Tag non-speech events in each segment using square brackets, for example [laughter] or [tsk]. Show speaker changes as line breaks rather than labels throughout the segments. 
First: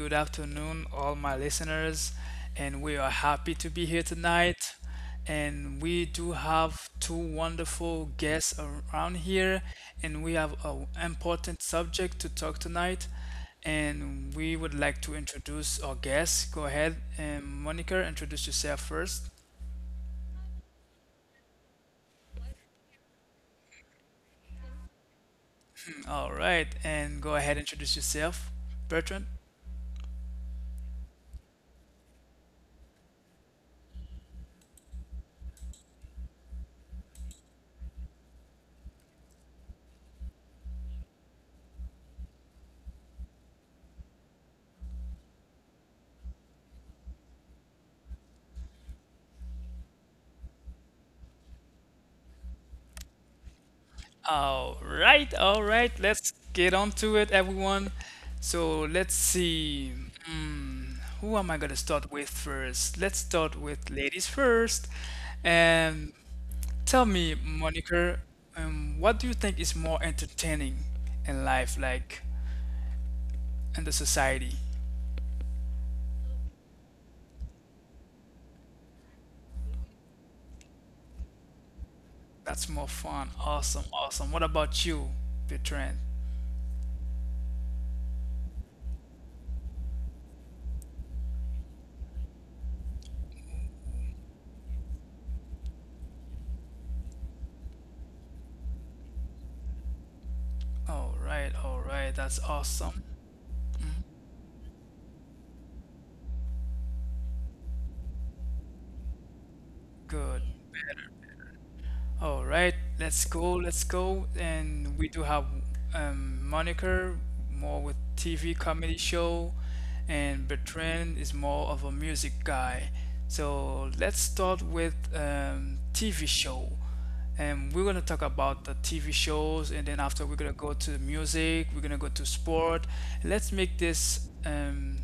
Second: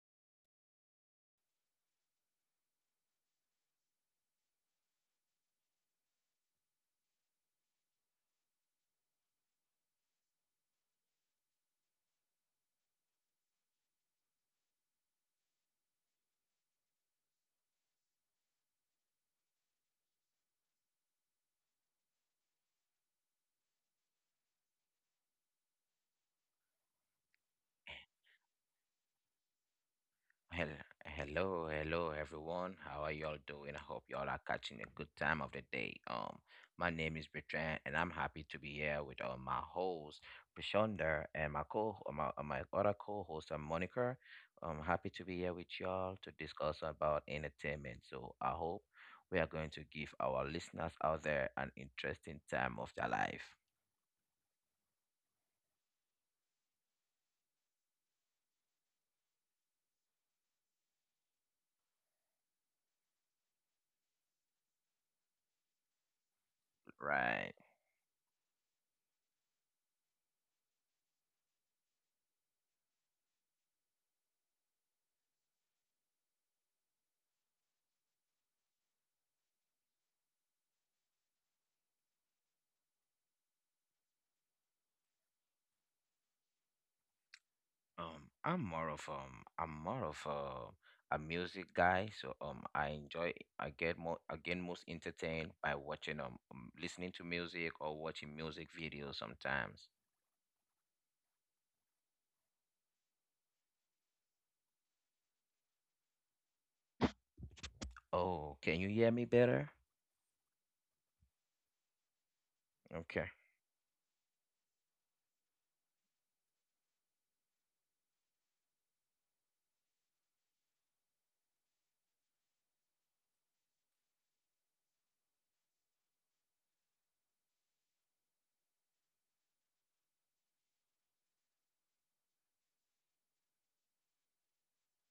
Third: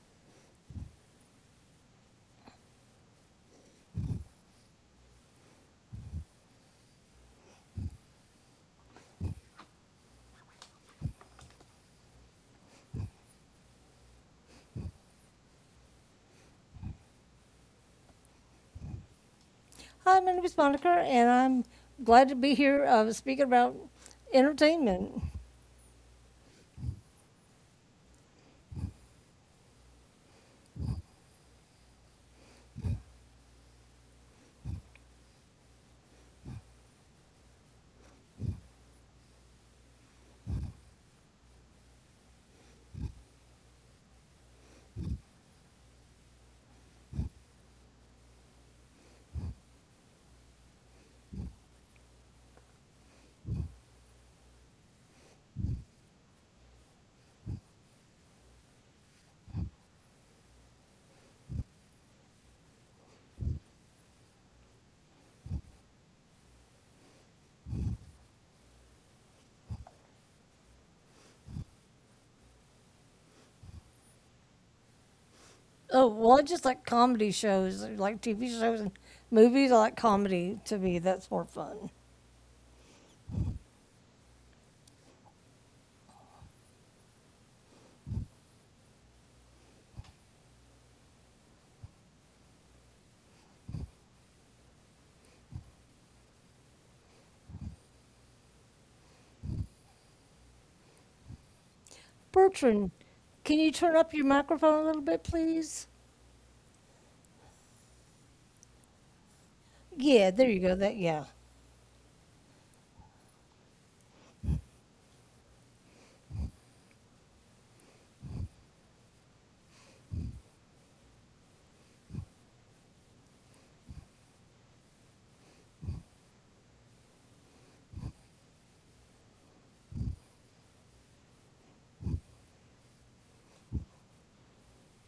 Good afternoon, all my listeners, and we are happy to be here tonight. And we do have two wonderful guests around here, and we have an important subject to talk tonight. And we would like to introduce our guests. Go ahead, and Monica, introduce yourself first.
Hi, my name is Monica, and I'm glad to be here speaking about entertainment.
All right, and go ahead, introduce yourself, Bertrand.
Hello, hello everyone. How are y'all doing? I hope y'all are catching a good time of the day. My name is Bertrand, and I'm happy to be here with my host Prashanda and my co my, my other co-host Monica. I'm happy to be here with y'all to discuss about entertainment. So I hope we are going to give our listeners out there an interesting time of their life.
All right, all right. Let's get on to it, everyone. So let's see. Hmm, who am I gonna start with first? Let's start with ladies first. And tell me,
Right.
Monica, what do you think is more entertaining in life, like in the society?
Oh, well, I just like comedy shows, I like TV shows and movies. I like comedy to me, that's more fun.
That's more fun. Awesome, awesome. What about you, Bertrand?
I'm more of a music guy, so I get more again most entertained by watching listening to music or watching music videos sometimes.
All right, all right. That's
Bertrand,
awesome.
can you turn up your microphone a little bit, please?
Oh, can you hear me better?
Yeah,
Good.
there you go. That, yeah.
All right,
Okay.
let's go, let's go. And we do have Moniker, more with TV comedy show, and Bertrand is more of a music guy. So let's start with TV show. And we're gonna talk about the TV shows, and then after we're gonna go to music, we're gonna go to sport. Let's make this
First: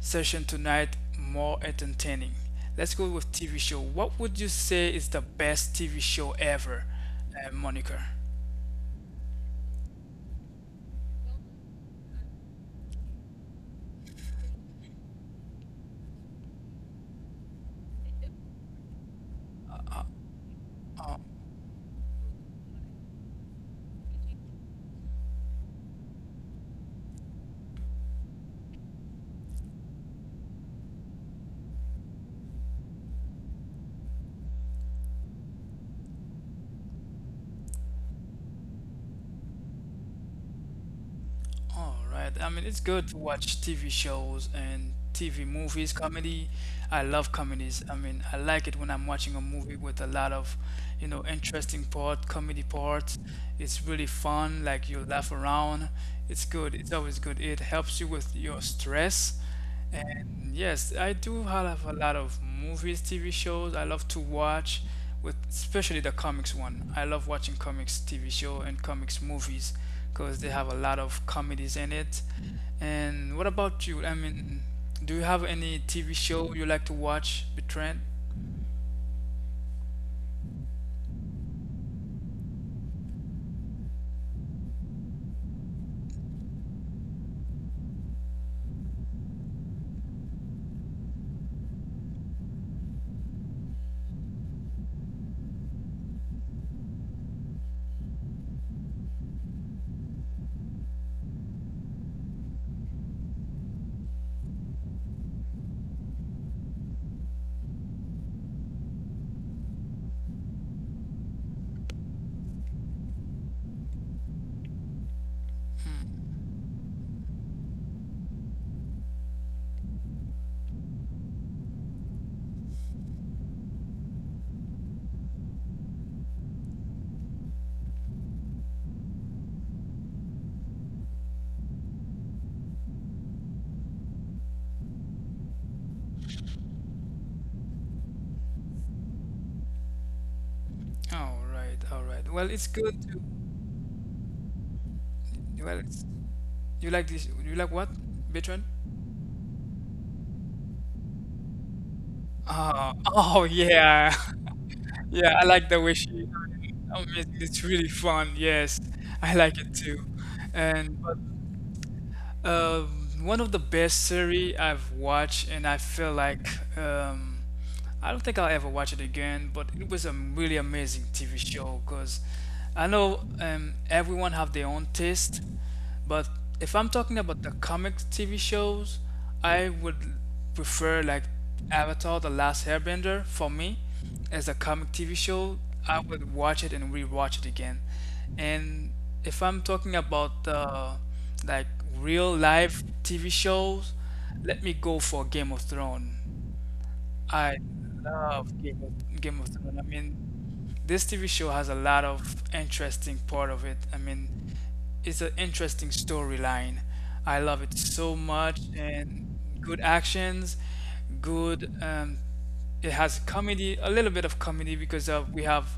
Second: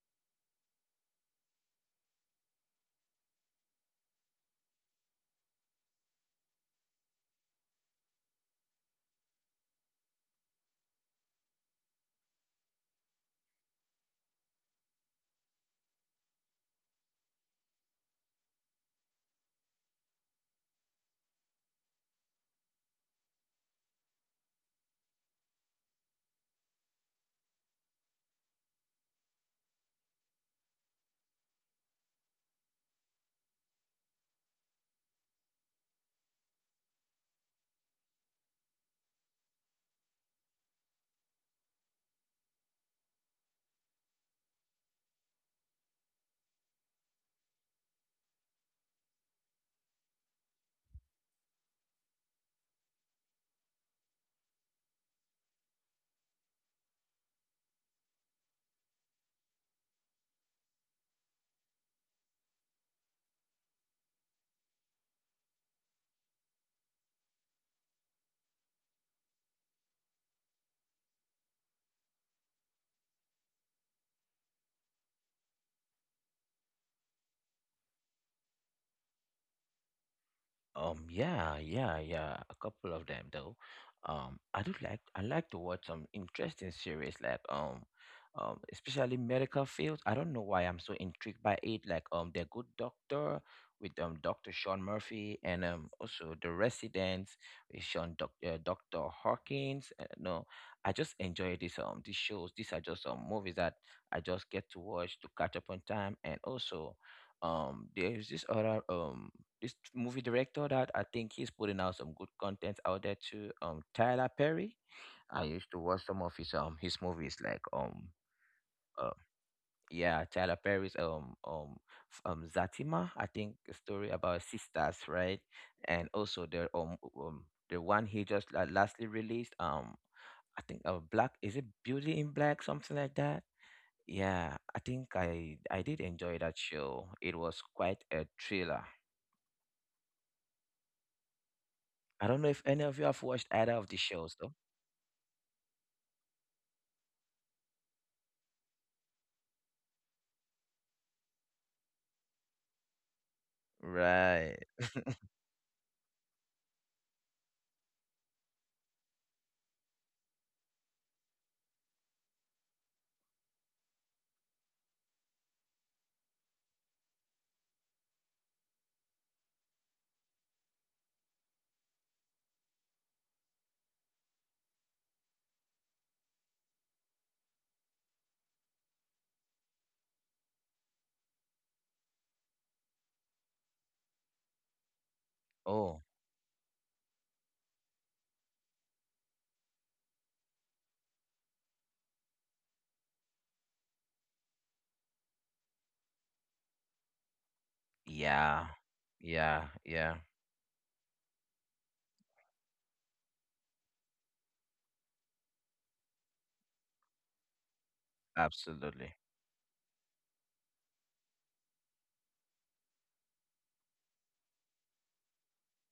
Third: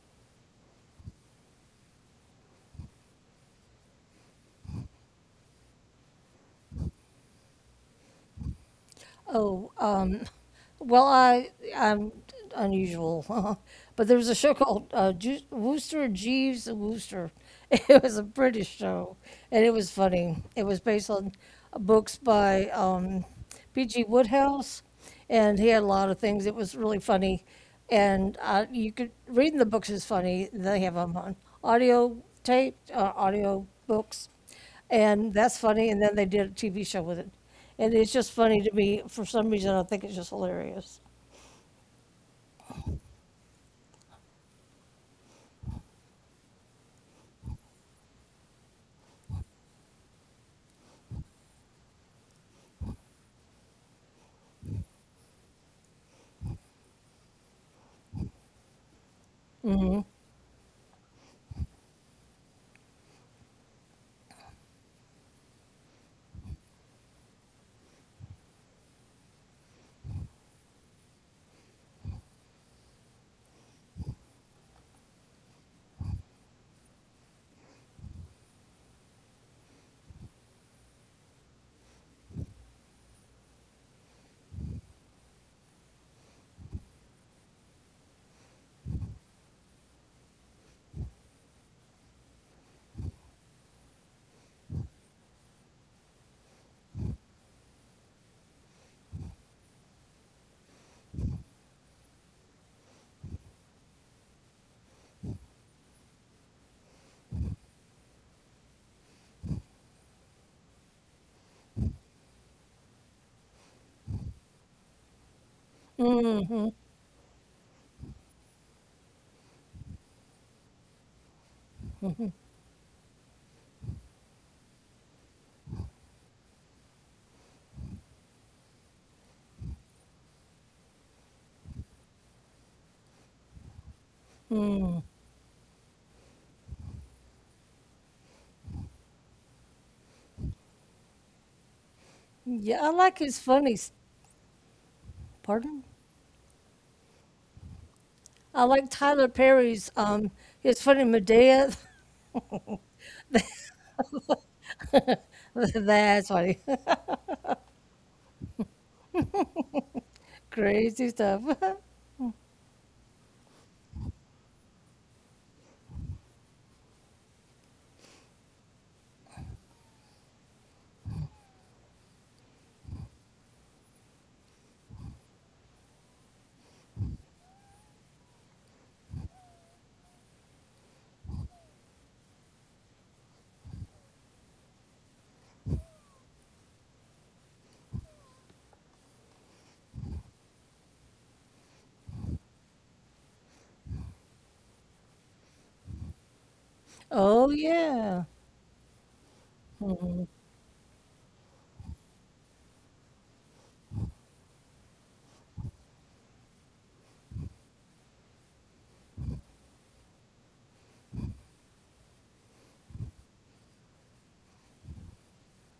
session tonight more entertaining. Let's go with TV show. What would you say is the best TV show ever, Monica?
Oh, um, well, I'm unusual, [laughs] but there was a show called Wooster Jeeves and Wooster. [laughs] It was a British show, and it was funny. It was based
Oh,
on books by P.G. Woodhouse, and he had a lot of things. It was really funny, and you could reading the books is funny. They have them on audio tape, audio books. And that's funny. And then they did a TV show with it. And it's just funny to me. For some reason, I think it's just hilarious.
all right. I mean, it's good to watch TV shows and TV movies, comedy. I love comedies. I mean, I like it when I'm watching a movie with a lot of, you know, interesting part, comedy parts. It's really fun. Like you laugh around. It's good. It's always good. It helps you with your stress. And yes, I do have a lot of movies, TV shows I love to watch, with especially the comics one. I love watching comics TV show and comics movies because they have a lot of comedies in it. And what about you? I mean, do you have any TV show you like to watch, Bertrand?
Yeah, yeah, yeah. A couple of them though. I like to watch some interesting series like especially medical fields. I don't know why I'm so intrigued by it. Like The Good Doctor with Doctor Sean Murphy and also The Residents with Sean Doc Doctor Hawkins. No, I just enjoy this these shows. These are just movies that I just get to watch to catch up on time, and also there's this other this movie director that I think he's putting out some good content out there too. Tyler Perry. I used to watch some
Hmm.
of his movies like uh yeah, Tyler Perry's Zatima, I think, a story about sisters, right? And also the one he just lastly released, I think, Black, is it Beauty in Black, something like that. Yeah, I think I did enjoy that show. It was quite a thriller.
All right, all
I
right.
don't know
Well,
if
it's
any
Yeah, I
of
good
you have
like
to.
his
watched either
funny.
of the shows, though.
Well,
Pardon?
it's, you like this? You like what, Bertrand?
I like Tyler Perry's. His funny Medea.
Oh, oh yeah. [laughs]
Right.
Yeah, I like
[laughs]
the way she
That's funny. [laughs]
amazing. It's really fun. Yes, I like it too. And
Crazy
but
stuff. [laughs]
uh, one of the best series I've watched, and I feel like um, I don't think I'll ever watch it again. But it was a really amazing TV show because I know everyone have their own taste, but if I'm talking about the comics TV shows, I would prefer like Avatar: The Last Airbender for me as a comic TV show.
Oh,
I would watch it and rewatch it again. And if I'm talking about the like real life TV shows, let me go for Game of Thrones.
Oh
I
yeah.
yeah.
love Game of
Yeah,
Thrones. I
yeah,
mean,
Mhm.
this TV show has a lot of interesting part of it. I mean, it's an interesting storyline. I love it so much,
absolutely.
and good actions, good. It has comedy, a little bit of comedy because of we have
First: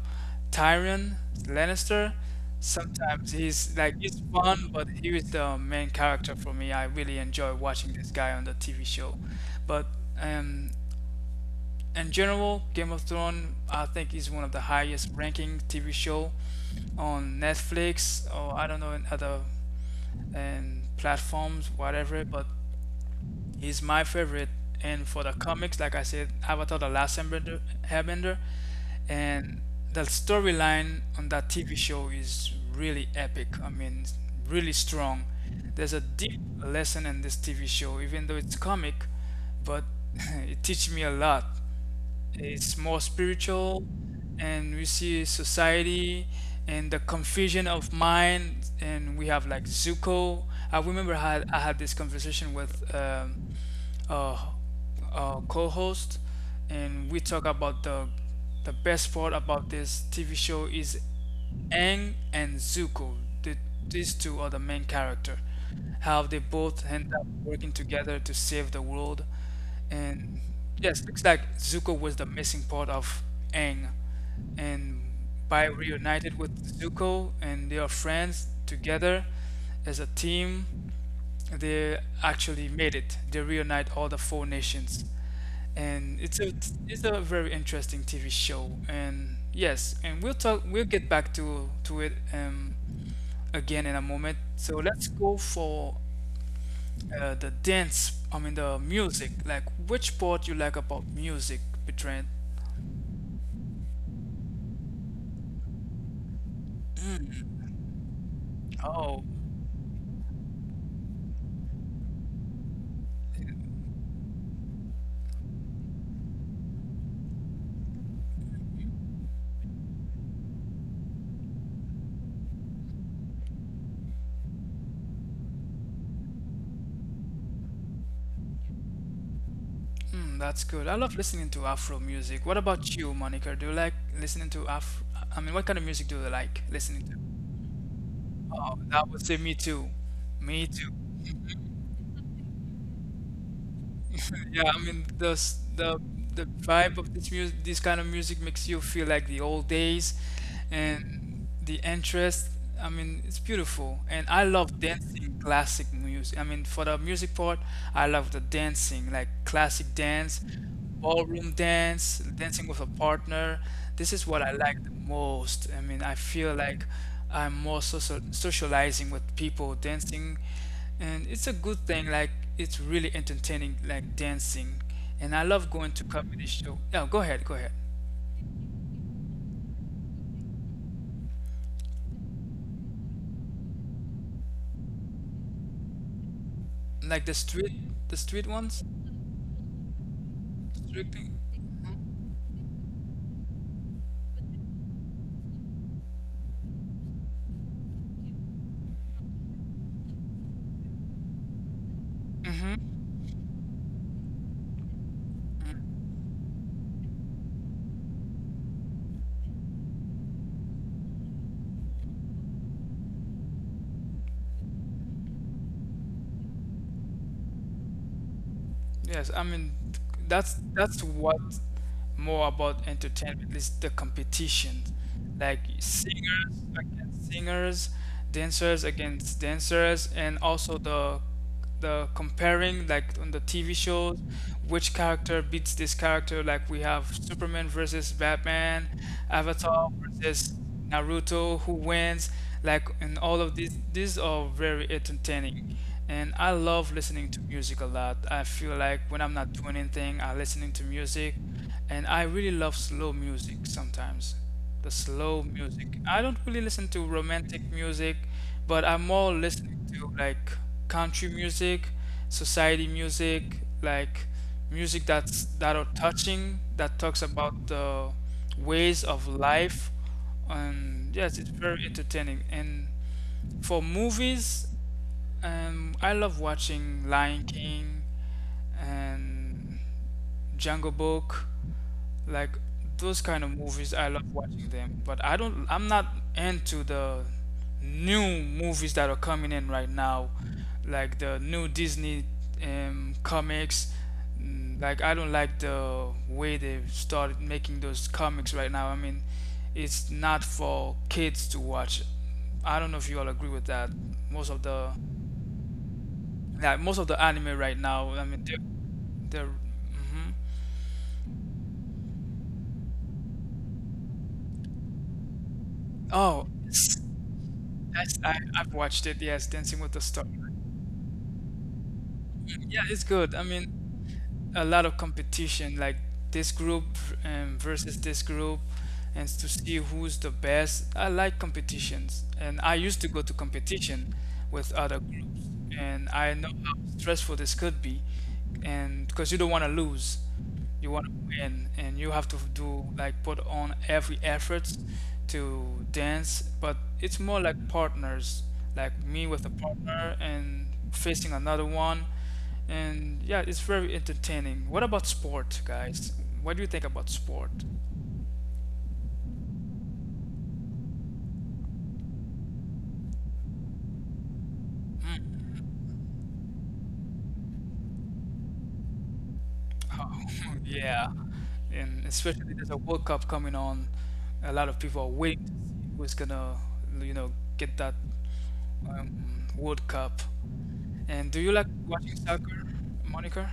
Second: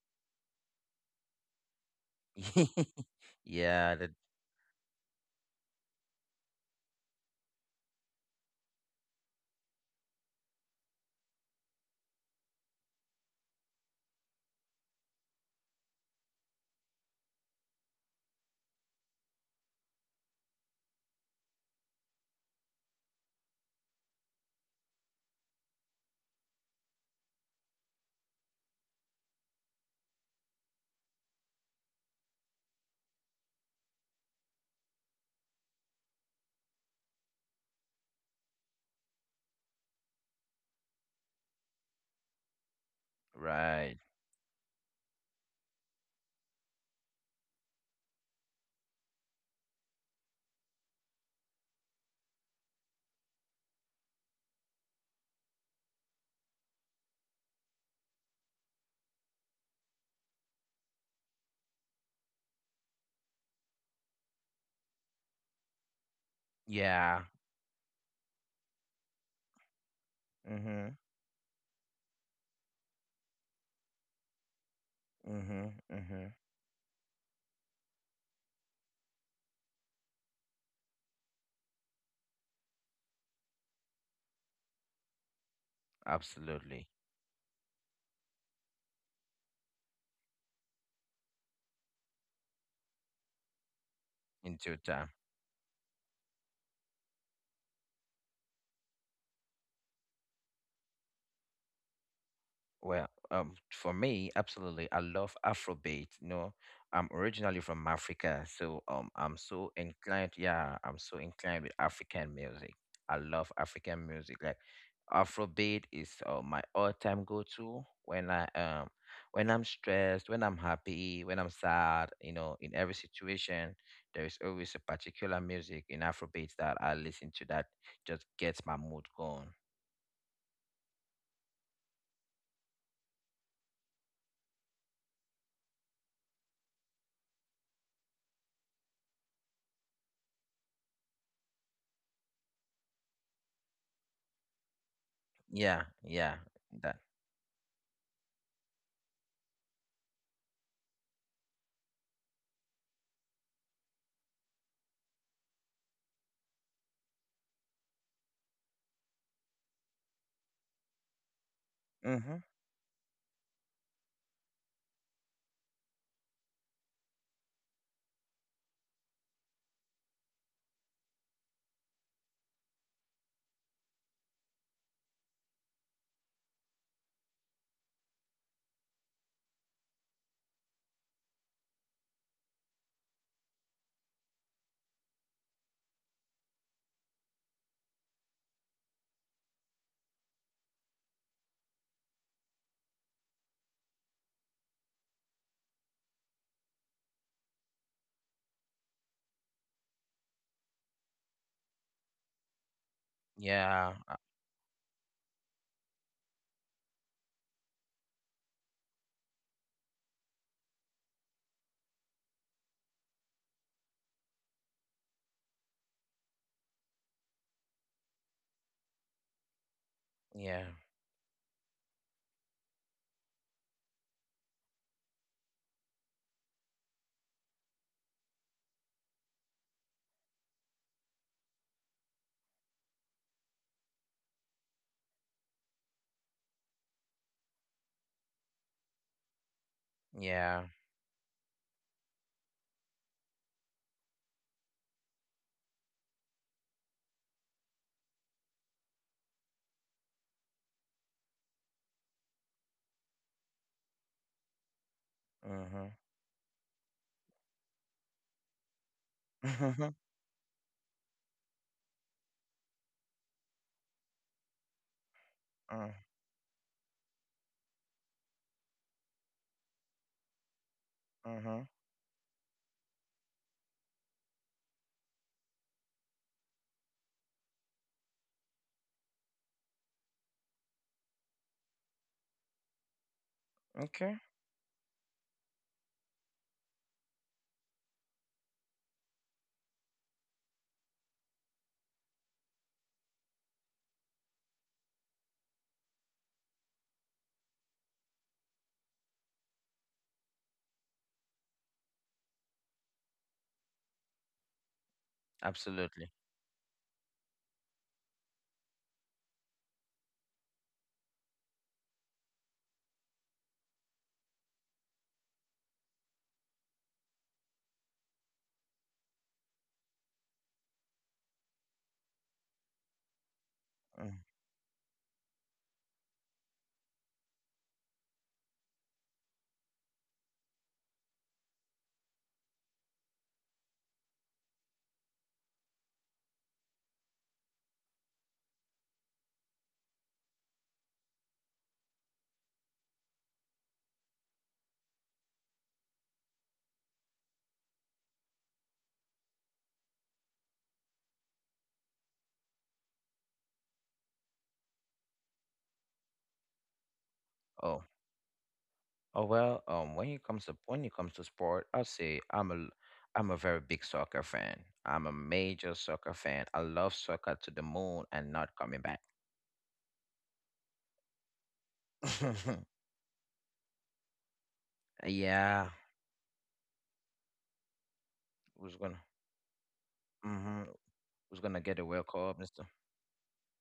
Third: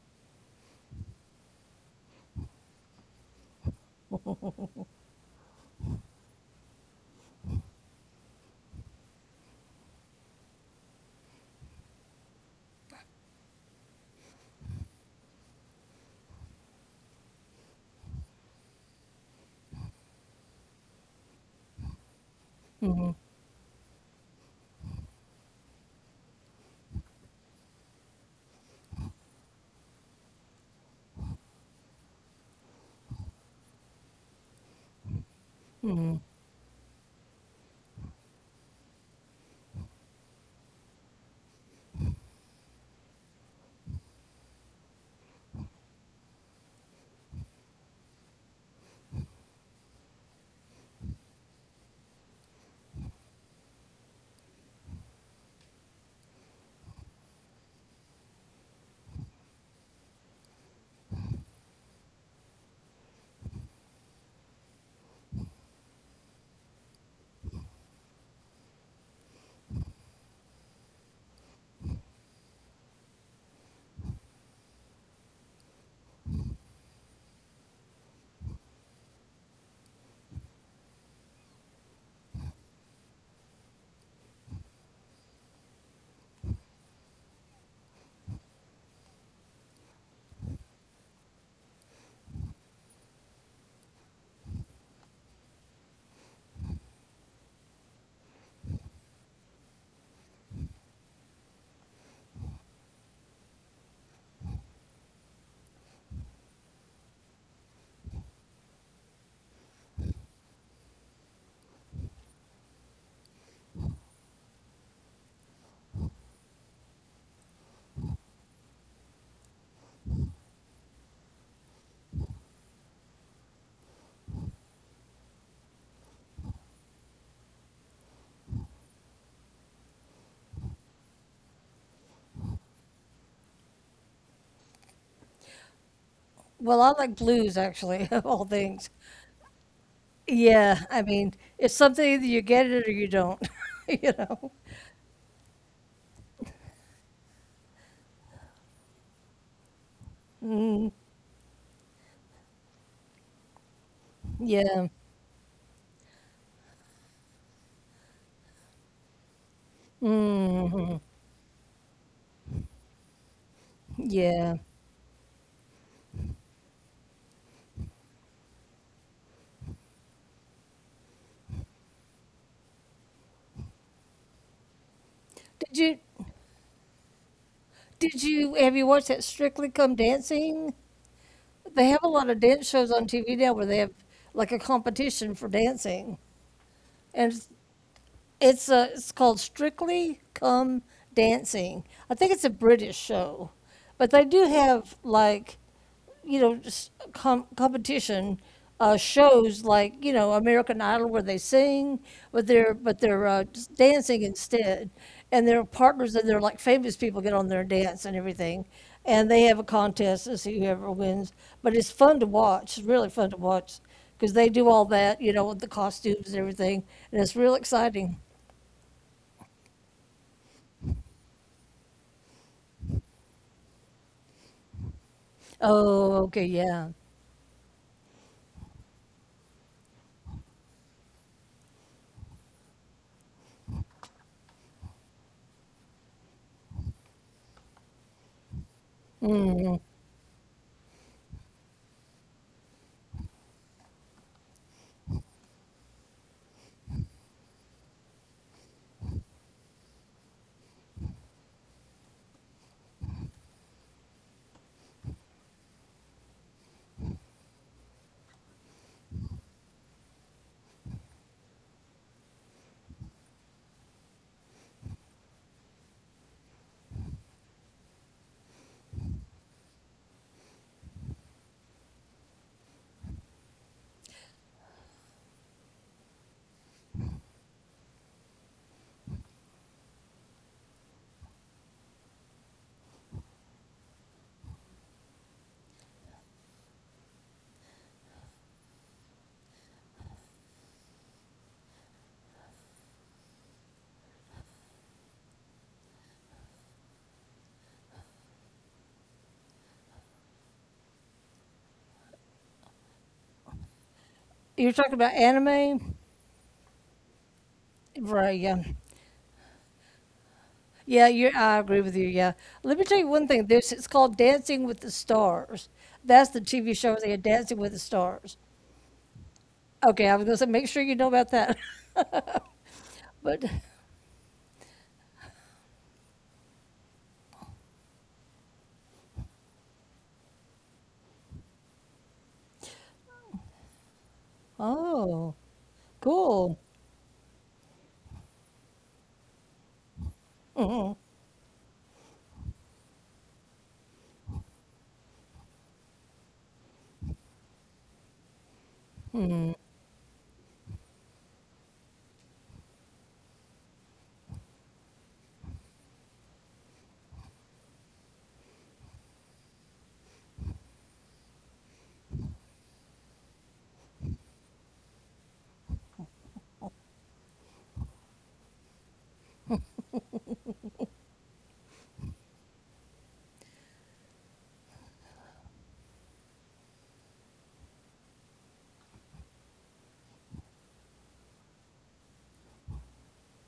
Tyrion Lannister.
[laughs]
Sometimes he's
Yeah,
like
that
he's fun, but
[laughs]
he is the main character for me. I really enjoy watching this guy on the TV show, but. Um, in general, Game of Thrones, I think, is one of the highest ranking TV show on Netflix or I don't know in other and platforms, whatever. But he's my favorite. And for the comics, like I said, Avatar: The Last Airbender, Airbender and the storyline on that TV show is really epic. I mean, it's really strong. There's a deep lesson in this TV show, even though it's comic, but [laughs] it teaches me a lot is more spiritual,
right.
and we see society and the confusion of mind. And we have like Zuko. I remember I had this conversation with uh, co-host, and we talk about the best part about this TV show is Aang and Zuko. The, these two are the main character. How they both
Yeah.
end up working together to save the world, and
Mhm.
yes, looks like Zuko was the missing part of Aang, and by
Mhm. Mhm.
reunited with Zuko and they are friends together as a team they actually made it. They reunite all the four nations, and
Absolutely.
it's a very interesting TV show. And yes, and we'll talk. We'll get back to it again in a moment.
In
So
total.
let's go for the dance. I mean the music. Like which part you like about music, Bertrand?
Well, for me, absolutely. I love Afrobeat. You know, I'm originally from Africa, so
Oh,
I'm so inclined. Yeah, I'm so inclined with African music. I love African music. Like Afrobeat is my all-time go-to when I when I'm stressed, when I'm happy, when I'm sad. You know, in every situation, there is always a particular music in Afrobeat that I listen to that just gets my mood going.
mm, that's good. I love listening to Afro music. What about you, Monica? Do you like listening to Afro? I mean, what kind of music do you like
Well, I
listening to?
like blues actually, [laughs] of all
Oh,
things.
that would say me too. Me
Yeah,
too.
I mean, it's something either you get it or you don't. [laughs] you know.
Yeah, I mean
Yeah, yeah,
the
that.
vibe of this music, this kind of music makes you feel like the old days, and the interest. I mean, it's beautiful, and I love
Yeah,
dancing classic music. I mean, for the music part, I love the dancing, like classic dance, ballroom dance,
Mm-hmm.
dancing with a partner. This is what I
yeah.
like the most. I mean, I feel like I'm more social socializing with people, dancing, and it's a good thing like it's really entertaining like dancing, and I love
Did
going
you?
to comedy show. Yeah, go ahead, go ahead.
Have you watched that Strictly Come Dancing? They have a lot of dance shows on TV now where they have like a competition for dancing,
Like
and
the street, the street ones,
it's called Strictly Come
strictly.
Dancing. I think it's a British show, but they do have like just competition shows like American Idol where they sing, but
Mm-hmm.
they're just
Yeah,
dancing instead, and their
Mm-hmm.
partners and they're like famous people get on there and dance and everything, and they have a contest to see whoever wins. But it's fun to watch. It's really fun to watch because they do all that with the costumes and everything, and it's real exciting.
Yes, I mean
yeah,
that's what more about entertainment is the competition, like
Oh, okay,
singers
yeah.
against singers, dancers against dancers, and also the comparing like on the TV shows, which character beats this character. Like we have Superman versus Batman, Avatar versus
yeah.
Naruto, who wins, like, and all of these are very entertaining. And I love listening to music a lot. I feel like when I'm not doing anything, I'm listening to music. And I really love slow music sometimes. The slow
Mm-hmm.
music. I don't really listen to romantic music, but I'm more listening to like country music, society music, like music that's that
Mm-hmm.
are touching, that talks about the ways of life, and yes, it's
Mm-hmm.
very entertaining. And for movies, I love watching Lion King and Jungle Book. Like those kind of
[laughs]
movies,
Okay.
I love watching them, but I don't, I'm not into the new movies that are coming in right now, like the new Disney comics. Mm, like I don't like the way they've started making those comics right now. I mean, it's not for kids to watch. I don't know if you all agree with that. Most of
You're
the
talking about anime,
Absolutely.
like most of the anime right now, I
right?
mean, they're
Yeah.
they're. Mhm.
Yeah, you I agree with you. Yeah. Let me tell you one thing. There's it's called Dancing with the Stars. That's the
Oh,
TV show they had Dancing with the
yes,
Stars.
I've watched it. Yes, Dancing with the
Okay, I was
Stars.
gonna say make sure you know about that. [laughs]
Yeah, it's good. I
But
mean,
Mm.
a lot of competition, like this group versus this group, and to see who's the best. I like competitions, and I used to go to competition with other
oh,
groups, and I know
cool.
how stressful this could be, and because you don't want to lose, you
Hmm.
want to win, and you have to do like put on every effort to dance. But it's more like partners, like me with a partner and facing another one and yeah, it's very entertaining. What about sport, guys? What do you think about sport?
Oh, oh well. When it comes to sport, I'll say I'm a I'm a very big soccer fan. I'm a major soccer fan. I love soccer to the moon and not coming back.
[laughs] Yeah, and especially there's
[laughs]
a World Cup coming on. A lot of people are waiting to
Yeah,
see who's gonna, you know, get that
who's gonna
um, World Cup.
mm-hmm,
And
who's
do
gonna
you like
get a World
watching
Cup, Mister?
soccer, Monica?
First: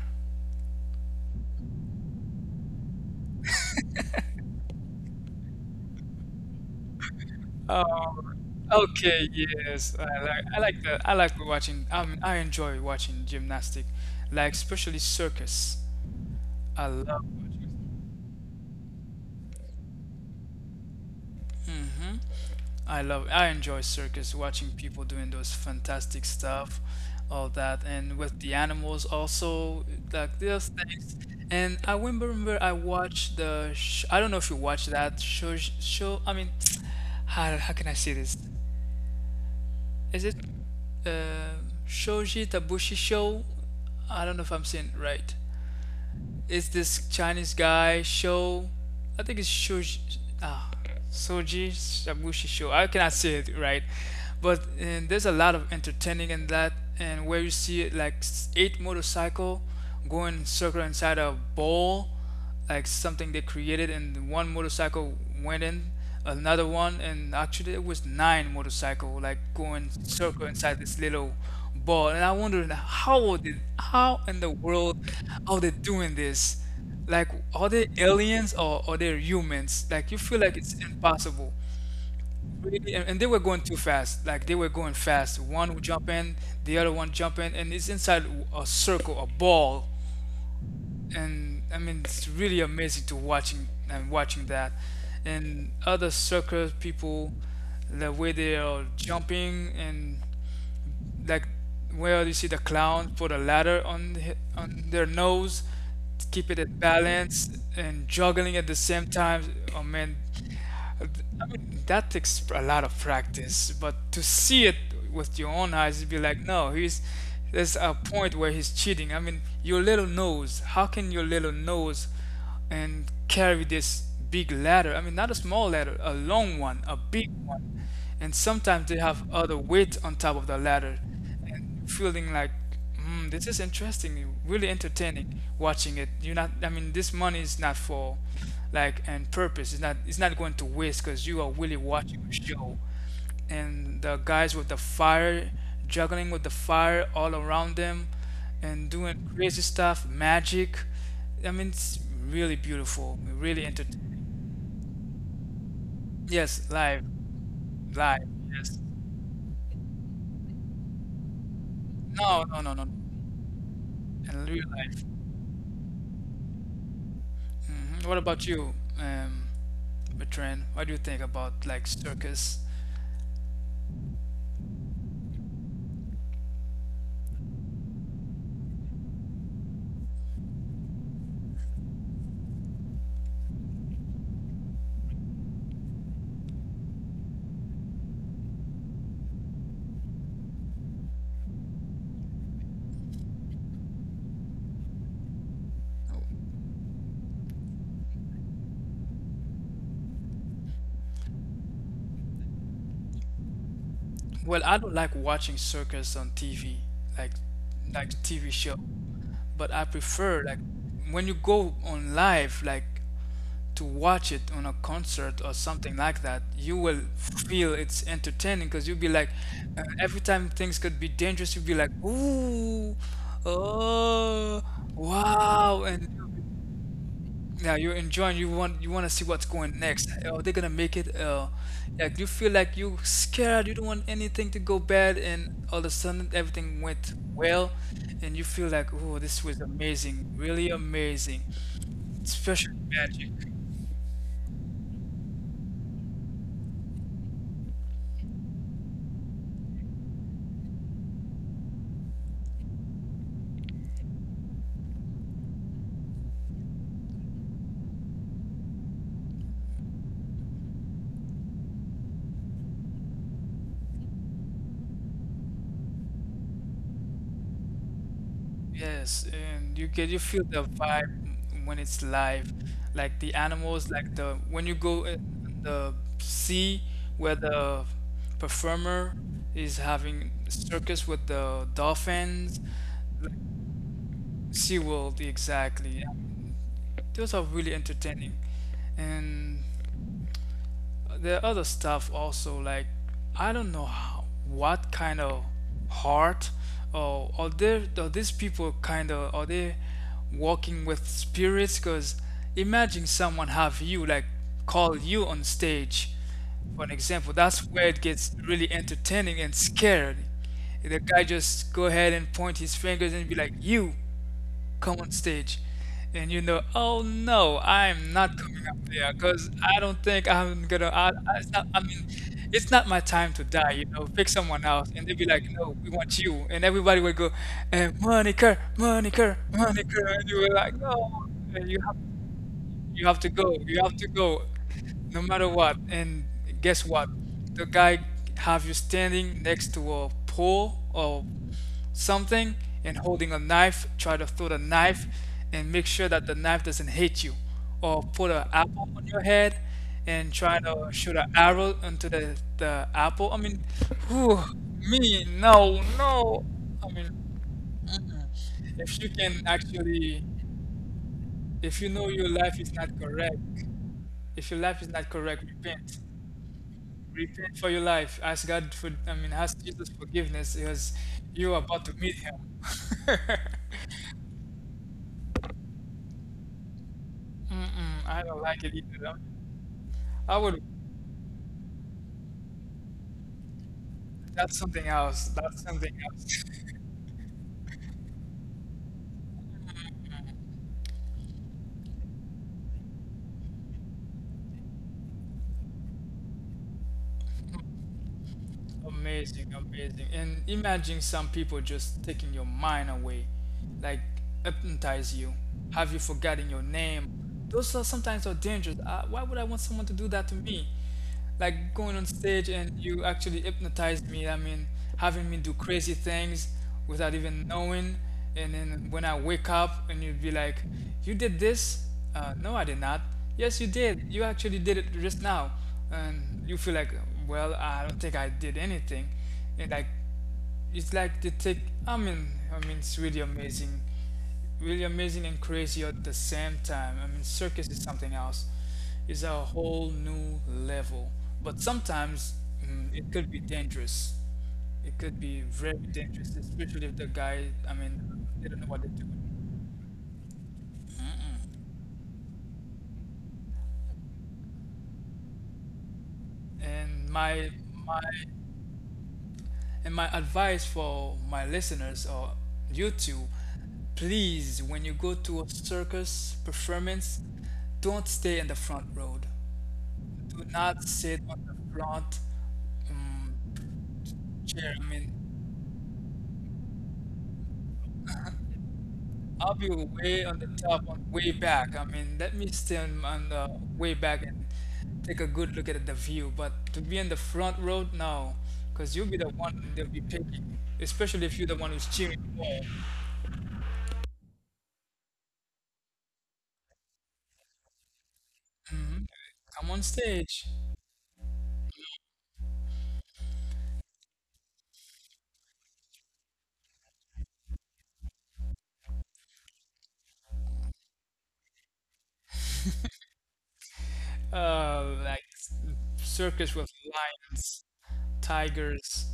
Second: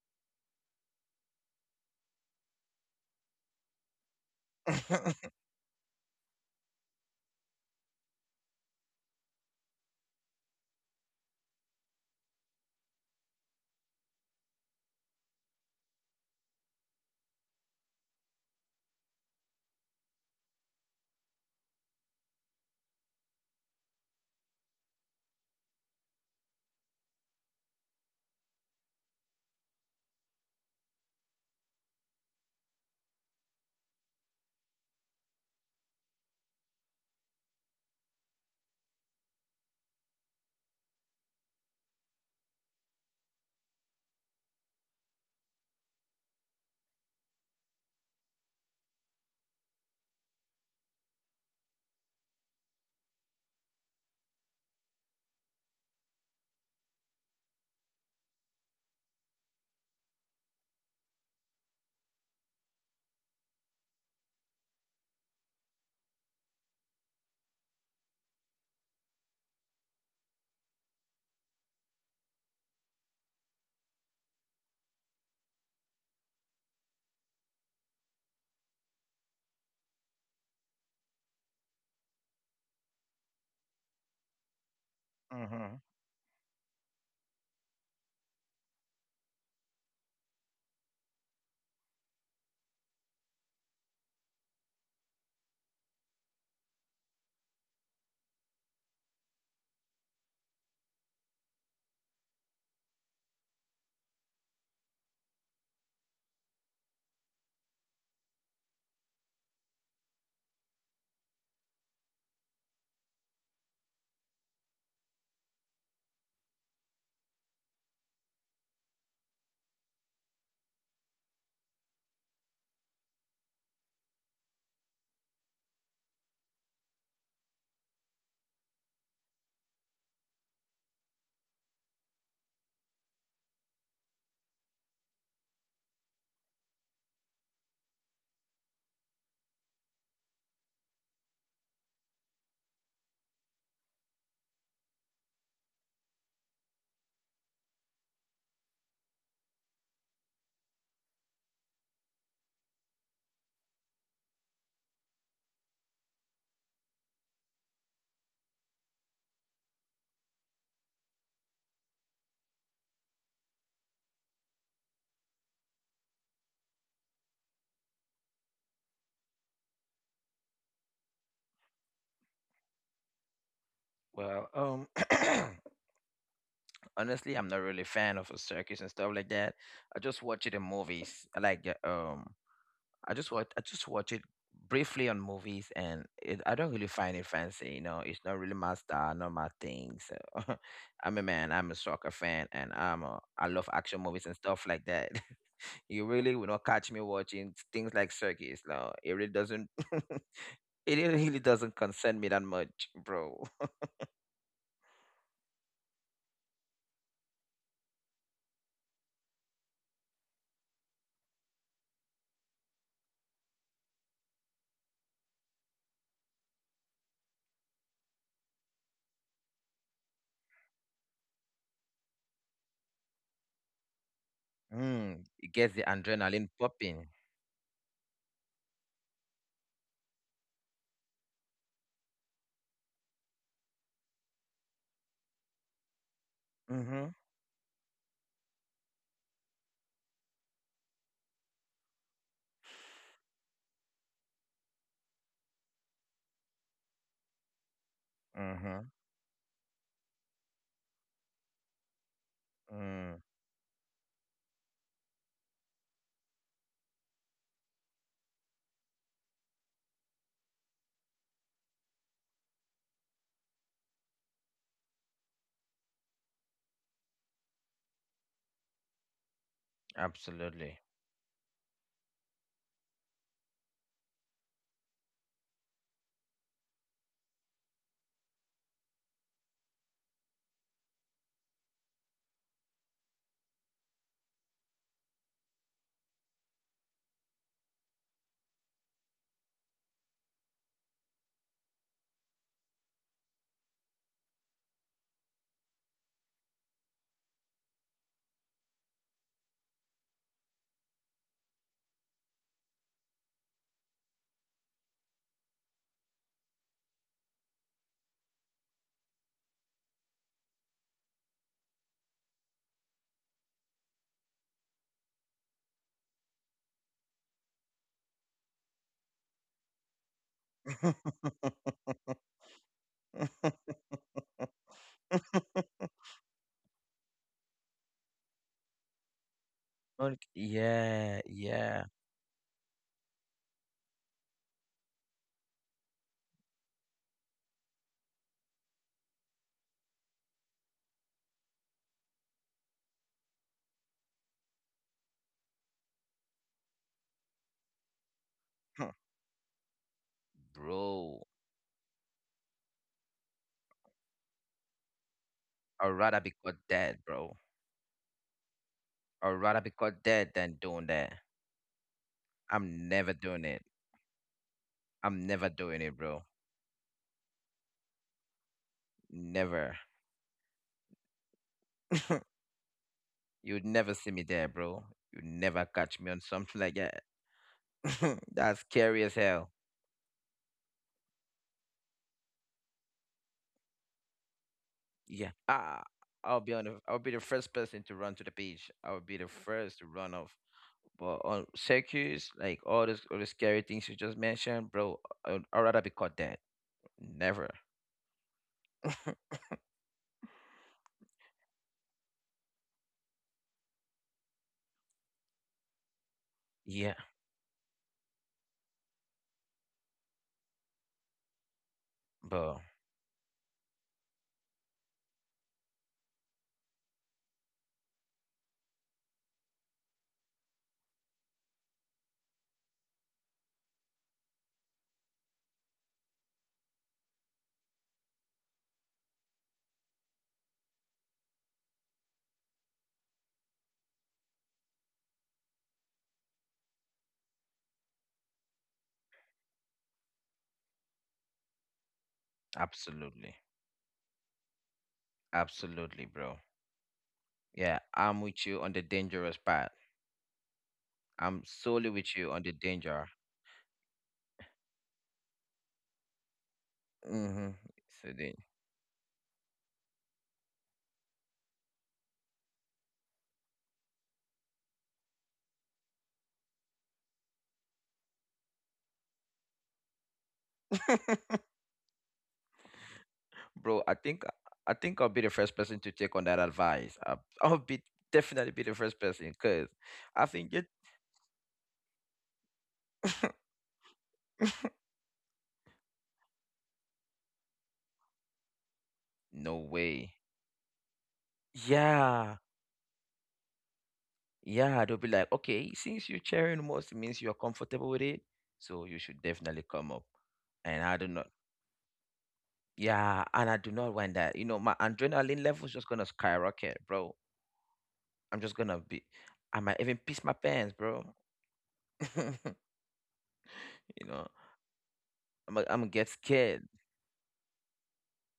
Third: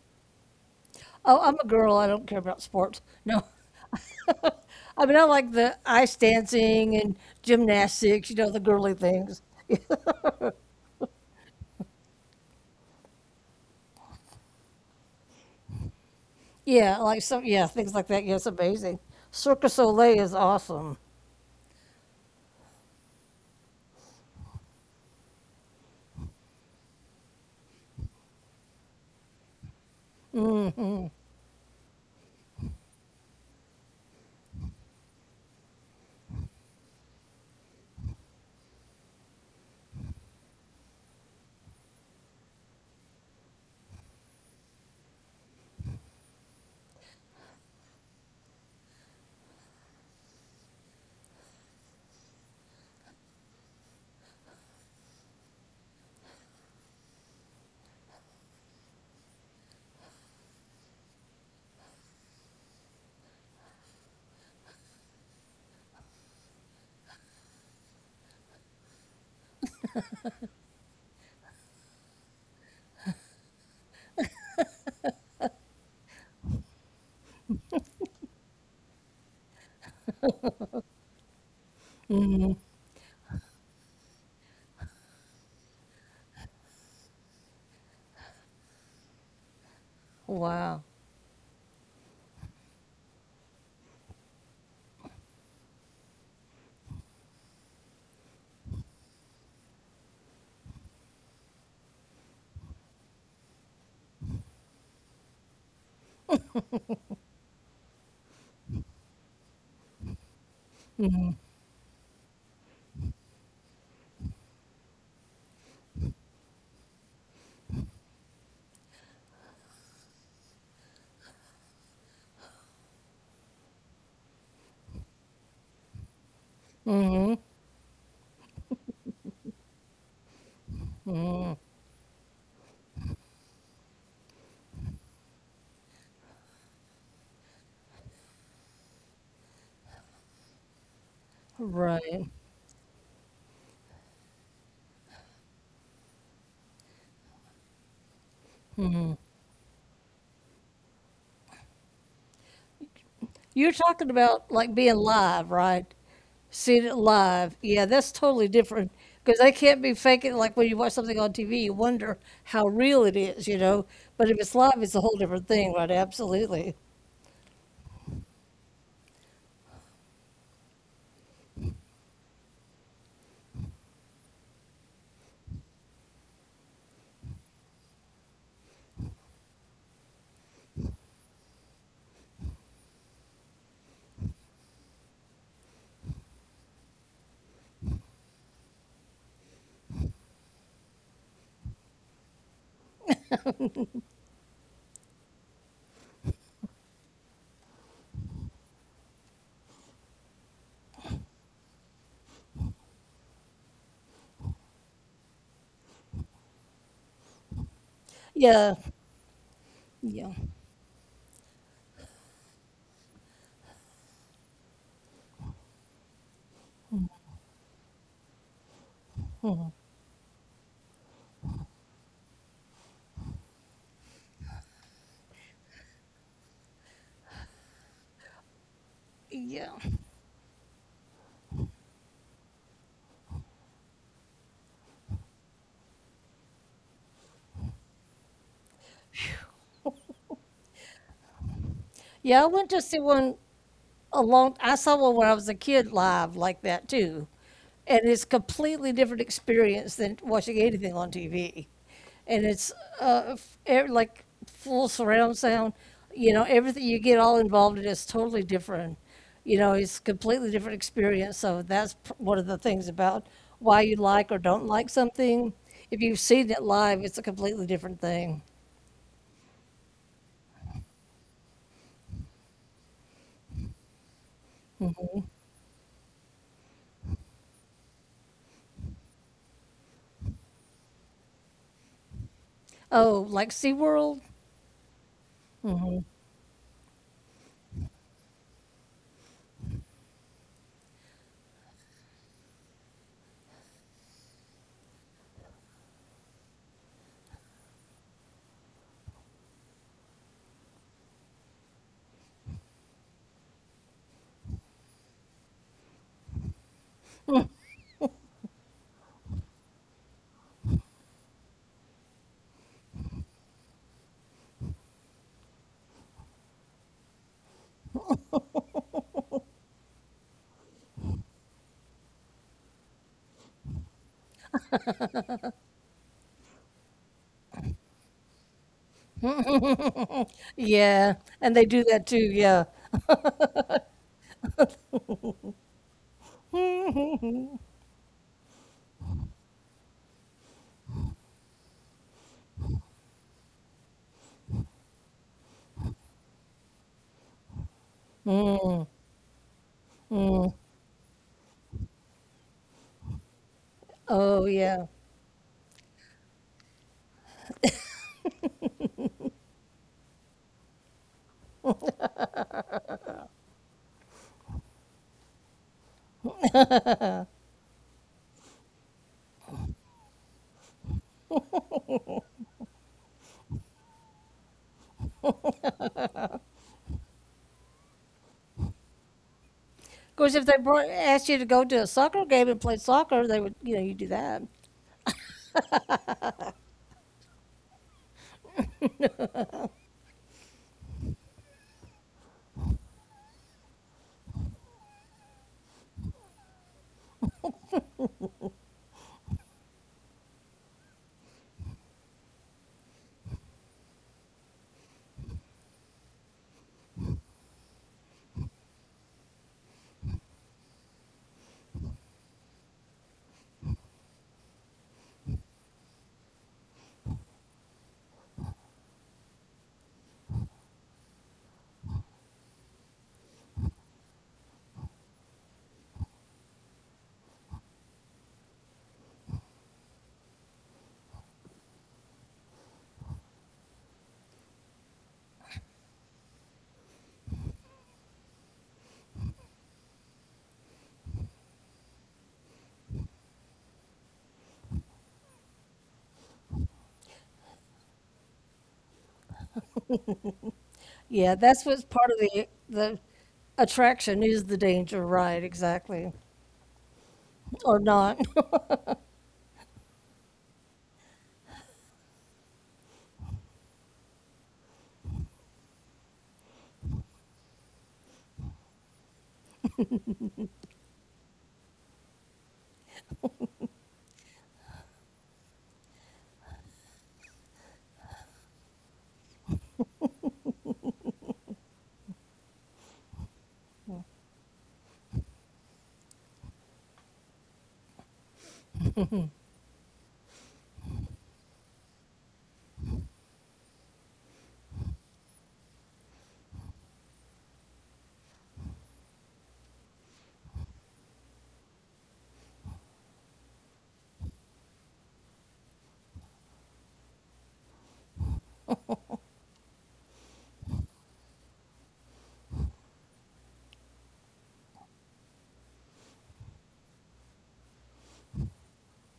Oh, I'm a girl. I don't care about sports. No. I mean, I
[laughs]
like the ice dancing and gymnastics,
Oh,
you know, the girly
okay,
things.
yes. I like that. I like watching. I mean, I enjoy watching gymnastic, like especially circus. I
Yeah, like
love.
some, yeah, things like that. Yeah, it's amazing. Cirque du Soleil is awesome.
Hmm. I love I enjoy circus, watching people doing those fantastic stuff, all that, and with the animals also, like those things. And I remember I watched the sh I don't know if you watched that show I mean, [tsk] how can I say this? Is it uh Shoji Tabushi show? I don't know if I'm saying it right is this Chinese guy Shou? I think it's Shou. Ah, Soji Shabushi Shou. I cannot say it right, but there's a lot of entertaining in that, and where you see like eight motorcycle going circle inside a bowl, like something they created, and one motorcycle went in, another one, and actually it was nine motorcycle like going circle inside this little ball. And I wondered how did how in the world are they doing this? Like are they aliens or are they humans? Like you feel like it's impossible. Really, and they were going too fast. Like they were going fast. One
Mm-hmm.
would jump in, the other one jump in, and it's inside a circle, a ball
Wow.
and I mean it's really amazing to watching and watching that and other soccer people the way they are jumping and like where you see the clown put a ladder on the, on their nose to keep it at balance and juggling at the same time oh man, I mean, that takes a lot of practice, but to see it with your own eyes, you'd be like, no, he's there's a point where he's cheating. I mean, your little nose, how can your little nose and carry this big ladder? I mean, not a small ladder, a long one, a big one. And sometimes they have other weight on top of the ladder and feeling like this is interesting, really entertaining watching it. You're not, I mean, this money is not for like and purpose. It's not, it's not going to waste because you are really
Right.
watching a show. And the guys with the fire, juggling with the fire all around them and doing crazy stuff, magic. I mean, it's really beautiful, really
You're talking
entertaining.
about like being live, right?
Yes,
Seeing it
live.
live. Yeah, that's
Live,
totally
yes.
different because they can't be faking like when you watch something on TV, you wonder
No,
how
no, no, no.
real it is, you know. But if
In
it's
real
live, it's a
life.
whole different thing, right? Absolutely.
Hmm, what about you? um Bertrand, what do you think about like circus?
Well, [clears throat] Honestly, I'm not really a fan of a circus and stuff like that. I just watch it in movies. I like I just watch it briefly on movies, and it, I don't really find it fancy. You know, it's not really my style, not my thing. So [laughs] I'm a man. I'm a soccer fan, and I love action movies and stuff like that. [laughs] You really will not catch me watching things like circus. No, it really doesn't. [laughs] It really really doesn't concern me that much, bro. [laughs]
Well, I don't like watching circus on TV, like like TV
Yeah,
show, but I
yeah,
prefer like when you go on live, like to watch it on a concert or something like that. You will feel it's entertaining because you'll be like, every time things could be dangerous, you'll be like, ooh, oh,
Mm, it gets
wow.
the
And
adrenaline popping.
yeah, you're enjoying. You want, you want to see what's
yeah.
going next. Are they gonna make it? Like you feel like you scared. You don't want anything to go bad, and all of a sudden everything went
Mm-hmm.
well, and you feel like, oh, this was amazing, really amazing,
Yeah, I went
special
to see
magic.
one I saw one when I was a kid live like that too. And it's a
Mm-hmm.
completely different experience than watching anything on TV. And it's
Mm,
uh, like full surround sound, you know, everything you get all involved in is totally different. You know, it's a completely different experience. So that's one of the things about why you like or don't like something. If you've seen it live, it's a completely different thing.
Yes, and you get, you feel the
absolutely.
vibe when it's live, like the animals, like the, when you go in the sea where the performer is having circus with the dolphins.
Oh, like SeaWorld?
SeaWorld, exactly. Those are really entertaining. And the other stuff also, like, I don't know how, what kind of heart, or are there, are these people kind of, are they walking with spirits? Because imagine someone have you, like, call you on stage. For an example, that's where it gets really entertaining and scared. The guy just go ahead and point his fingers and be like, you come on stage, and you know, oh no, I'm not coming up there because I don't think I'm gonna. It's not, I mean,
[laughs]
it's not my time to die, you know. Pick someone else, and they'd be like, no, we want you. And everybody would go, and Monica, Monica, Monica.
Like,
And you were like,
Yeah.
yeah,
no,
And they
and you
do
yeah,
have,
that too. Yeah.
you have to go. You have to go, no matter what. And guess what? The guy have you standing next to a pole or something and holding a knife. Try to throw the knife and make sure that the knife doesn't hit you. Or put an apple on your head and try to shoot
bro.
an arrow into the apple. I mean, whew,
Oh, yeah.
me, no,
I'd rather be
no.
caught
I
dead,
mean,
bro.
if you
I'd
can
rather be caught
actually,
dead than doing that.
if you know your life is not
I'm never doing
correct,
it.
if your life is not
I'm
correct,
never doing
repent.
it, bro.
Repent for your life. Ask God for, I mean, ask
Never.
Jesus forgiveness because you're about to meet Him.
[laughs]
[laughs]
You'd never see me there, bro. You'd never catch me on something like that.
Mm-mm,
[laughs]
I don't
That's
like it
scary
either.
as hell.
Course,
I
if they
would,
brought, asked you to go to a soccer game and play soccer, they would, you know, you do that.
that's something else.
Yeah.
That's something else.
I'll be the first person to run to the page. I'll be the first to run off. But on circus, like all the scary things you just mentioned, bro, I'd rather be caught dead. Never. [laughs]
Amazing, amazing. And imagine some people just taking your mind away, like hypnotize you, have you forgotten your
Yeah,
name. Those are sometimes are dangerous. Why would I want someone to do that to me? Like going on stage
bro.
and you actually hypnotize me. I mean, having me do crazy things without even knowing. And then when I wake up and you'd be like, "You did this? No, I did not. Yes, you did. You actually did it just now." And you feel like, well, I don't think I did anything. And like, it's like they take, I mean, I mean, it's really amazing. Really amazing and crazy at the same time. I mean, circus is something else. It's a whole new level. But sometimes it could be
Absolutely.
dangerous. It could be very
Absolutely,
dangerous,
bro.
especially if the guy, I
Yeah, I'm
mean,
with
they don't
you
know
on
what
the
they're
dangerous
doing.
part.
Yeah,
I'm
that's what's
solely
part of
with you on the
the
danger.
attraction is the danger, right? Exactly,
And my,
Mm-hmm.
or
my
not.
So,
and my advice for my listeners or you too, please, when you go to a circus performance, don't stay in the front row. Do not sit on the front um,
bro,
chair.
I
I
think
mean,
I'll be the first person to take on that advice. I, [laughs] I'll be definitely be the first person
I'll be
because
way
I
on the
think it.
top, on way back. I mean, let me stand on the way back and
[laughs]
take a good look at the view. But to be in the front row, no, because you'll be the
No
one they'll be
way.
picking, especially if you're the one who's cheering
Yeah,
for.
yeah. They'll be like, okay, since you're sharing most, it means you're comfortable with it, so you should
Come
definitely
on
come up.
stage.
And I do not. Yeah, and I do not want that. You know, my adrenaline level's just gonna skyrocket, bro. I'm just gonna be. I might even piss my pants, bro. [laughs] You know,
Like
I'm. I am I
circus
gonna
with
get scared.
lions, tigers,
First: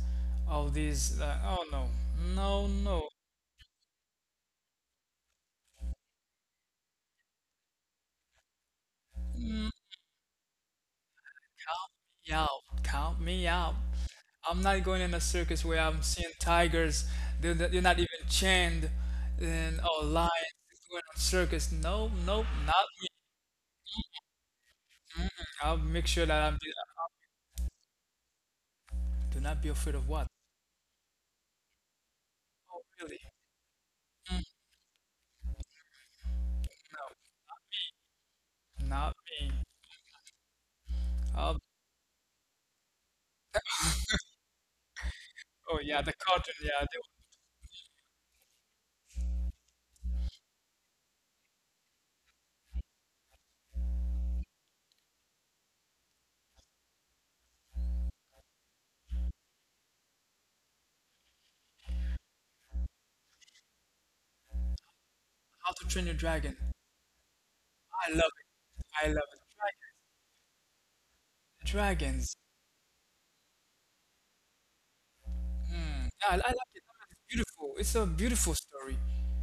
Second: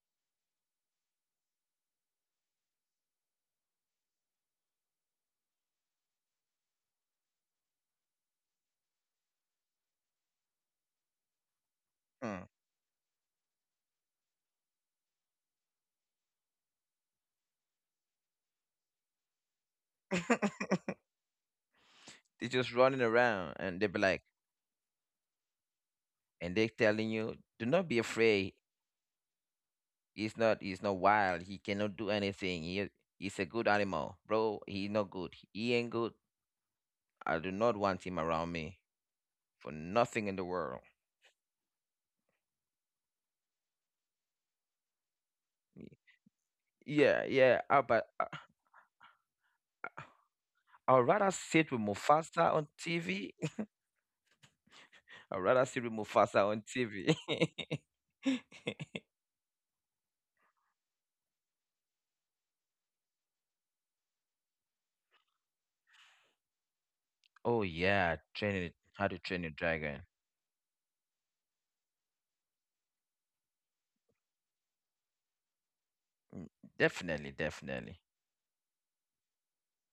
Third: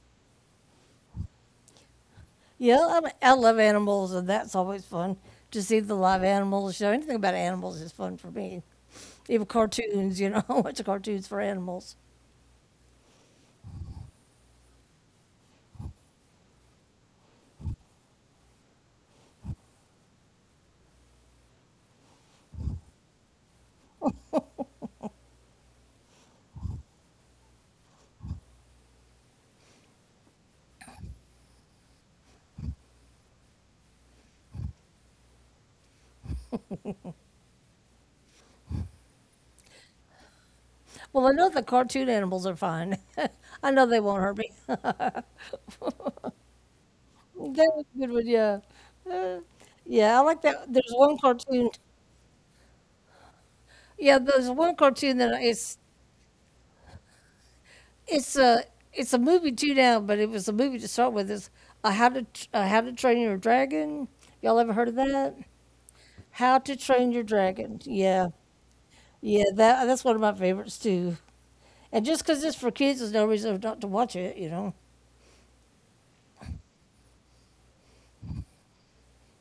all these. Oh no,
[laughs]
no,
yeah, I,
no!
mean, I love animals, and that's always fun to see the live animals. Show anything about animals is fun for me. Even cartoons, you know, [laughs] I watch cartoons for animals.
Count
Mm.
me out! Count me out! I'm not going in a circus where I'm seeing tigers. They're not even chained, and oh
[laughs]
lions. Going on circus? No,
They're
no,
just running
not me.
around and they be like,
I'll make
and
sure
they
that I'm.
telling you, do not be afraid.
Do not be afraid of what?
He's not wild. He cannot do anything.
Oh
He's a
really?
good animal. Bro, he's not good. He ain't good. I
No,
do not want him around me
not
for
me.
nothing in the world.
Well, I know
I'll,
the cartoon animals are fine. [laughs] I know they won't hurt me. [laughs] that
Y-
oh yeah, the cartoon.
Yeah, yeah. I, but
was a good one, yeah. Uh, yeah, I like
I, I'd
that.
rather
There's one
sit with
cartoon.
Mufasa on TV.
Yeah, there's one
[laughs] I'd
cartoon
rather sit
that
with Mufasa on TV. [laughs]
it's a it's a movie too now, but it was a movie to start with. It's a How to Train Your Dragon. Y'all ever heard of that?
How to Train Your Dragon.
How to Train
Oh
Your
yeah,
Dragon.
I
training
Yeah,
love
how to
it.
train your
I love it.
yeah,
dragon.
that that's one of my favorites too. And just
Dragons.
because it's for kids, there's no reason not to watch it. You know.
Mm. I like
Definitely,
it. It's
definitely.
beautiful. It's a beautiful story.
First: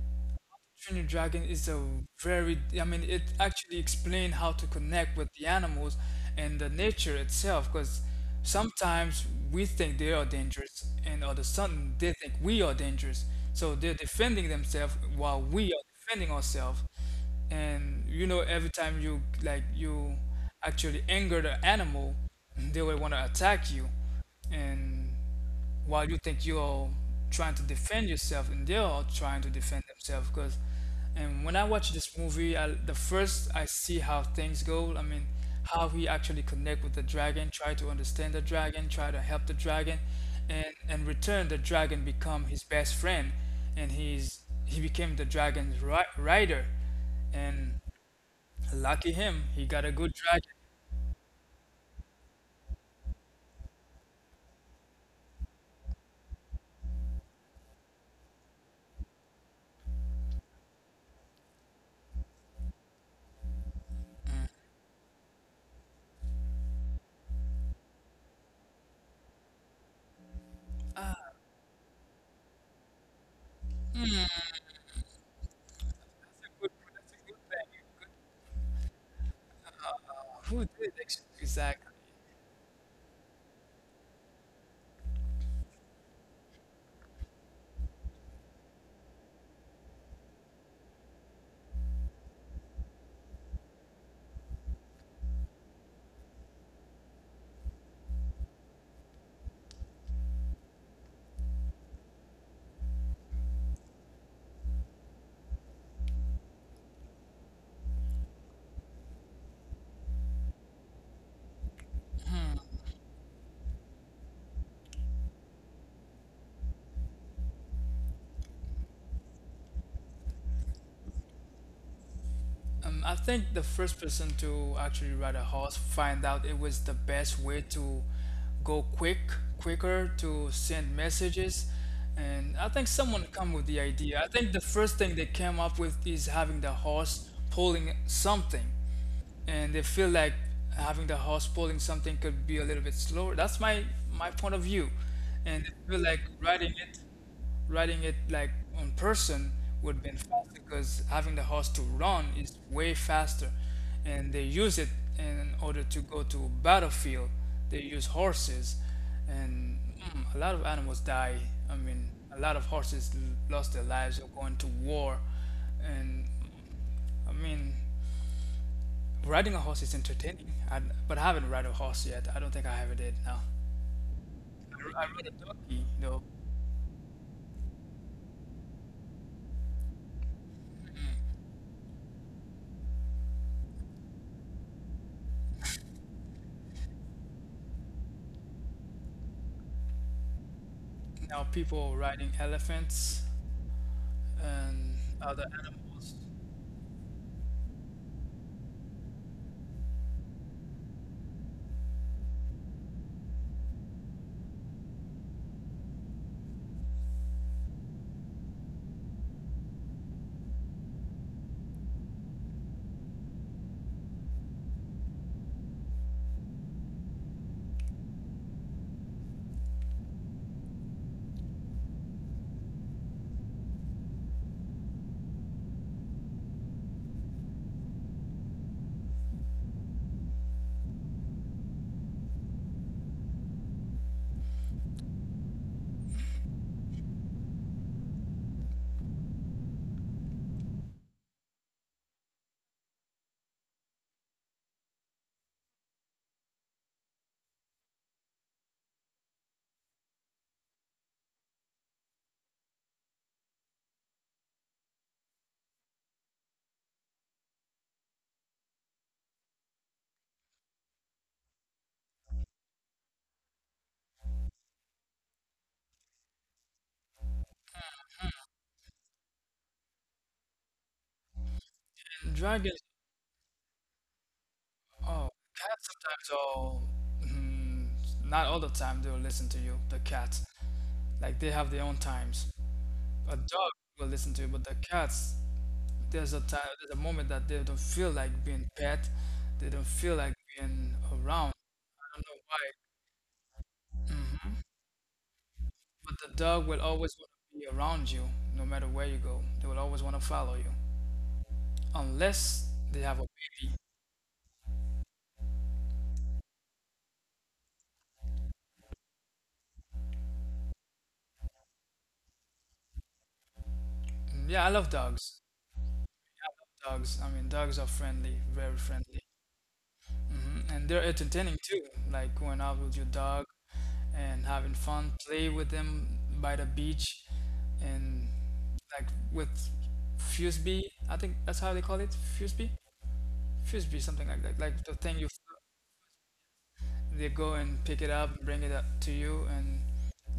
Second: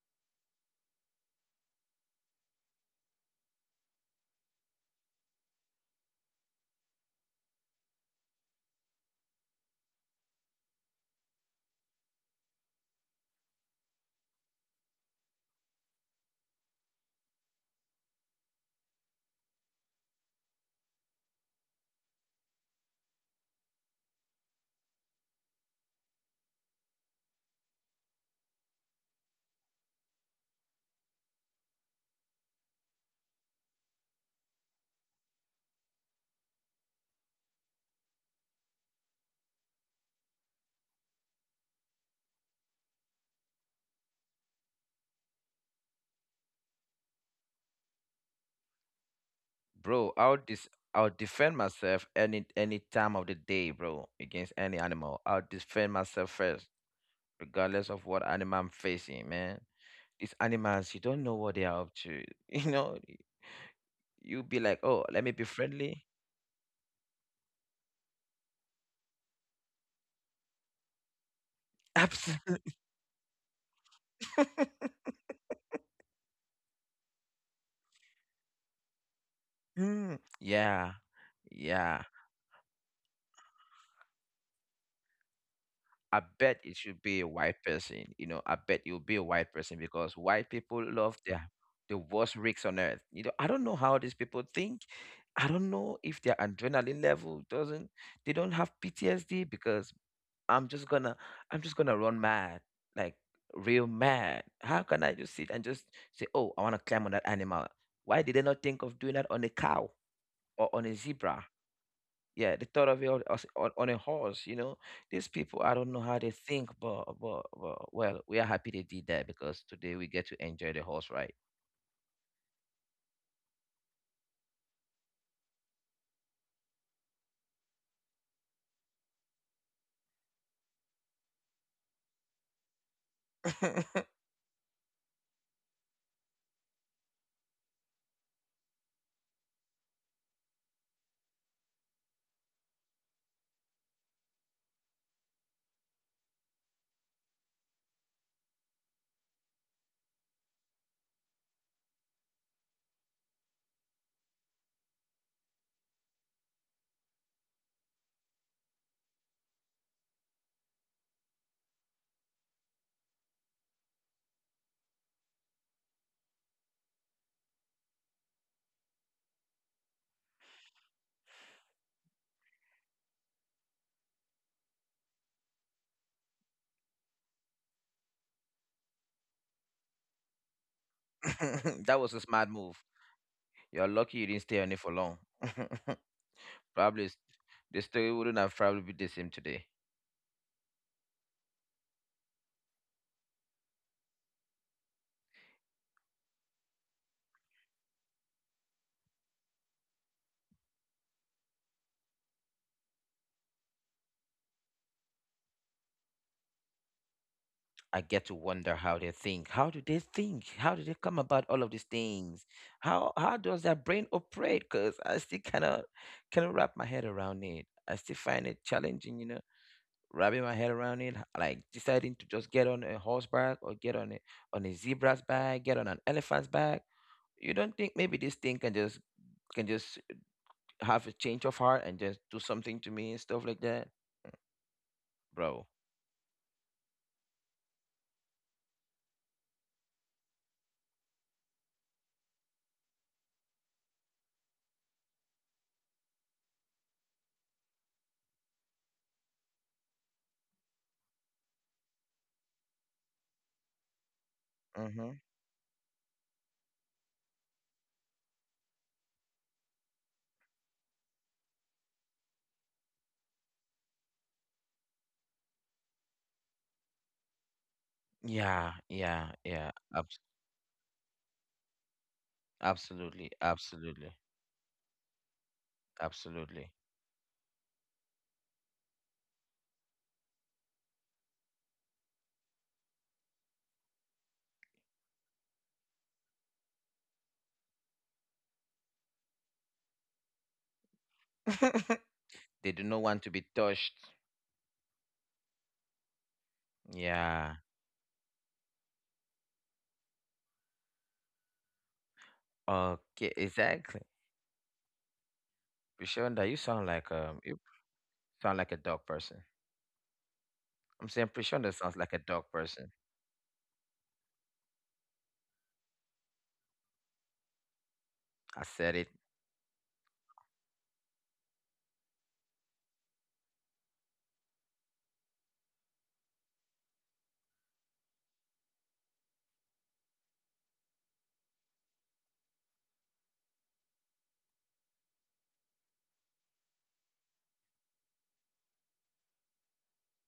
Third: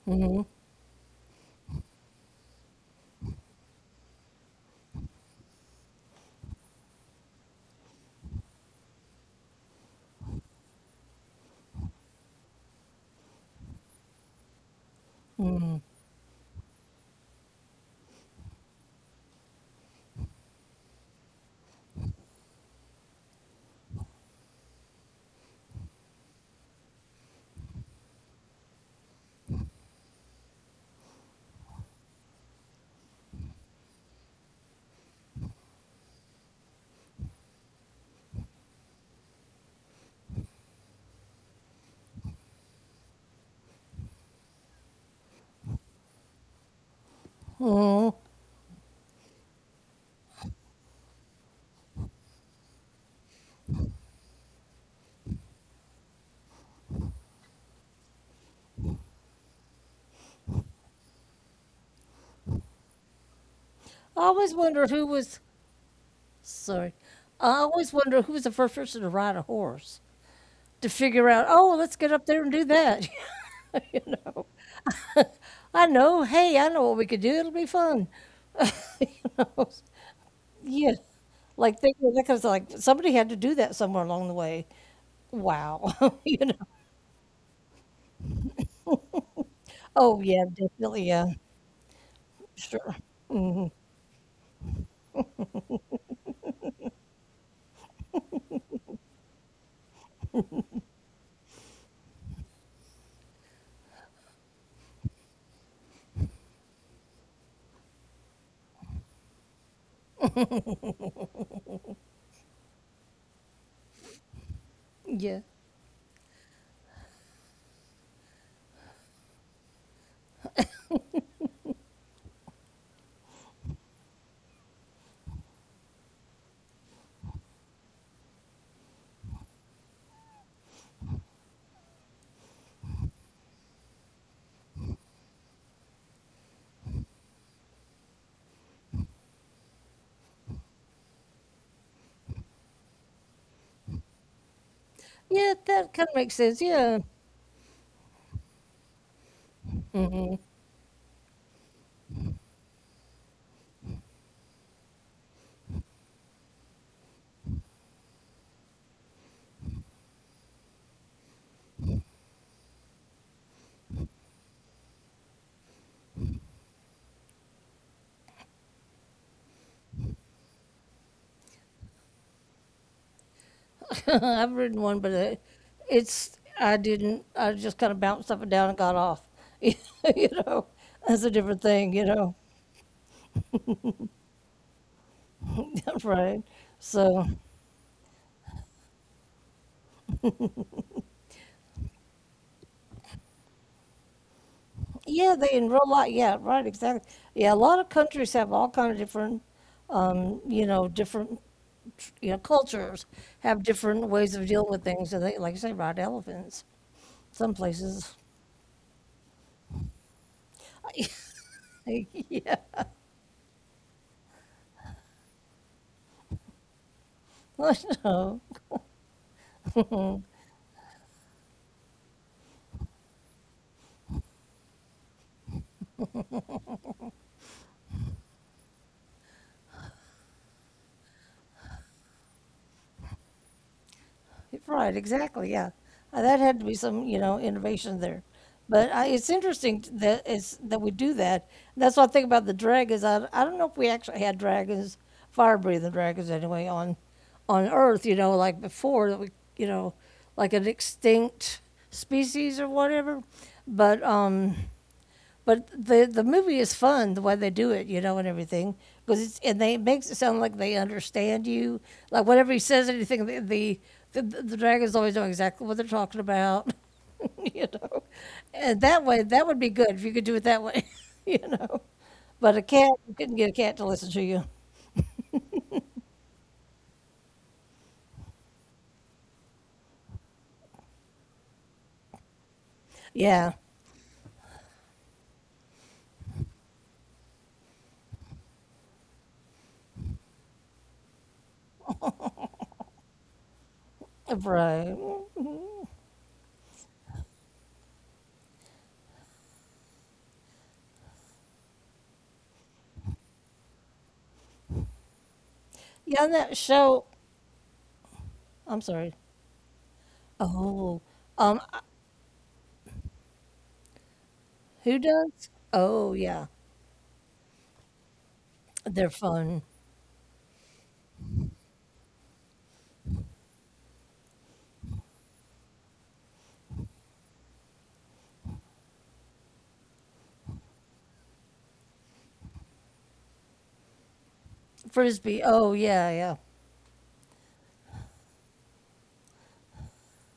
Mm.
Train Your Dragon is a very, I mean, it actually explained how to connect with the animals and the nature itself. Because sometimes we think they are dangerous, and other sudden they think we are dangerous. So they're defending themselves while we are defending ourselves. And you know, every time you actually anger the animal, they will want to attack you. And while you think you're trying to defend yourself and they're all trying to defend themselves because and when I watch this movie, the first I see how things go, I mean, how he actually connect with the dragon, try to understand the dragon, try to help the dragon, and return, the dragon become his best friend, and he became the dragon's rider. And
Hmm.
lucky him, he got a
Bro,
good dragon.
I'll defend myself any time of the day, bro, against any animal. I'll defend myself first, regardless of what animal I'm facing, man. These animals, you don't know what they are up to. [laughs] You know,
I
you be
always
like,
wonder
oh,
who
let me be
was
friendly.
sorry. I always wonder who was the first person to ride a horse to figure out, oh,
[laughs]
let's get up there and
Absolutely.
do that. [laughs] you know,
[laughs]
[laughs] I know,
A
hey, I
good,
know what we
that's
could
a
do.
good
It'll be
thing.
fun. [laughs]
Mm,
Who
yeah,
yeah.
did
Like,
exactly.
yeah.
they, because like somebody had to do that somewhere along the way. Wow.
I
[laughs] you
bet
know,
it should be a white person. You know, I bet you'll be a white person because
oh,
white
yeah,
people
definitely.
love
Yeah,
their the worst rigs on earth.
sure.
You know, I don't know how these people think. I don't know if their adrenaline level doesn't. They don't have PTSD because I'm just gonna I'm just gonna run mad, like real mad. How can I just sit and just say, oh, I want to climb on that animal? Why did they not think of doing that on a cow or on a zebra? Yeah, they thought of it on, on a horse, you know. These
Yeah.
people, I don't know how they think, but well, we are happy they did that because today we get to enjoy the horse ride.
I think the first person to actually ride a horse find out it was the best way to go quick, quicker to send messages. And I think someone come with the idea. I
[laughs]
think the first thing they came up with is having the horse pulling something and they feel like having the horse pulling something could be a little bit slower. That's my, my point of view,
Yeah,
and they
that
feel
kind of
like
makes sense. Yeah.
riding it like in person would have been
Mm-hmm.
faster because having the horse to run is way faster, and they use it in order to go to a battlefield. They use horses, and a lot of animals die. I mean, a lot of horses lost their lives or going to war, and I mean. Riding a horse is entertaining, I, but I haven't ride a horse yet. I don't think I ever did. No,
[laughs] I've ridden one,
I,
but
rode a donkey though.
it's I didn't. I just kind of bounced up and down and got off. [laughs] you know, that's a different
That
thing.
was a
You
smart
know.
move. You're lucky you didn't stay on it for long.
[laughs] right.
[laughs] Probably
So
the story wouldn't have probably been the same today.
Now people riding elephants and
yeah,
other
they in real
animals.
life. Yeah, right. Exactly. Yeah, a lot of countries have all kind of different, you know, different, you know, cultures have different ways of dealing with things. And they, like you say, ride elephants. Some
I get to
places.
wonder how they think. How do they think? How do they come about all of these things?
[laughs] yeah.
How does their brain operate? Because I still cannot wrap my head around it.
[laughs]
I
I
still find it
know.
challenging, you know. Wrapping my head around it, like deciding to just get on a horseback or get on a zebra's back, get on an elephant's back. You don't think maybe this thing can just have a change of heart and just do something to me and stuff like that,
Right,
bro?
exactly, yeah. That had to be some, you know, innovation there. But I, it's interesting that it's that we do that. That's what I think about the dragons. I don't know if we actually had dragons, fire breathing dragons anyway, on Earth, you know, like before that we, you know, like an extinct species or whatever. But um,
Mm-hmm.
but the movie is fun the way they do it, you know, and everything because it's and they it makes it sound like they understand you. Like whenever he says anything, the dragons always know exactly what they're talking about, [laughs] you know.
Yeah,
And that
yeah,
way,
yeah.
that would be good if you could do it that way, [laughs] you know.
And
But a
dragons.
cat,
Absolutely,
you couldn't get a cat
absolutely,
to listen to you.
Oh, cats sometimes.
absolutely.
Oh, mm, not all the time. They'll listen to you. The cats, like they have their own times. A
Yeah,
dog will listen to you, but the cats, there's a time, there's a moment that they don't feel like being pet. They don't feel like being around.
[laughs]
I don't know
They do
why.
not want to be touched.
right.
But the dog will always want
Yeah.
to be around you, no matter where you go. They will always want to follow you, unless they have a
Okay,
baby.
exactly.
Yeah, on that
Bishonda,
show.
you sound
I'm
like a
sorry.
dog person.
Oh,
I'm saying, I'm
um,
pretty sure that sounds like a dog person.
Mm, yeah, I love
who
dogs.
does? Oh, yeah,
Dogs. I mean, dogs are friendly, very
I
they're
said
friendly,
it.
fun.
hmm, and they're entertaining too. Like going out with your dog and having fun, play with them by the beach, and like with frisbee. I think that's how they call it, frisbee, frisbee, something like that. Like the thing you,
Frisbee. Oh, yeah, yeah.
they go and pick it up, bring it up to you, and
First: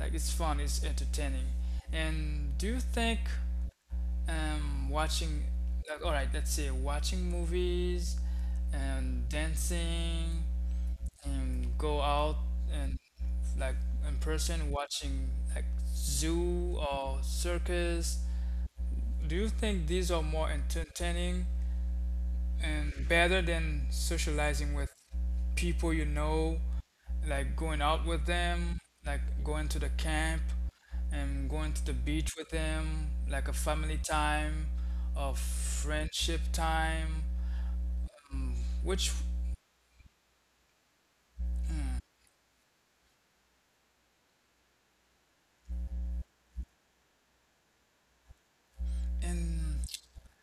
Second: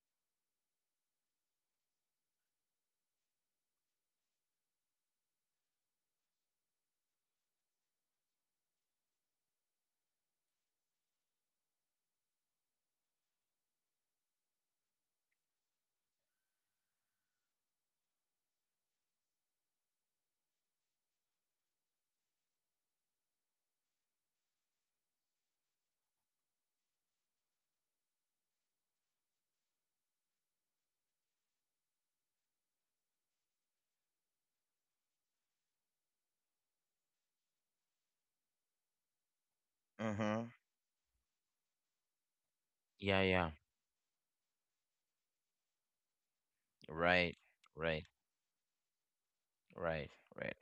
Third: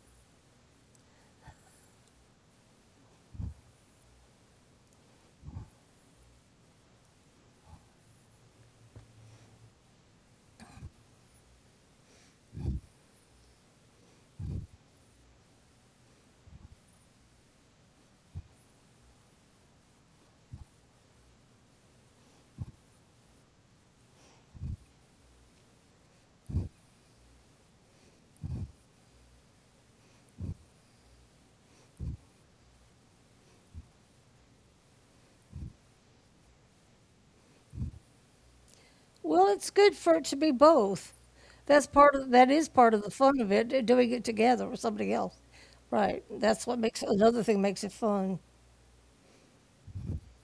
like it's fun, it's entertaining. And do you think watching, like, all right, let's say watching movies and dancing and go out and like in person watching like zoo or circus. Do you think these are more entertaining and better than socializing with people you know, like going out with them, like going to the camp and going to the beach with them, like a family time, a friendship time, which
Well, it's good for it
Mm-hmm.
to be both. That's part of that is part of
Yeah,
the
yeah.
fun of it, doing it together with somebody else. Right. That's what makes
Right,
another thing makes
right,
it fun.
and
right, right.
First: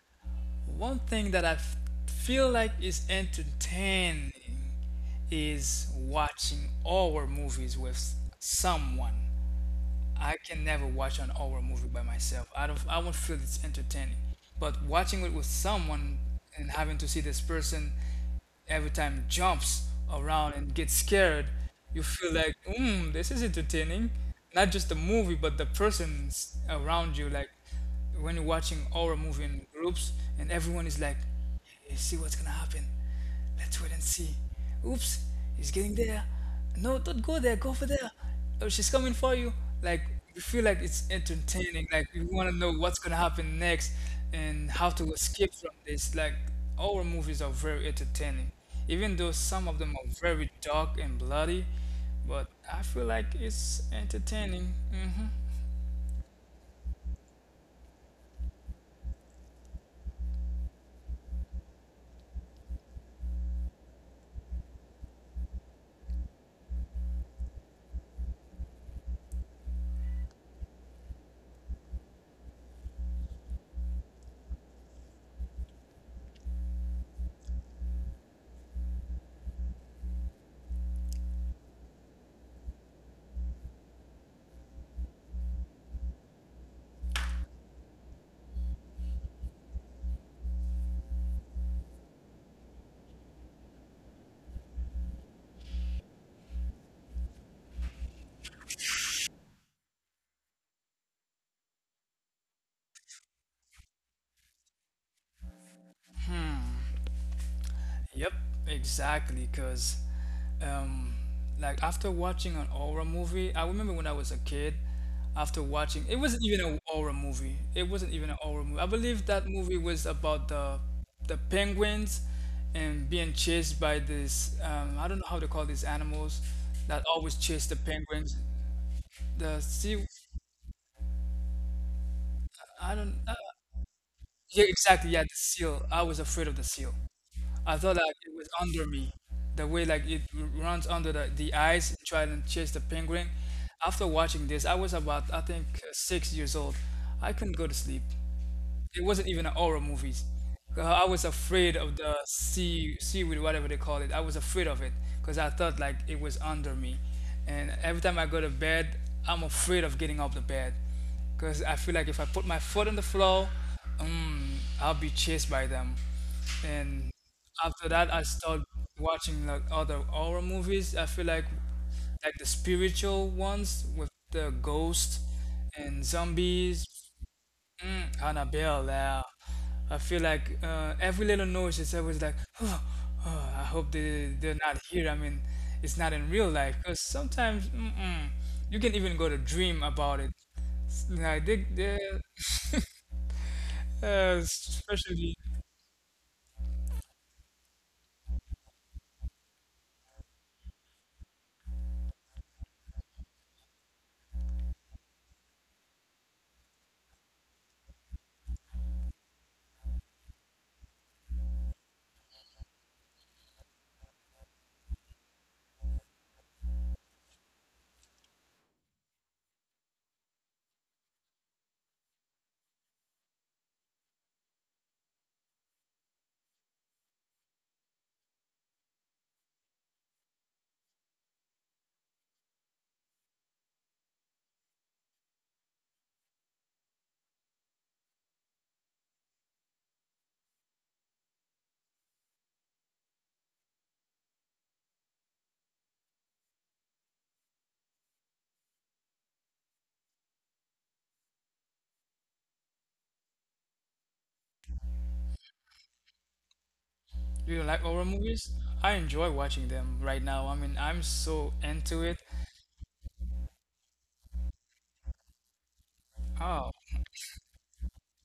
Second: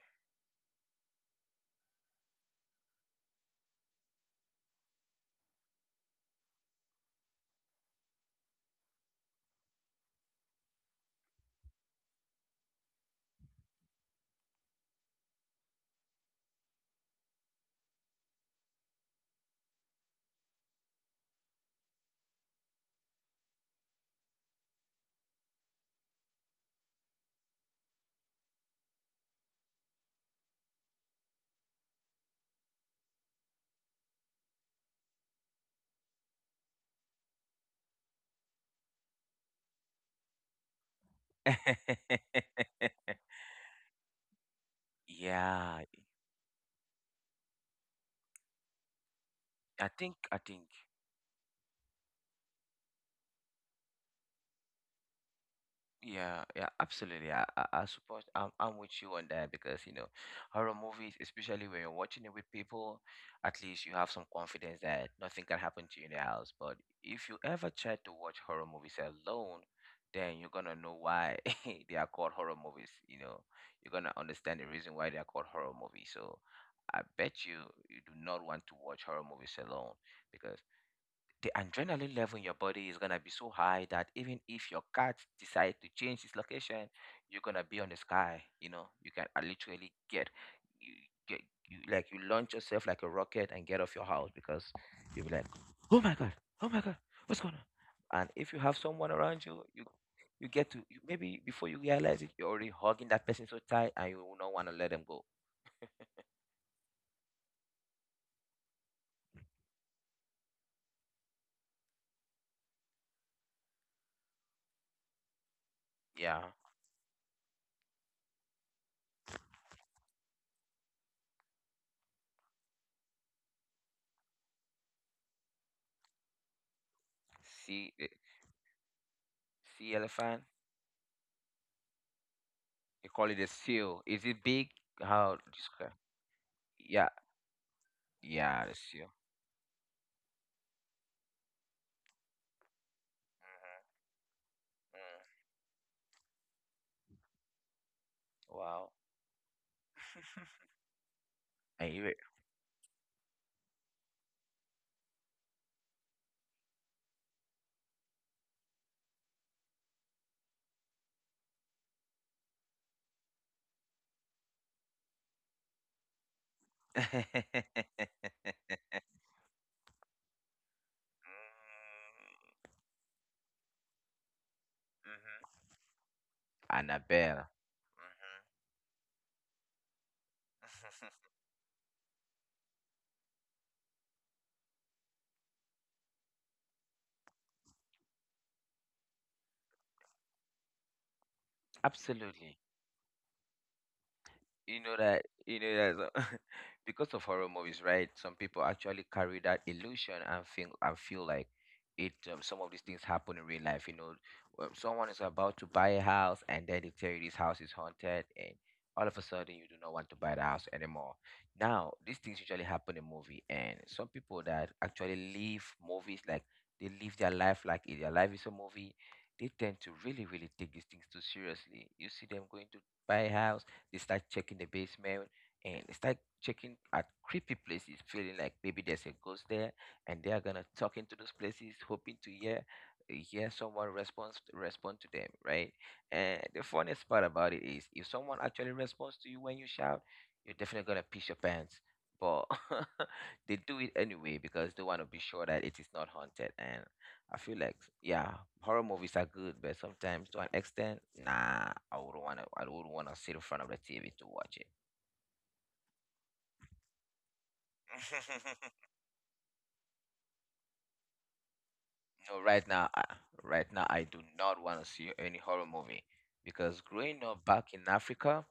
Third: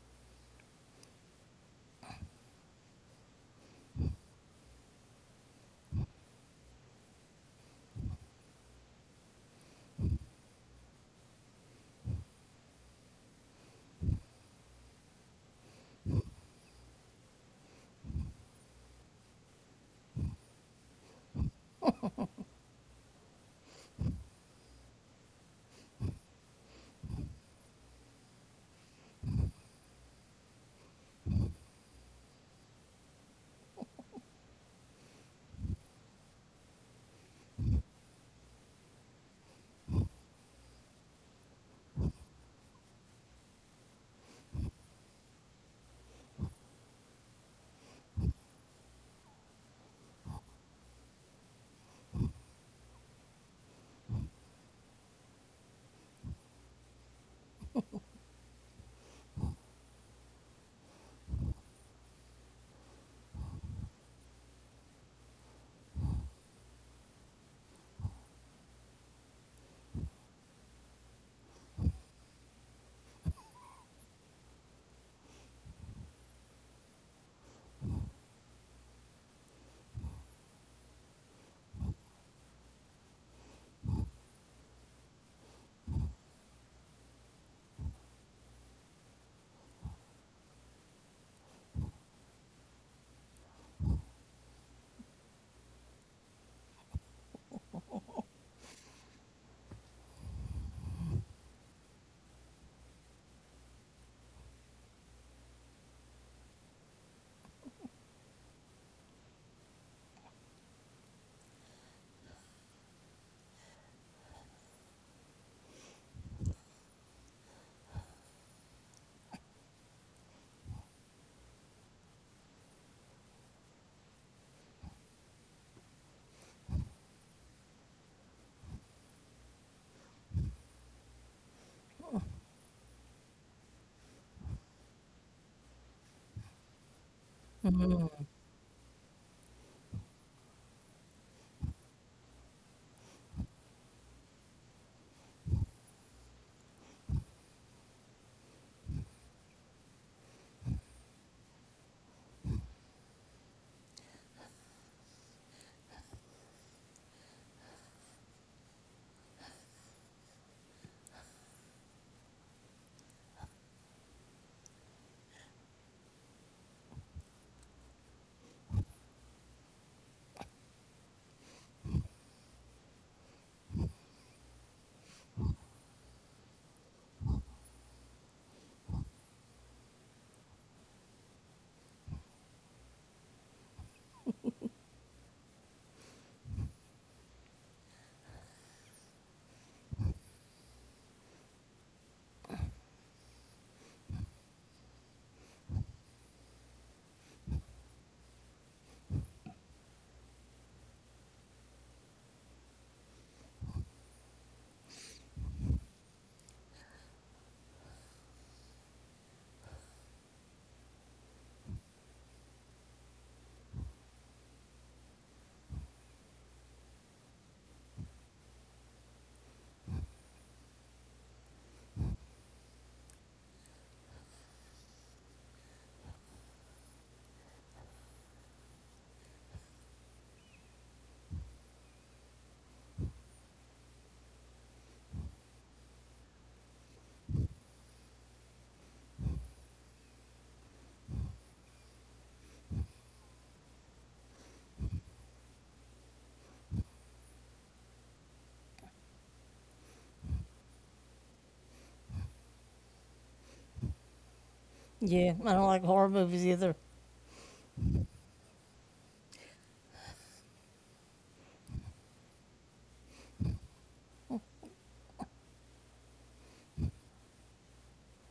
one thing that feel like is entertaining is watching horror movies with someone. I can never watch an horror movie by myself. I don't. I won't feel it's entertaining. But watching it with someone and having to see this person every time jumps around and gets scared, you feel like, mm, this is entertaining. Not just the movie, but the persons around you. Like when you're watching horror movie in groups, and everyone is like, you see what's gonna happen. Let's wait and see. Oops, he's getting there, no, don't go there, go over there. Oh, she's coming for you. Like you feel like it's entertaining, like you wanna
[laughs]
know what's gonna happen next and how to escape
Yeah,
from this. Like our movies are very entertaining. Even though some of them are
I
very
think.
dark and bloody, but I feel like it's entertaining.
Yeah, yeah, absolutely. I suppose I'm with you on that because, you know, horror movies, especially when you're watching it with people, at least you have some confidence that nothing can happen to you in the house. But if you ever try to watch horror movies alone, then you're gonna know why [laughs] they are called horror movies. You know, you're gonna understand the reason why they are called horror movies. So I bet you you do not want to watch horror movies alone because the adrenaline level in your body is gonna be so high that even if your cat decides to change its location, you're gonna be on the sky. You know, you can literally you get you like you launch yourself like a rocket and get off your house because you'll be like, oh my god, oh my god, what's going on? And if you have someone around you, maybe before you realize it, you're already hugging that person so tight and you will not want to let them go.
Yep, exactly. Because, um, like after watching an horror movie, I remember when I was a kid. After watching, it
Yeah,
wasn't even a horror movie. It wasn't even a horror movie. I believe that movie was about the penguins and being chased by this. I don't know how to call these animals that always chase the
see, the-
penguins. The
see
sea.
elephant. They
I
call
don't.
it a seal. Is it big?
Yeah, exactly.
How?
Yeah, the seal. I was afraid of the
Yeah,
seal. I thought like it
yeah,
was
that's
under
you.
me. The way like it runs under the ice and trying to chase the penguin. After watching this, I was about I think 6 years old. I couldn't go to sleep.
Mm-hmm. Mm. Wow.
It wasn't even an horror movies. I was
I
afraid
hear
of
it.
the seaweed, whatever they call it. I was afraid of it because I thought like it was under me, and every time I go to bed, I'm afraid of getting off the bed because I feel like if I put my foot on the floor, I'll be chased by them. And
[laughs]
after that, I started watching like other horror movies. I feel like the spiritual ones with the ghost and
Mm-hmm.
zombies.
Annabelle.
Mm,
Mm-hmm.
Annabelle, yeah. I feel like
[laughs]
every little noise is always like, [sighs] oh, I hope they're not here. I mean, it's not in real life because sometimes mm-mm, you can even go to dream about it. Like, they,
Absolutely.
[laughs]
You know that,
especially
you know that, [laughs] because of horror movies, right? Some people actually carry that illusion and feel like it some of these things happen in real life. Someone is about to buy a house, and then they tell you this house is haunted, and all of a sudden you do not want to buy the house anymore. Now these things usually happen in movie, and some people that actually live movies, like, they live their their life is a movie. They tend to really, really take these things too seriously. You see them going to buy a house, they start checking the basement, and they start checking at creepy places, feeling like maybe there's a ghost there, and they are gonna talk into those places, hoping to hear someone respond to them, right? And the funniest part about it is, if someone actually responds to you when you shout, you're definitely gonna piss your pants. But [laughs] they do it anyway because they want to be sure that it is not haunted. And I feel like, yeah, horror movies are good, but sometimes to an extent, nah, I wouldn't wanna sit in front of the TV to watch it.
Yeah, I don't like horror movies either.
you know, like horror movies,
[laughs]
I enjoy watching them right now. I mean, I'm so into
No,
it.
right right now I do not want to see any horror movie, because
Oh,
growing up back in Africa,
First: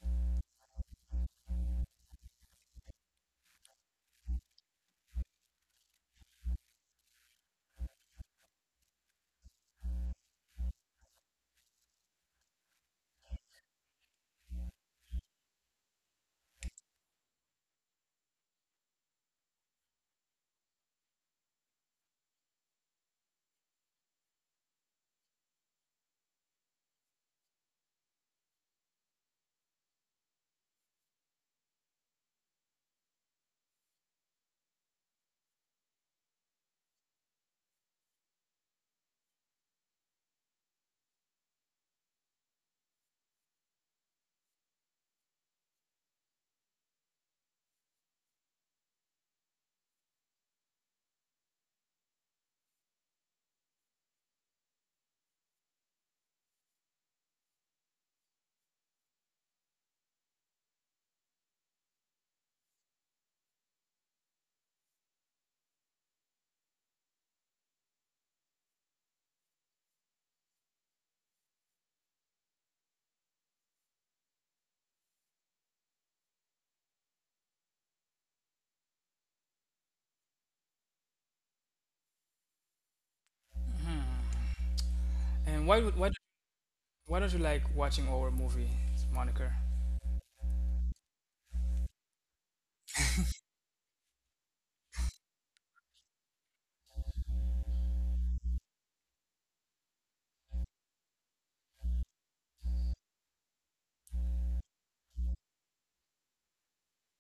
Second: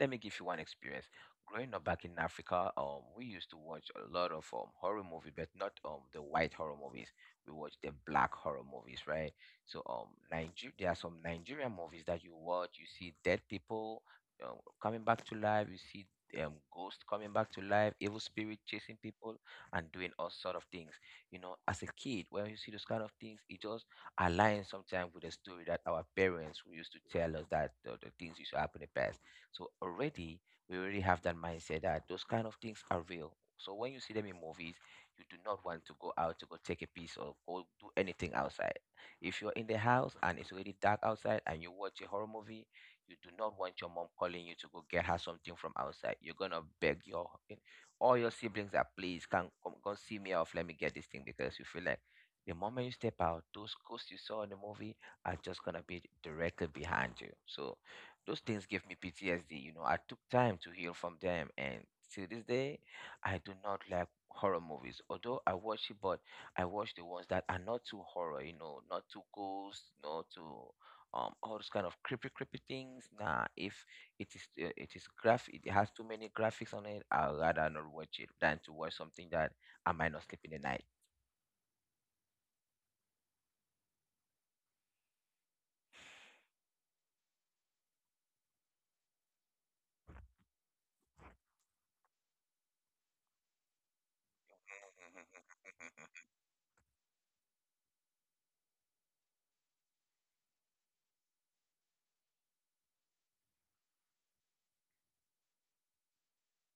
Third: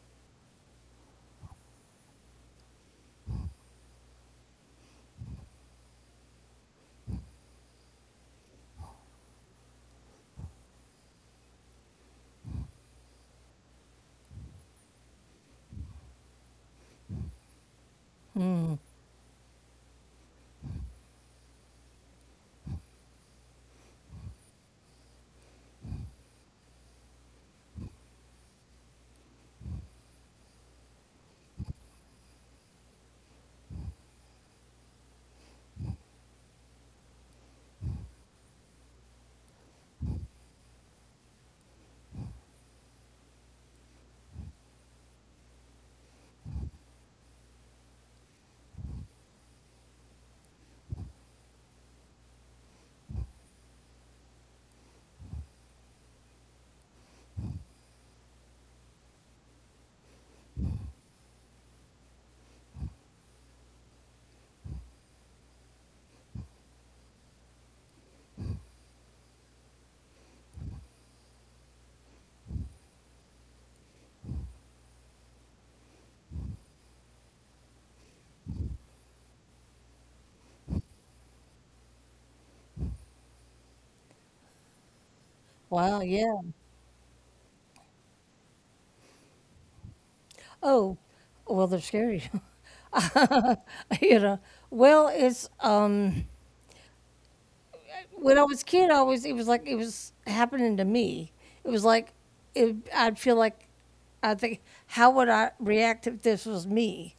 let me give you one experience. Growing up back in Africa, we used to watch a lot of horror movies, but not the white horror movies. We watch the black horror movies, right? So there are some Nigerian movies that you watch. You see dead people coming back to life. You see ghosts coming back to life, evil spirit
Hmm.
chasing people, and doing all sort of things. You know, as a kid, when you see those kind of things, it just aligns sometimes with the story that our parents who used to tell us that the things used to happen in the past. So already we already have that mindset that those kind of things are real. So when you see them in movies, you do not want to go out to go take a piece or go do anything outside. If you're in the house and it's already dark outside and you watch a horror movie, you do not want your mom calling you to go get her something from outside. You're gonna beg your all your siblings that please can come see me off. Let me get this thing, because you feel like the moment you step out, those ghosts you saw in the movie are just gonna be directly behind you. So those things gave me PTSD. You know, I took time to heal from them, and to this day, I do not like horror movies. Although I watch it, but I watch the ones that are not too horror. You know, not too ghost, not too all those kind of creepy, creepy things. Nah, if it has too many graphics on it, I'd rather not watch it than to watch something that I might not sleep in the night.
and
Wow, yeah.
why don't you like watching horror movie, Monica?
Oh, well, they're scary. [laughs] you know. Well, it's
[laughs]
when I was a kid, I always it was like it was happening to me. It was like I'd feel like I think how would I react if this was me?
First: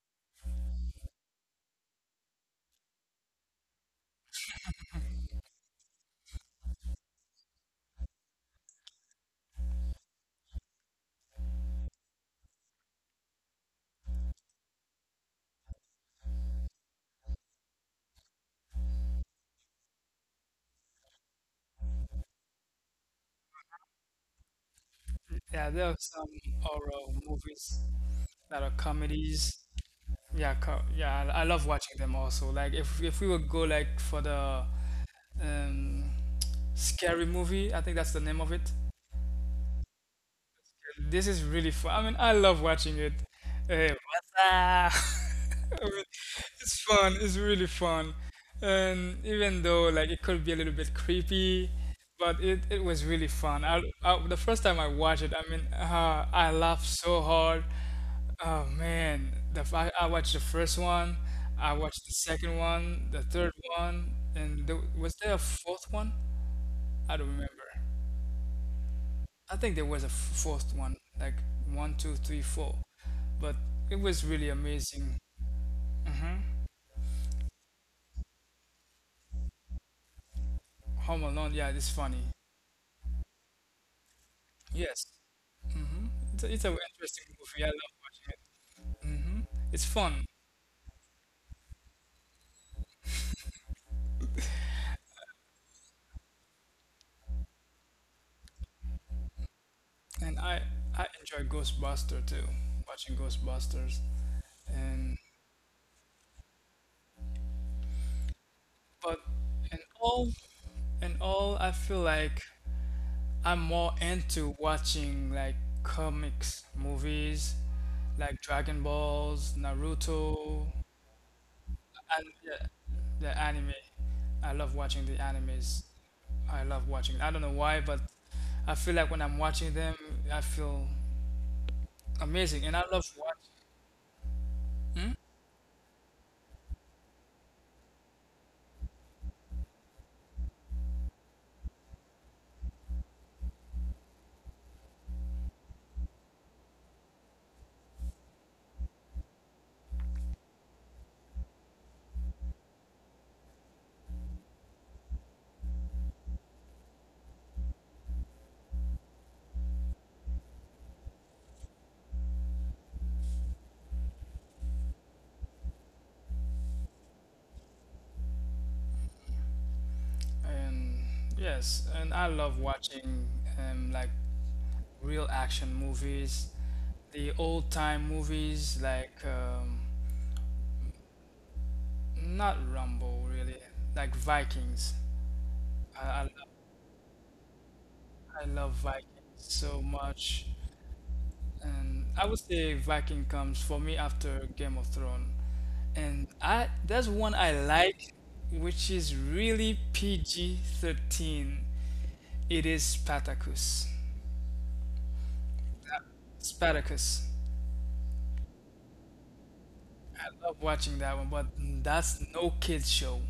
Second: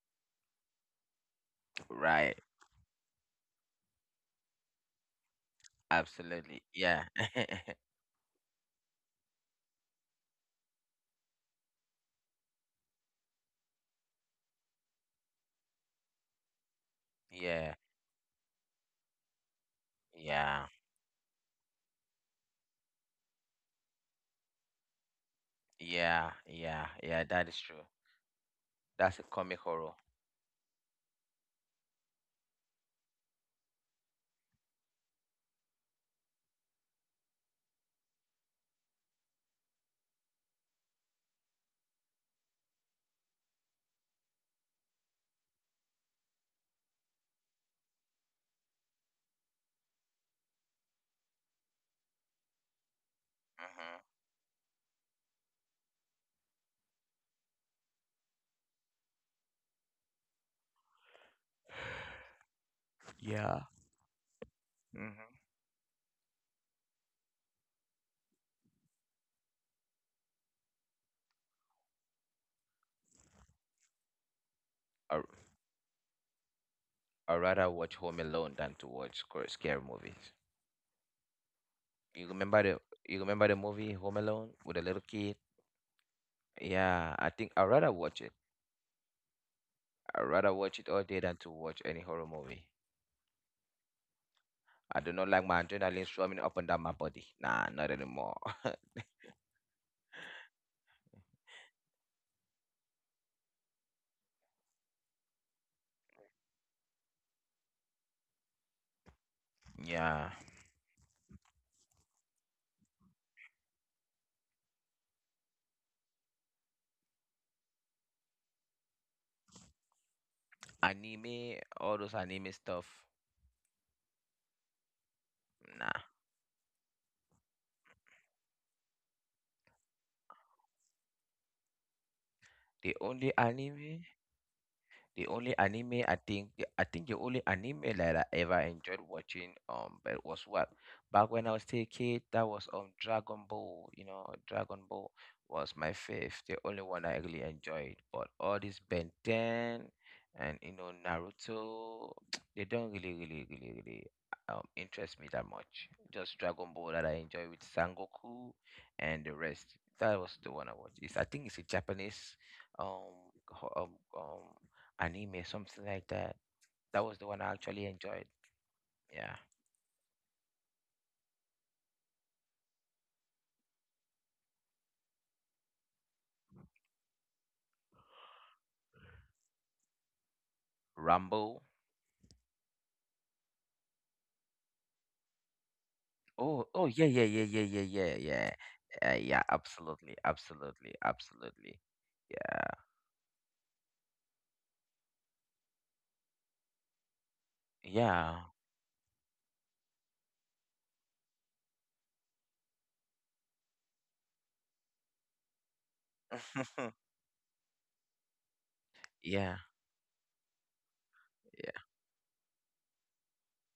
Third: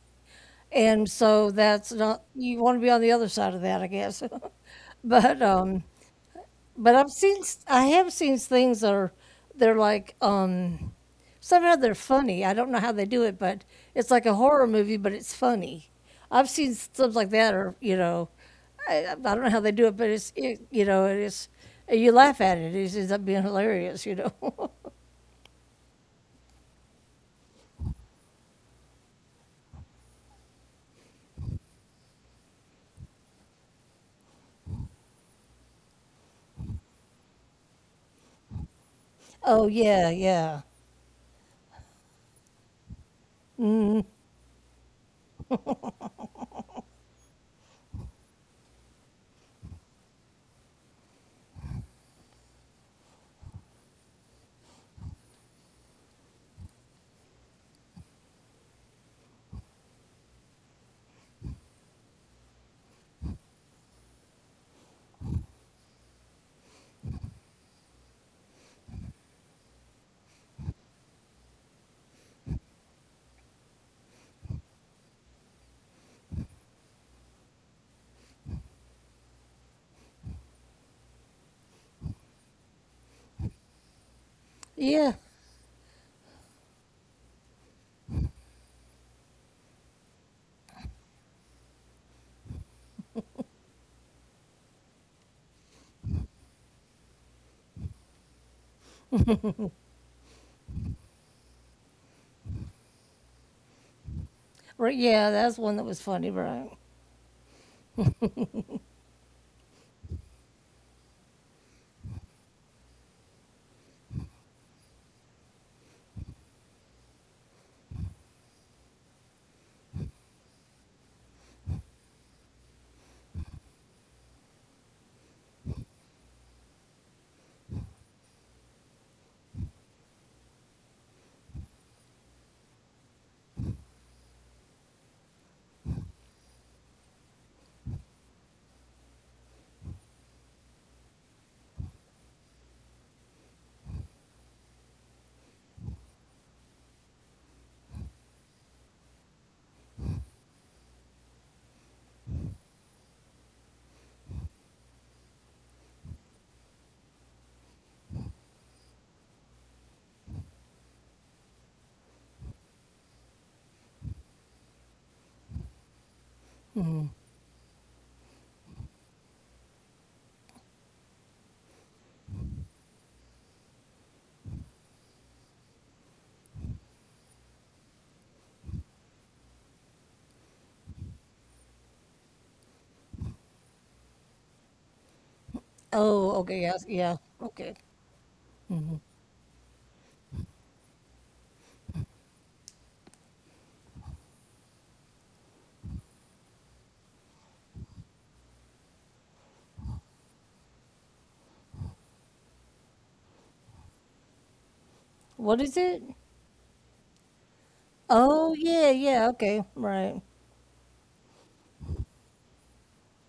And so that's not,
Right.
you want to be on the other side of that, I guess. [laughs] but um,
Absolutely.
but
Yeah.
I've seen, I have seen things that are, they're like, somehow they're funny. I don't know how they do it, but it's like a horror movie, but it's funny. I've seen stuff
[laughs]
like that,
Yeah.
or you know, I don't know how they do it, but it's
Yeah.
it, you know, it is you laugh at it. It ends up being hilarious, you know.
Yeah, there are
Yeah,
some
yeah, yeah,
horror
that is true.
movies that are
That's a comic
comedies.
horror.
Yeah, yeah, I love watching them also. Like if we would go like for the um, [tsk] scary movie, I think that's the name of it.
[laughs] oh yeah, yeah,
This is really fun. I mean, I love watching it. What's up? [laughs] I mean, it's fun. It's really fun. And even though like it could be a little bit creepy, but it was really fun.
Hmm.
I the first time I watched it, I mean, I laughed so hard. Oh man, I watched the first one, I watched the second one, the
Yeah.
third one, and was
Hmm.
there a fourth one? I don't remember. I think there was a fourth one, like one, two, three, four. But it was really
I
amazing.
I rather watch Home Alone than to watch scary movies.
Home Alone, yeah, it's
You
funny.
remember the you remember the movie Home Alone with the little
Yes,
yeah,
kid?
it's a, it's an
Yeah, I
interesting
think I
movie. I
rather
love
watch it.
watching it. It's
I
fun,
rather watch it all day than to watch any horror movie. I do not like my adrenaline swarming up and down my body. Nah, not anymore.
and I enjoy Ghostbuster too, watching Ghostbusters.
right.
And
Yeah, that's one that was funny, right?
but in
[laughs] Yeah,
all in all, I feel like I'm more into watching like comics movies, like Dragon Balls, Naruto.
anime, all those anime
And
stuff.
yeah, the anime. I love watching the
Nah,
animes. I love watching. I don't know why, but I feel like when I'm watching them, I feel
the
amazing, and I
only
love watching.
anime The only anime I think the only anime that I ever enjoyed watching, but was what back when I was still a kid, that was Dragon Ball. You know, Dragon Ball was my fifth, the only one I really enjoyed. But all this Ben 10 and, you know, Naruto, [tsk] they don't really interest me that much, just Dragon Ball that I enjoy, with Sangoku and the rest. That was the one I watched. It's, I think it's a Japanese um ho- um, um anime, something like that. That was the one I actually enjoyed. Yeah,
Hmm? And yes, and I love watching like real action movies, the old time movies, like
Rambo.
not Rambo really, like Vikings.
Oh,
Love,
Oh,
oh yeah,
okay,
yeah,
yes,
yeah, yeah,
yeah,
yeah, yeah,
okay.
yeah,
I love
yeah.
Vikings
Absolutely,
so much.
absolutely, absolutely.
And I
Yeah,
would say Viking comes for me after Game of Thrones. And I there's one I
yeah,
like, which is really PG-13. It is Spartacus.
What is it?
[laughs]
Spartacus.
Oh, yeah,
yeah,
yeah, okay, right.
I love watching that one,
yeah.
but that's no kids show.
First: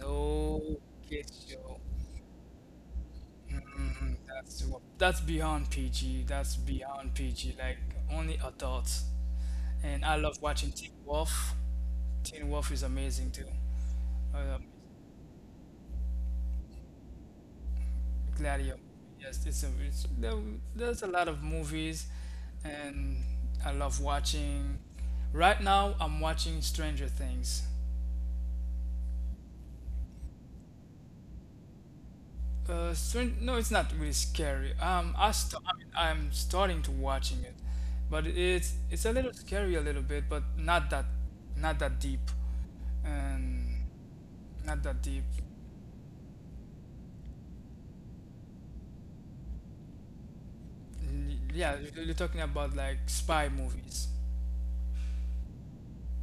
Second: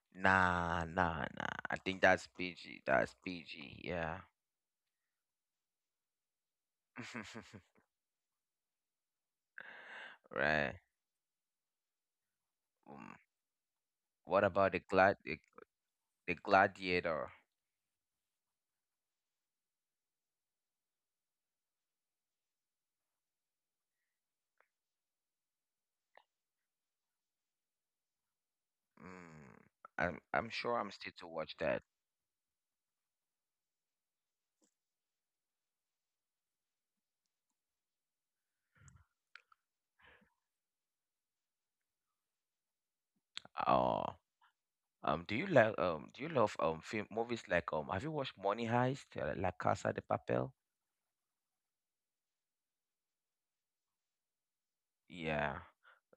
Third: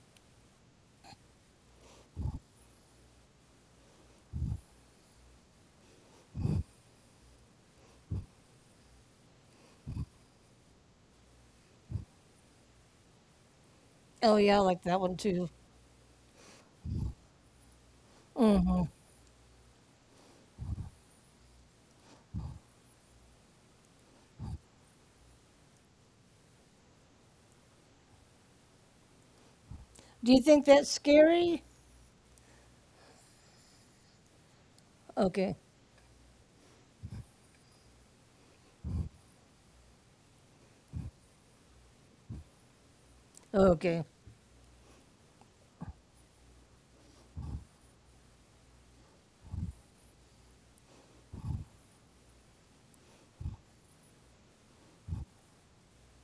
No
Nah, nah,
kids
nah. I
show.
think that's PG. That's PG.
Mm,
Yeah.
that's beyond PG. That's beyond PG.
[laughs]
Like only adults. And I love watching
Right.
Teen Wolf. Teen Wolf is
Mm.
amazing too.
Oh,
What
yeah, I
Um,
about
like that one
the,
too.
the Gladiator?
Gladio. Yes, it's, there's a lot of movies, and I love watching. Right now, I'm watching Stranger Things.
Mm. I'm
Do you
I'm
think
sure
that's
I'm still to watch
scary?
that.
No, it's not really scary.
Okay,
I mean, I'm starting to watching it, but it's a little scary a little bit, but not that deep, and
okay.
Oh.
not that deep.
Do you like do you love film movies like, have you watched Money Heist, La Casa de Papel?
Yeah, you're talking about like spy movies.
Yeah,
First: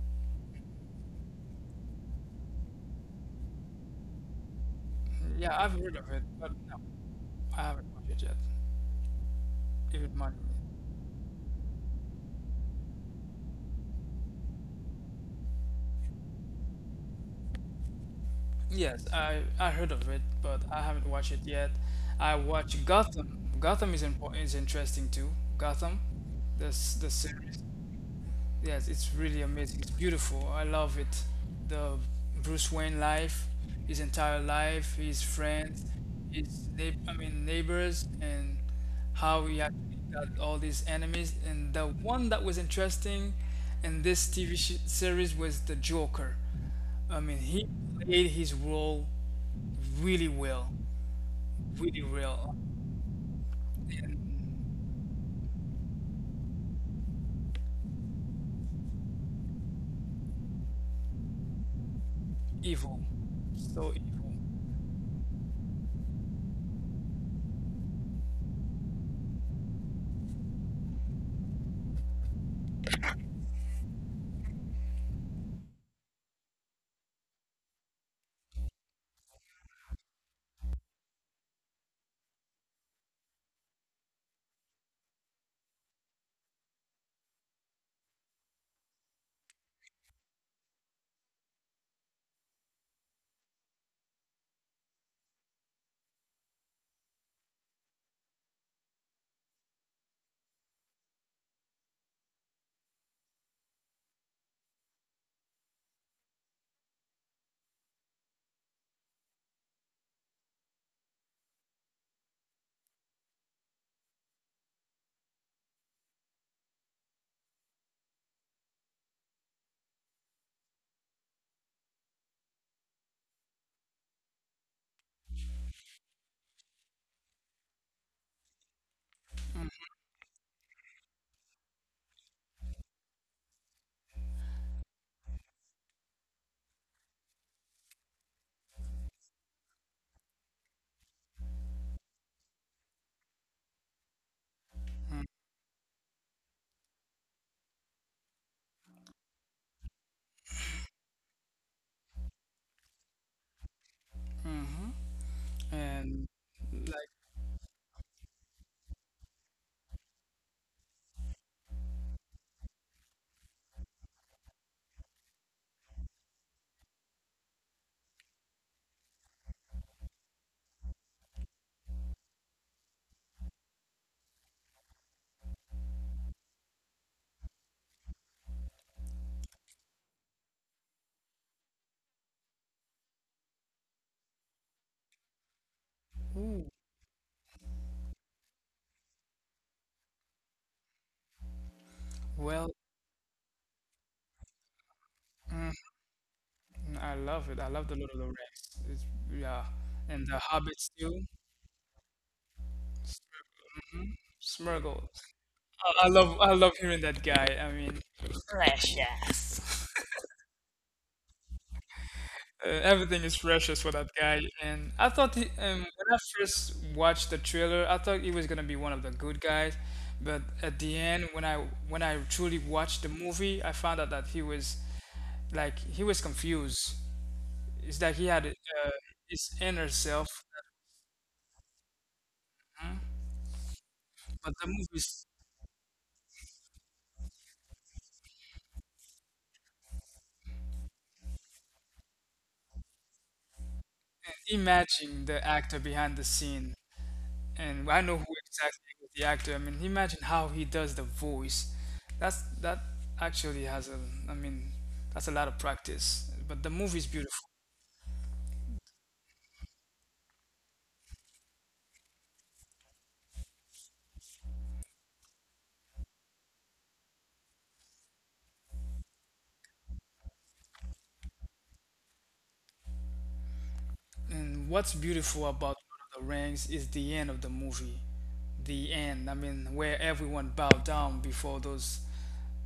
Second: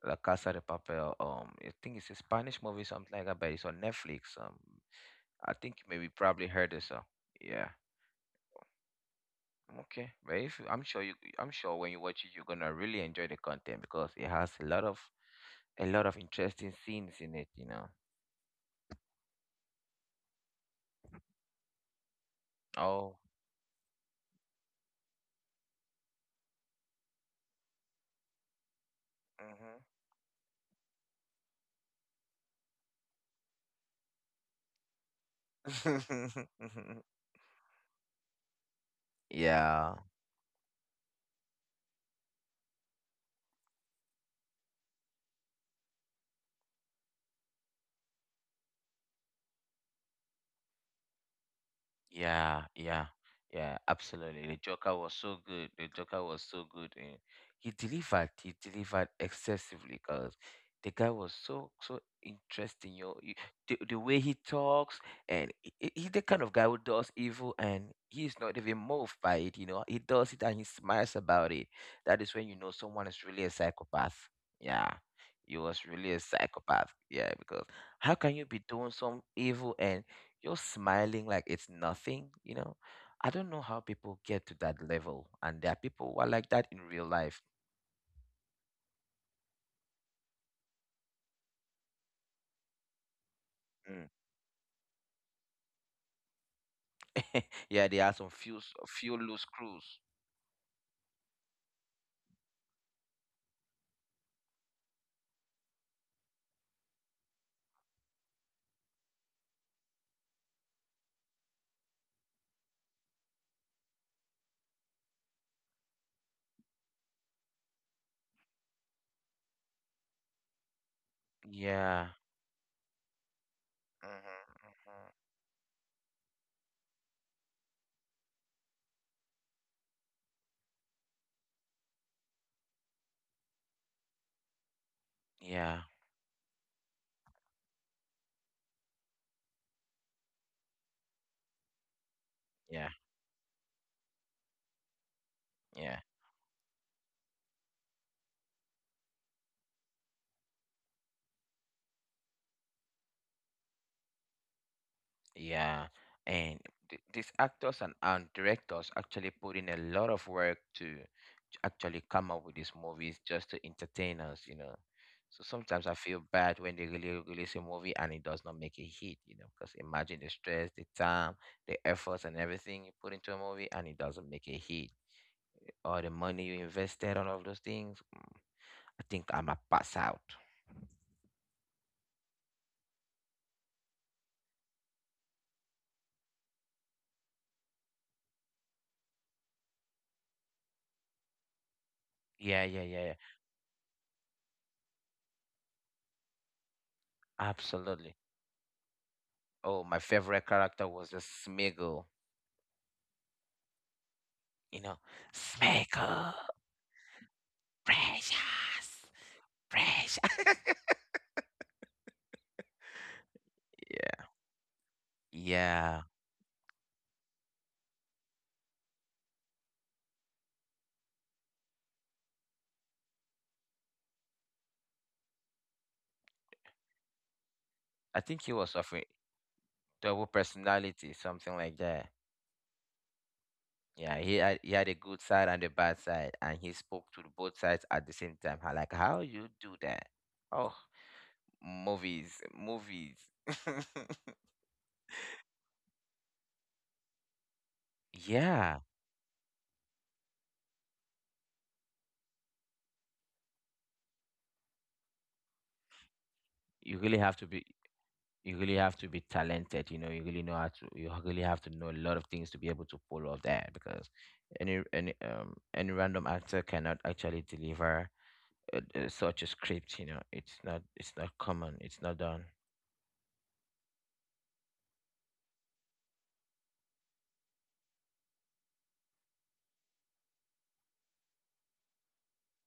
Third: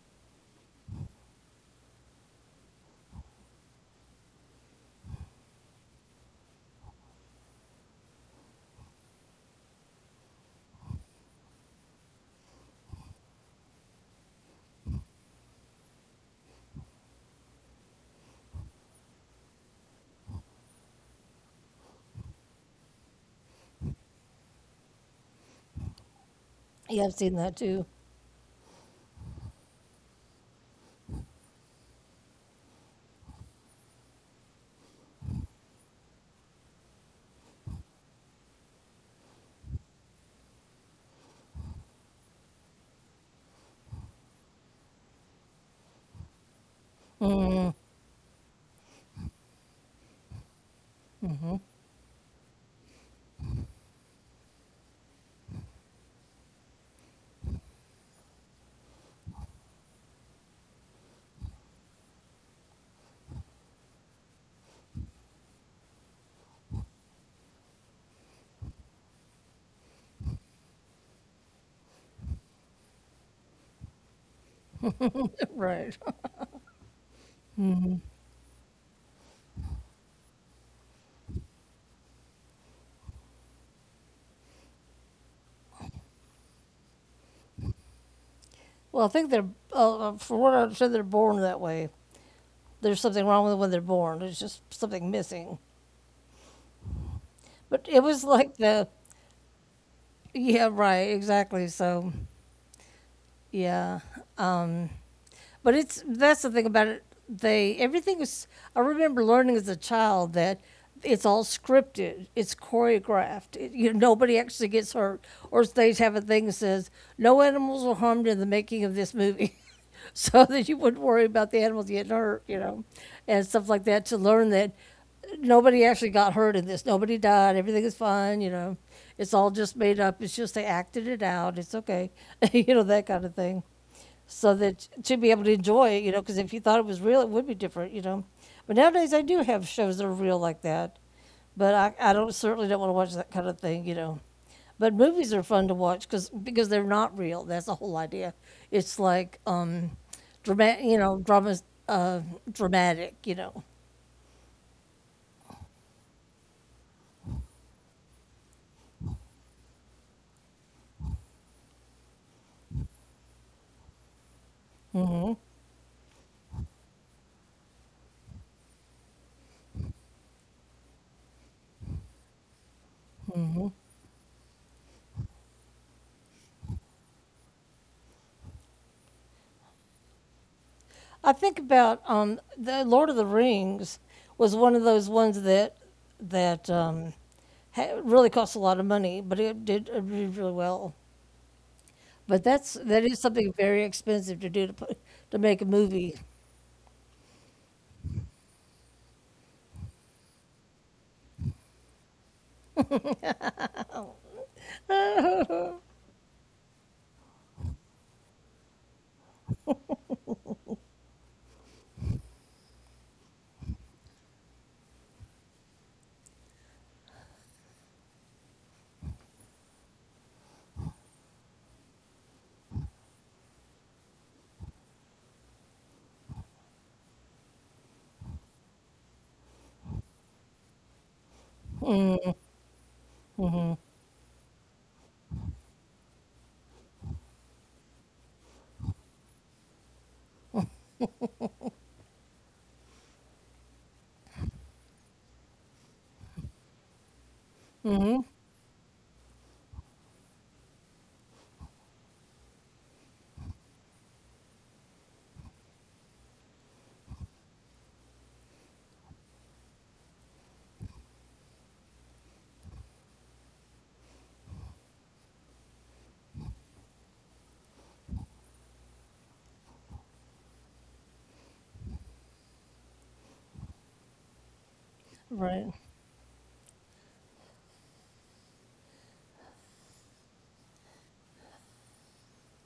La Casa de Papel. I think it's a Spanish movie, something like that, but it's on Netflix. I
Yeah, I've
think you
heard of
maybe
it,
probably
but
heard
no,
it. So
I
yeah,
haven't watched it yet. It
okay.
would
But
mind me.
if you- I'm sure you, I'm sure when you watch it, you're gonna really enjoy the content because it has a lot of interesting scenes in it. You know.
Yes, I heard of it, but I haven't watched it yet. I watched
Oh.
Gotham. Gotham is important, is interesting too. Gotham,
Yeah,
the
I've seen that
series.
too.
Yes, it's really amazing. It's beautiful. I love it. The Bruce Wayne life, his entire life, his friends,
Mm-hmm.
I mean neighbors, and
[laughs]
how he
Yeah.
actually got all these enemies. And the one that was interesting in this TV sh series was the Joker. I mean, he played his role really well, really real
Yeah, yeah, yeah,
and
absolutely. The Joker was so good. The Joker was so good. And he delivered excessively, because the guy was so, so interesting.
evil,
The,
so
the
evil.
way he talks, and he's the kind of guy who does evil and he's not even moved by it. You know, he does it and he smiles about it. That is when you know someone is really a psychopath. Yeah,
[laughs]
he was
Right.
really a psychopath. Yeah, because how can you be doing some evil and you're smiling like it's nothing, you know. I don't know how people get to that level, and there are people who are like that in real life.
Well, I think they're, from what I said, they're born that way. There's something wrong with when they're born.
Mm.
There's just something missing.
[laughs]
But it
Yeah,
was
they are some
like
few
the,
s- few loose screws.
yeah, right, exactly. So, yeah. um, but it's that's the thing about it. They everything is. I remember learning as a child that it's all scripted. It's choreographed. It, you know, nobody actually gets hurt, or they have a thing that says no animals were harmed in the making of this movie. [laughs] so that you wouldn't worry about the animals getting
Yeah.
hurt, you know, and stuff like that to learn
Hmm.
that
Hmm.
nobody actually got hurt in this. Nobody died. Everything is fine, you know. It's all just made up. It's just they acted it out. It's okay, [laughs] you know, that kind of thing so that to be able to enjoy it,
Yeah.
you know, because if you thought it was real, it would be different, you know. But nowadays, I do have shows that are real like that, but I don't certainly don't want to
Yeah.
watch that kind of thing, you know. But
Mm.
movies are fun to watch
Yeah,
because they're not real. That's the whole idea. It's like dramatic, you know, dramas, uh, dramatic, you know.
Yeah,
And
and
like,
these actors and directors actually put in a lot of work to actually come up with these movies just to entertain us, you know. So sometimes I feel bad when they really release a movie and it does not make a hit, you know, because imagine the stress, the time, the efforts, and everything you put into a movie and it doesn't make a hit. All the money you invested on all of those things. Mm, I think I'm a pass out.
I think about the Lord of the Rings was one of those ones that
ooh,
that um, ha- really cost a lot of money, but it did really well. But
well,
that's
Yeah, yeah,
that is
yeah, yeah.
something very expensive to do to put, to make a movie,
I love it. I love the Lord of the
Absolutely.
Rings. It's, yeah,
Oh, my
and the
favorite
Hobbits
character
too.
was the Smeagol. You
Smeargle.
know, Smeagol,
I love hearing that guy. I mean,
precious, precious. [laughs]
uh, everything is precious for that
Yeah,
guy, and I thought he, when
yeah.
I first watched the trailer, I thought he was gonna be one of the good guys, but at the end, when I truly watched the movie, I found out that he was like he was confused. It's like
I
he
think
had
he was suffering
his inner
double
self,
personality, something like that. Yeah, he
but
had,
the
he had a good
movie's
side and a bad side, and he spoke to the both sides at the same time. I like how you do that. Oh, movies, movies. [laughs]
imagine the actor behind the scene. And I know who
Yeah,
exactly is the actor. I mean, imagine how he does the voice. That's that actually has a. I mean, that's a lot of practice. But the movie
you
is
really have
beautiful.
to be you really have to be talented. You know, you really have to know a lot of things to be able to pull off that, because any random actor cannot actually deliver such a script. You know, it's not, it's not common, it's not done.
And what's beautiful
right?
about Lord of the Rings is the end of the movie. The end. I mean, where everyone bowed down before those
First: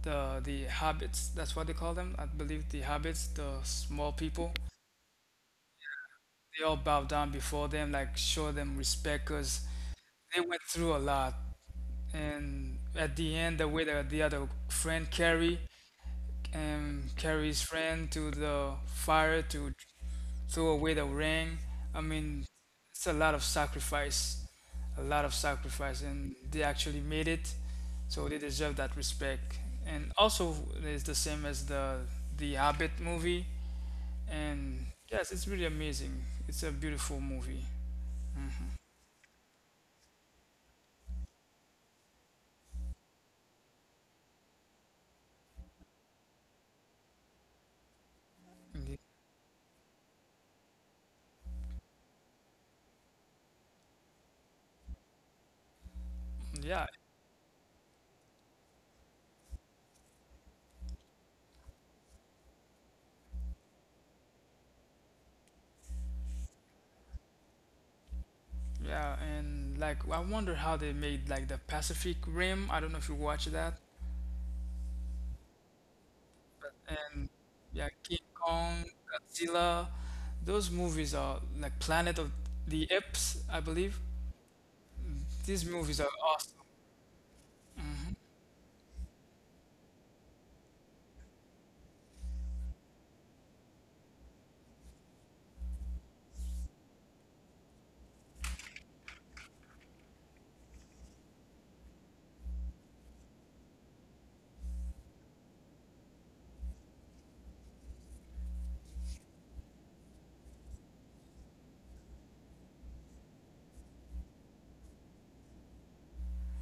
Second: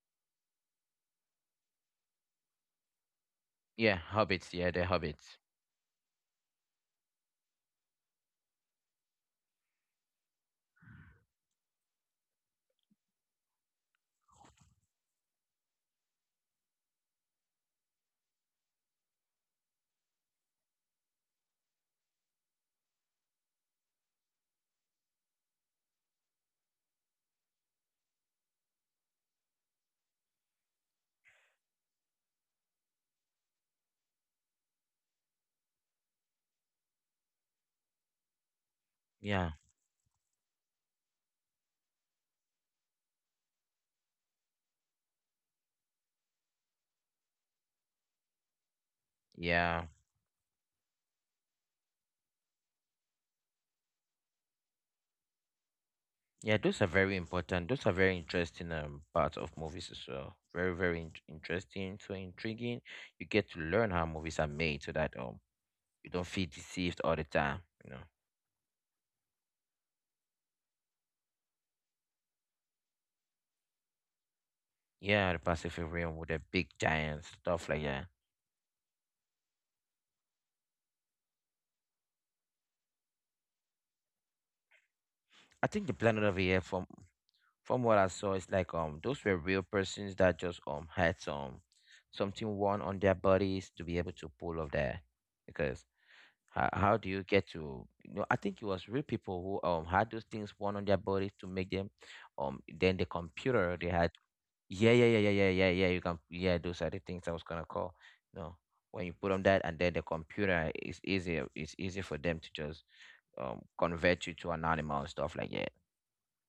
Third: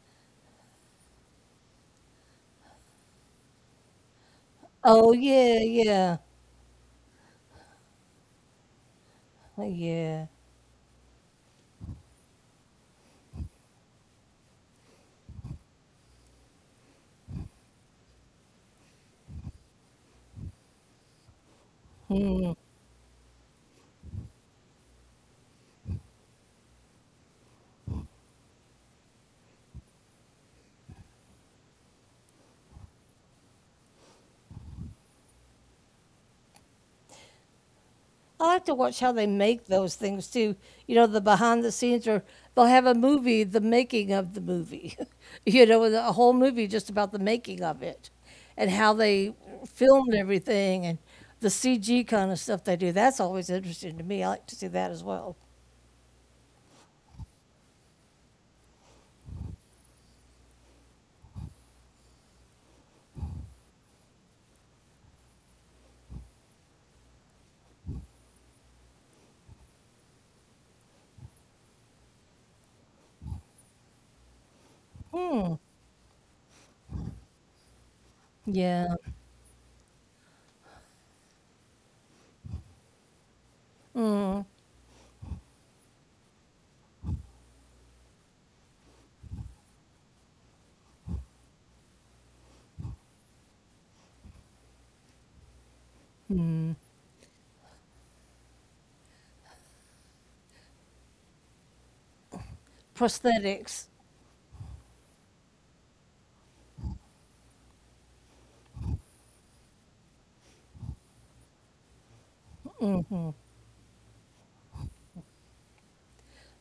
the hobbits. That's what they call them. I believe the hobbits, the
Yeah,
small people.
hobbits, yeah, the
Oh
hobbits.
yeah, yeah,
They all bowed down before them, like show them respect, cause
yeah.
they went through a lot. And at the end the way that the other friend carry carries friend to the fire to throw away the ring. I mean, it's a lot of sacrifice, a lot of sacrifice, and they actually made it, so they deserve that respect. And also it's the same as the hobbit movie. And yes, it's really amazing. It's a beautiful movie.
I
hmm
like to watch how they
Yeah,
make those things too. You know, the behind the scenes, or they'll have a movie, the making of the movie. [laughs] You know, a whole movie just about the making of it, and how they
yeah,
filmed everything, and the CG kind of stuff they do. That's always interesting to me. I like to see that as well.
yeah,
yeah
those are very important, those are very interesting, parts of movies as well. Very, very interesting, so intriguing. You get to learn how movies are made so that, you don't feel deceived all the time, you know.
Yeah, and like I wonder how they made like the Pacific Rim. I don't know if you watch that.
Yeah, the Pacific Rim with the big
And
giants, stuff
yeah,
like that.
King Kong,
Yeah,
Godzilla. Those movies are like Planet of the Apes, I believe. These
I think
movies
the
are
planet over
awesome.
here, from what I saw, it's like, those were real persons that just, had some something worn on their bodies to be able to pull off that. Because how do you get to, you know? I think it was real people who, had those things worn on their bodies to make them, then the
prosthetics.
computer they had, yeah, yeah, yeah, yeah, yeah, yeah, yeah, you can yeah, those are the things I was gonna call. No. When you put on that, and then the computer, it's easy for them to just, convert you to an animal and stuff like that.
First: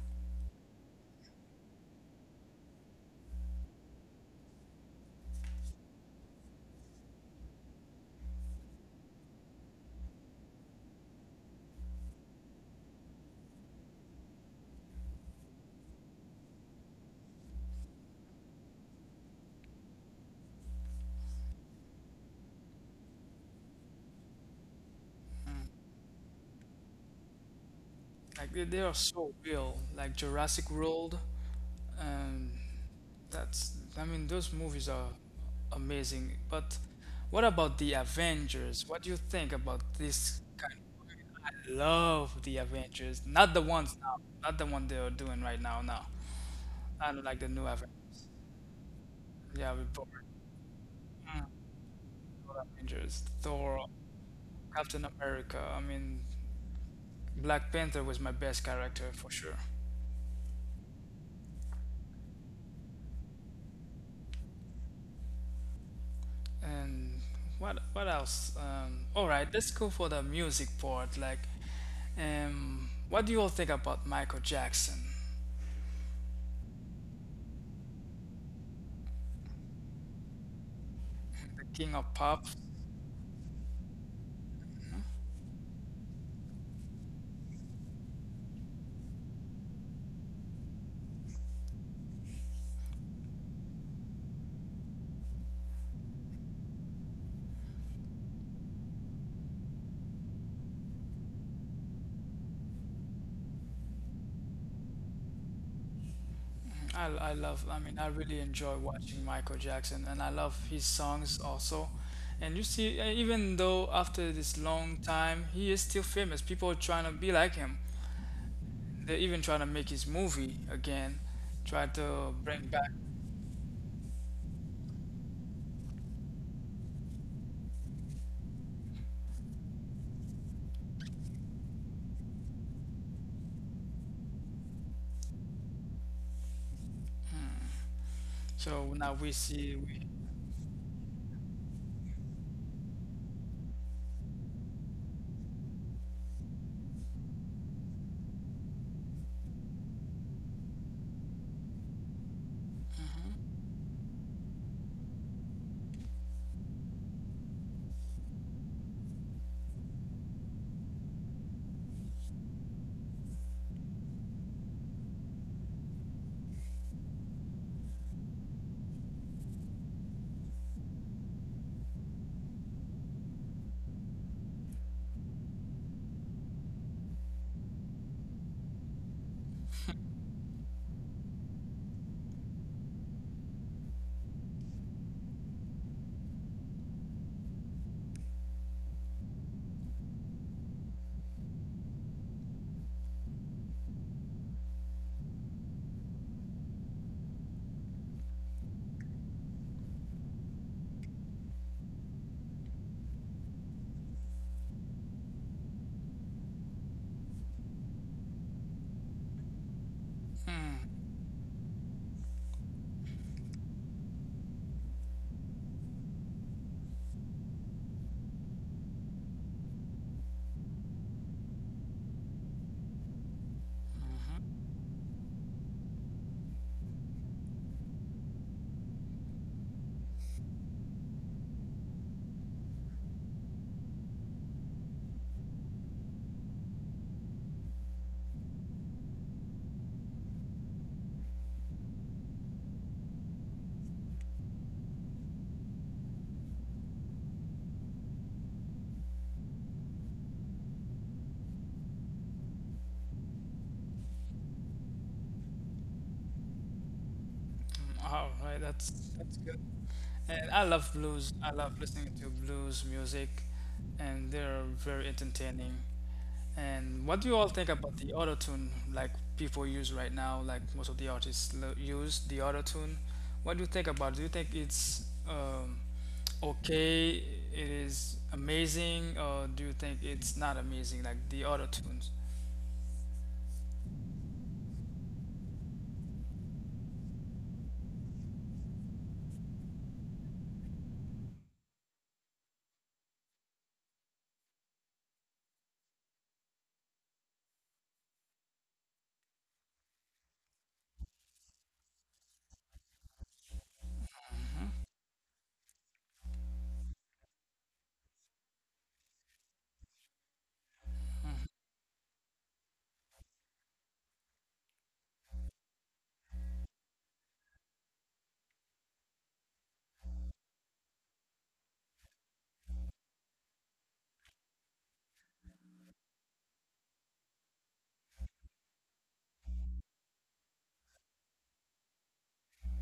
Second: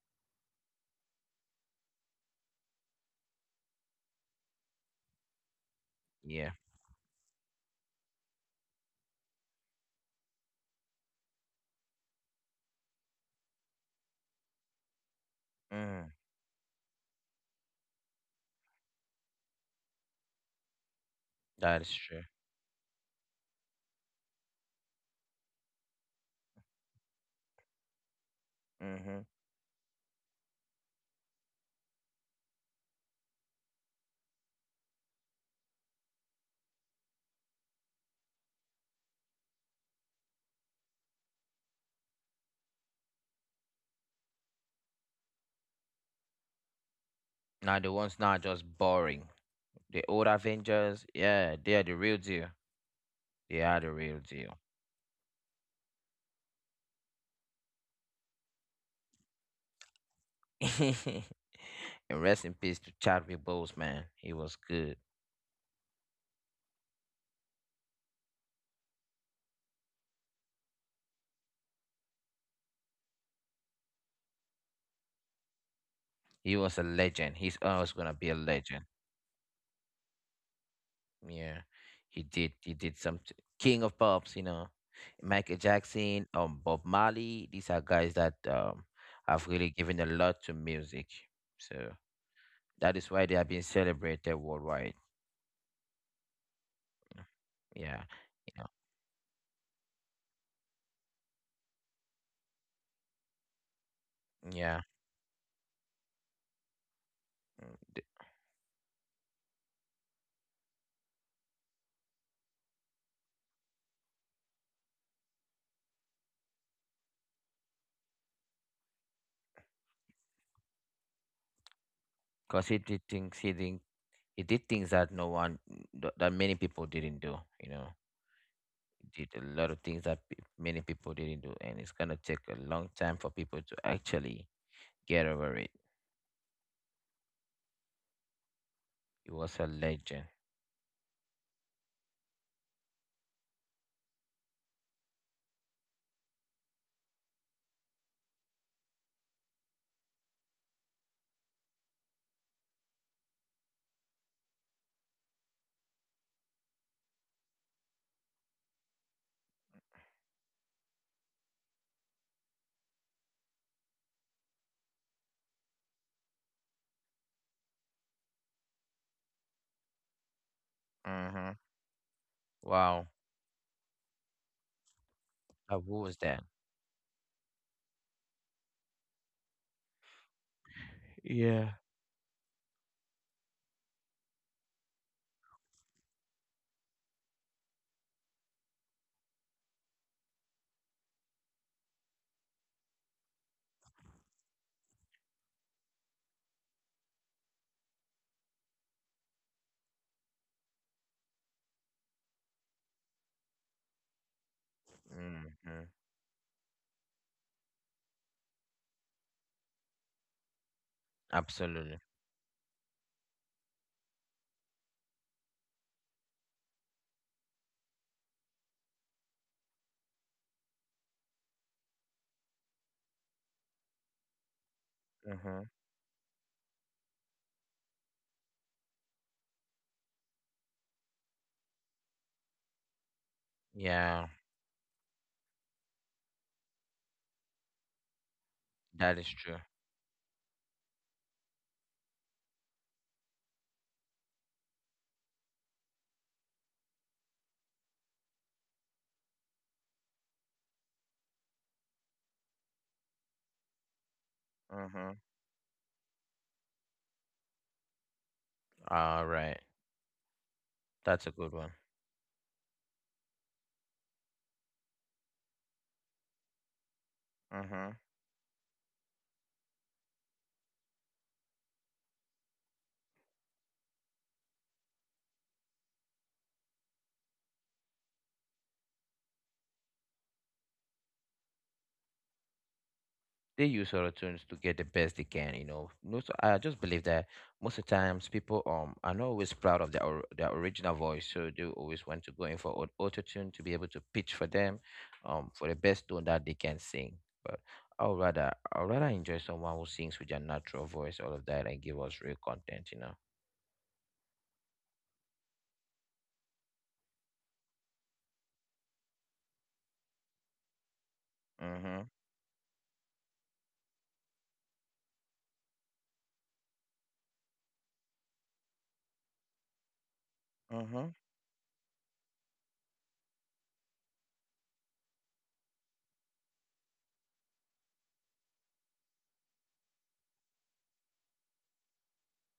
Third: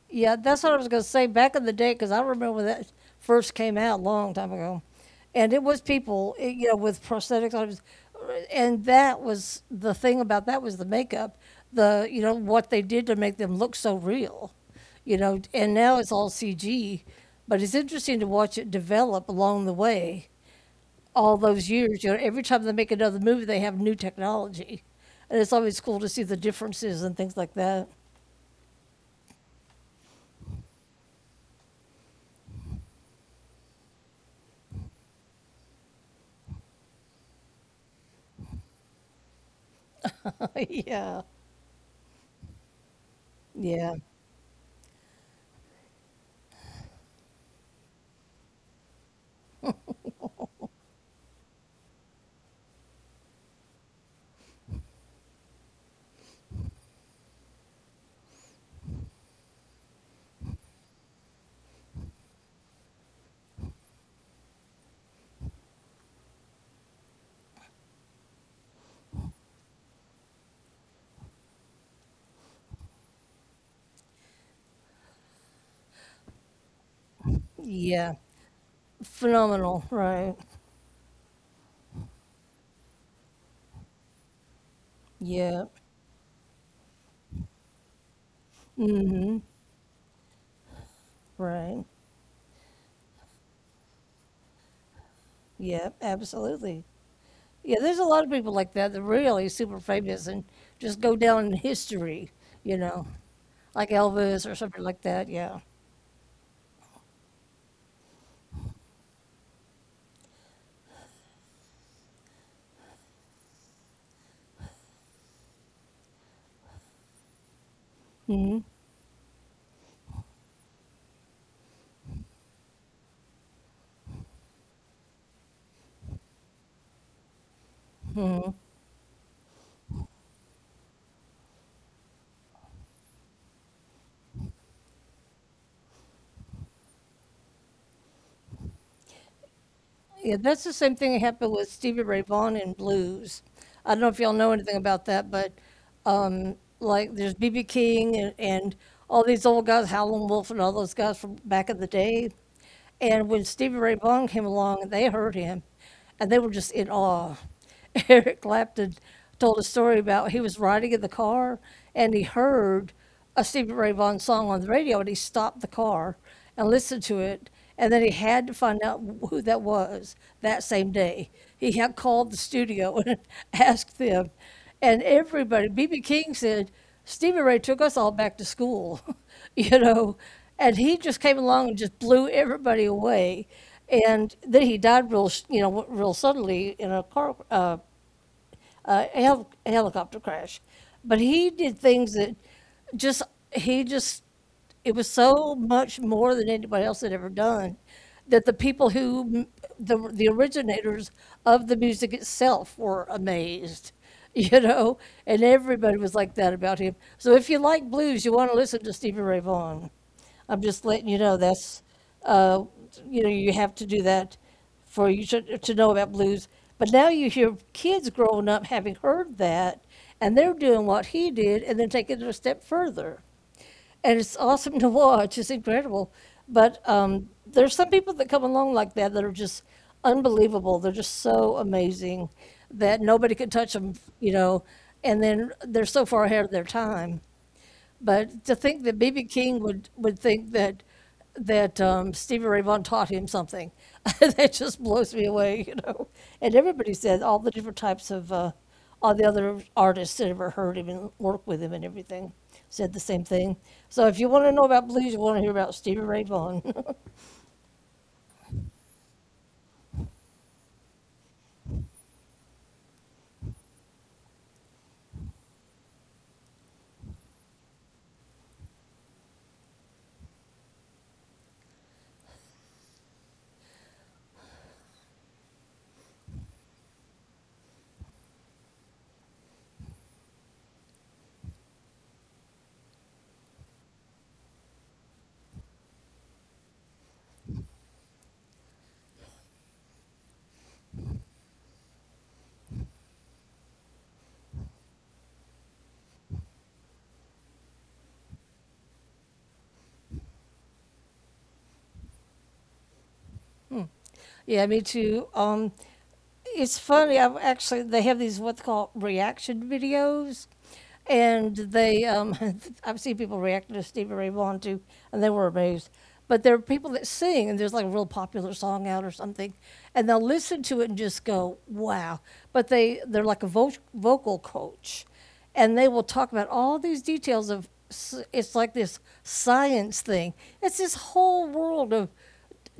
Yeah, that's what I was going to say. Back in the day, because I remember when that first came out, a long time ago, and it was people,
Yeah,
you know, with prosthetics on, and that was the thing about that was the makeup, the, you know, what they did to make them look so real, you know. And now
Mm,
it's all CG, but it's interesting to watch it develop along the way. All those
that is
years, you
true.
know, every time they make another movie, they have new technology, and it's
Mm,
always cool to see the differences and things like that.
like they are
Mm-hmm.
so real. Like Jurassic World. Um, That's, I mean, those movies are amazing. But what about the Avengers? What do you think about this
[laughs]
kind of movie?
Yeah,
I love the Avengers. Not the
yeah,
ones now, not the one they are doing right now. No, I don't like the new
Now the ones now
Avengers.
are just boring.
Yeah, with
The
Thor,
old Avengers,
mm,
yeah, they are the real deal. They are the
Thor,
real deal.
Captain America. I mean, Black Panther was my best character for sure.
[laughs] And rest in peace to Chadwick Boseman. He was good.
And what else? All right, let's go for the music part. Like, what do you all think about Michael Jackson,
He was a legend. He's always gonna
yeah.
be a legend.
Phenomenal, right.
Yeah,
the king
he
of
did.
pop?
He did some King of Pops. You know, Michael
Yep.
Jackson, Bob Marley. These are guys that, have
Mhm.
really given a lot to music. So
Right.
that is why they are being celebrated worldwide.
Yeah, absolutely. Yeah,
Yeah,
there's a lot of
you
people like that that really super famous and just go down in history, you know, like
know,
Elvis or
yeah,
something like that, yeah.
I mean, I really enjoy watching Michael Jackson and I love his songs also. And you see, even though after this long time, he is still famous. People are trying to be like him. They're even trying to make his movie again, try to
because
bring
he
back.
did things he did he did things that no one th- that many people didn't do. You know, he did a lot of things that many people didn't do, and it's gonna take a long time for people to actually get over it.
So now
He
we
was a
see, we,
legend.
Yeah, that's the same thing that happened with Stevie Ray Vaughan in blues. I don't know if y'all know anything about that, but like there's BB King and, all these old guys, Howlin' Wolf and all those guys from back in the day. And when Stevie Ray Vaughan came along, they heard him, and they were just in awe. [laughs] Eric Clapton told a story about he was riding in the car and he heard a Stevie Ray Vaughan song on the radio, and he stopped the car and listened to it. And then he had to find out who that was that same day.
Mm-hmm.
He had called the
Wow.
studio and [laughs] asked them. And everybody,
Who
B.B.
was that?
King said, Stevie Ray took us all back to school. [laughs] [laughs] You know. And he just came
Yeah.
along and just blew everybody away. And then he died real, you know, real suddenly in a car. A a helicopter crash. But he did things that just, he just, it was so much more than anybody else had ever done that the people who, the originators of the music itself were amazed, [laughs] you know? And
Mm-hmm.
everybody was like that about him. So if you like blues, you want to listen to Stevie Ray Vaughan. I'm
hmm.
just letting you know that's,
Absolutely.
uh, you know, you have to do that for you to know about blues. But now you hear kids growing up having heard that, and they're doing what he did, and then taking it a step further. And it's
mm-hmm.
awesome [laughs] to watch. It's
Mm-hmm.
incredible. But there's some people that come along like that that are just unbelievable. They're just so amazing that nobody could touch them,
Yeah,
you know. And then they're so far ahead of their time. But to think that
that is
BB
true.
King would think that, that Stevie Ray Vaughan taught him something, [laughs] that just blows me away, you know? And everybody said all the different types of, all the other artists that ever heard him and worked with him and everything said the same thing. So if you want to know about
Mm-hmm.
blues, you want to hear about Stevie Ray Vaughan. [laughs]
All right,
All
that's
right.
good. And I love
That's a
blues.
good
I
one.
love listening to blues music, and they're very entertaining. And what do you all think
Mm-hmm.
about the auto tune like people use right now? Like most of the artists use the auto tune. What do you think about it? Do you think it's okay? It is amazing, or do you think it's not amazing? Like the auto tunes.
They use autotunes to get the best they can, you know. No, so I just believe that most of the times people, are not always proud of their their original voice, so they always want to go in for auto tune to be able to pitch for them, for the best tone that they can sing. But, I would rather, I would rather enjoy someone who sings with their natural voice, all of that, and give us real content, you know.
Yeah, me too. It's funny. I've actually They have these what's called reaction videos, and they
Mhm.
[laughs] I've seen people reacting to Stevie Ray Vaughan too, and they were amazed. But there are people that sing, and there's like a real popular song out or something, and they'll listen to it and just
Mhm.
go, "Wow!" But they're like a vocal coach, and they will talk about all these details of it's like this science thing. It's this whole world of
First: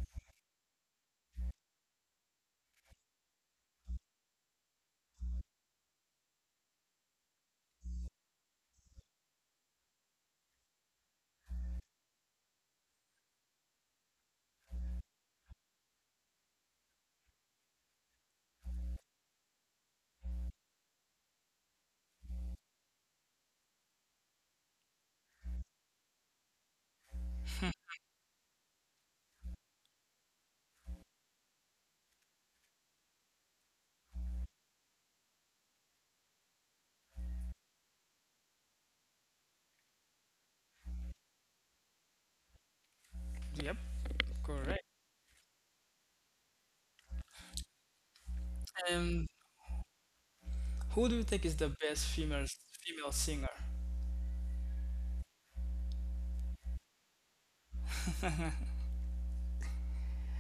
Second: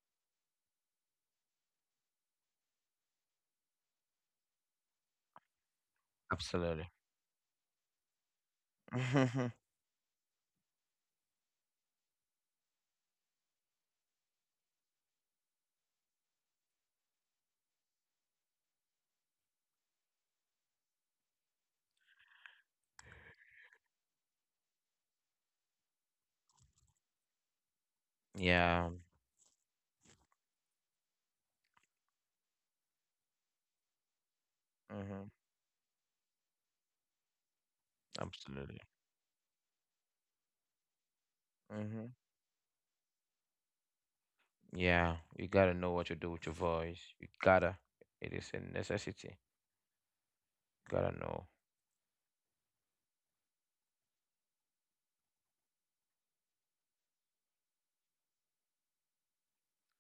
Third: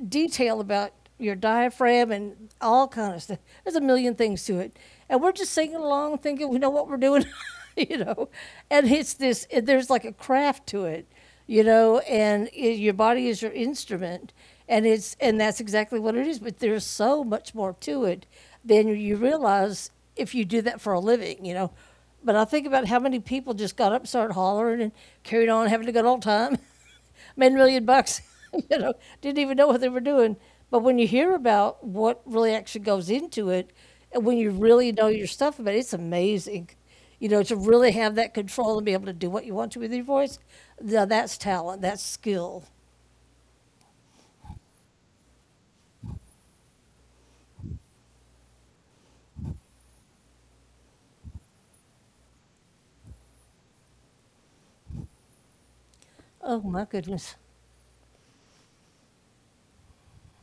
detail about your diaphragm and all kind of stuff. There's a million things to it, and we're just singing along, thinking we know what
Absolutely.
we're doing, [laughs] you know. And it's this.
[laughs]
There's like a craft to it, you know. And I your body is your instrument, and it's and that's exactly what it is. But there's so much more to it than you realize if you do that for a living, you know. But I think about how many people just got up, started hollering, and carried on having a good old time. [laughs] Made 1 million bucks. [laughs] You know,
Yeah.
didn't even know what they were doing. But when you hear about what really actually goes into it, and when you really know your
Mhm.
stuff about it, it's amazing. You know, to really have that control and be able
Absolutely.
to do what you want to with your voice, now that's talent, that's
Mhm.
skill.
Yep, correct.
Yeah, you gotta know what to do with your voice. You gotta. It is a
And
necessity.
who do you think
Gotta
is the
know.
best female singer?
Oh my goodness,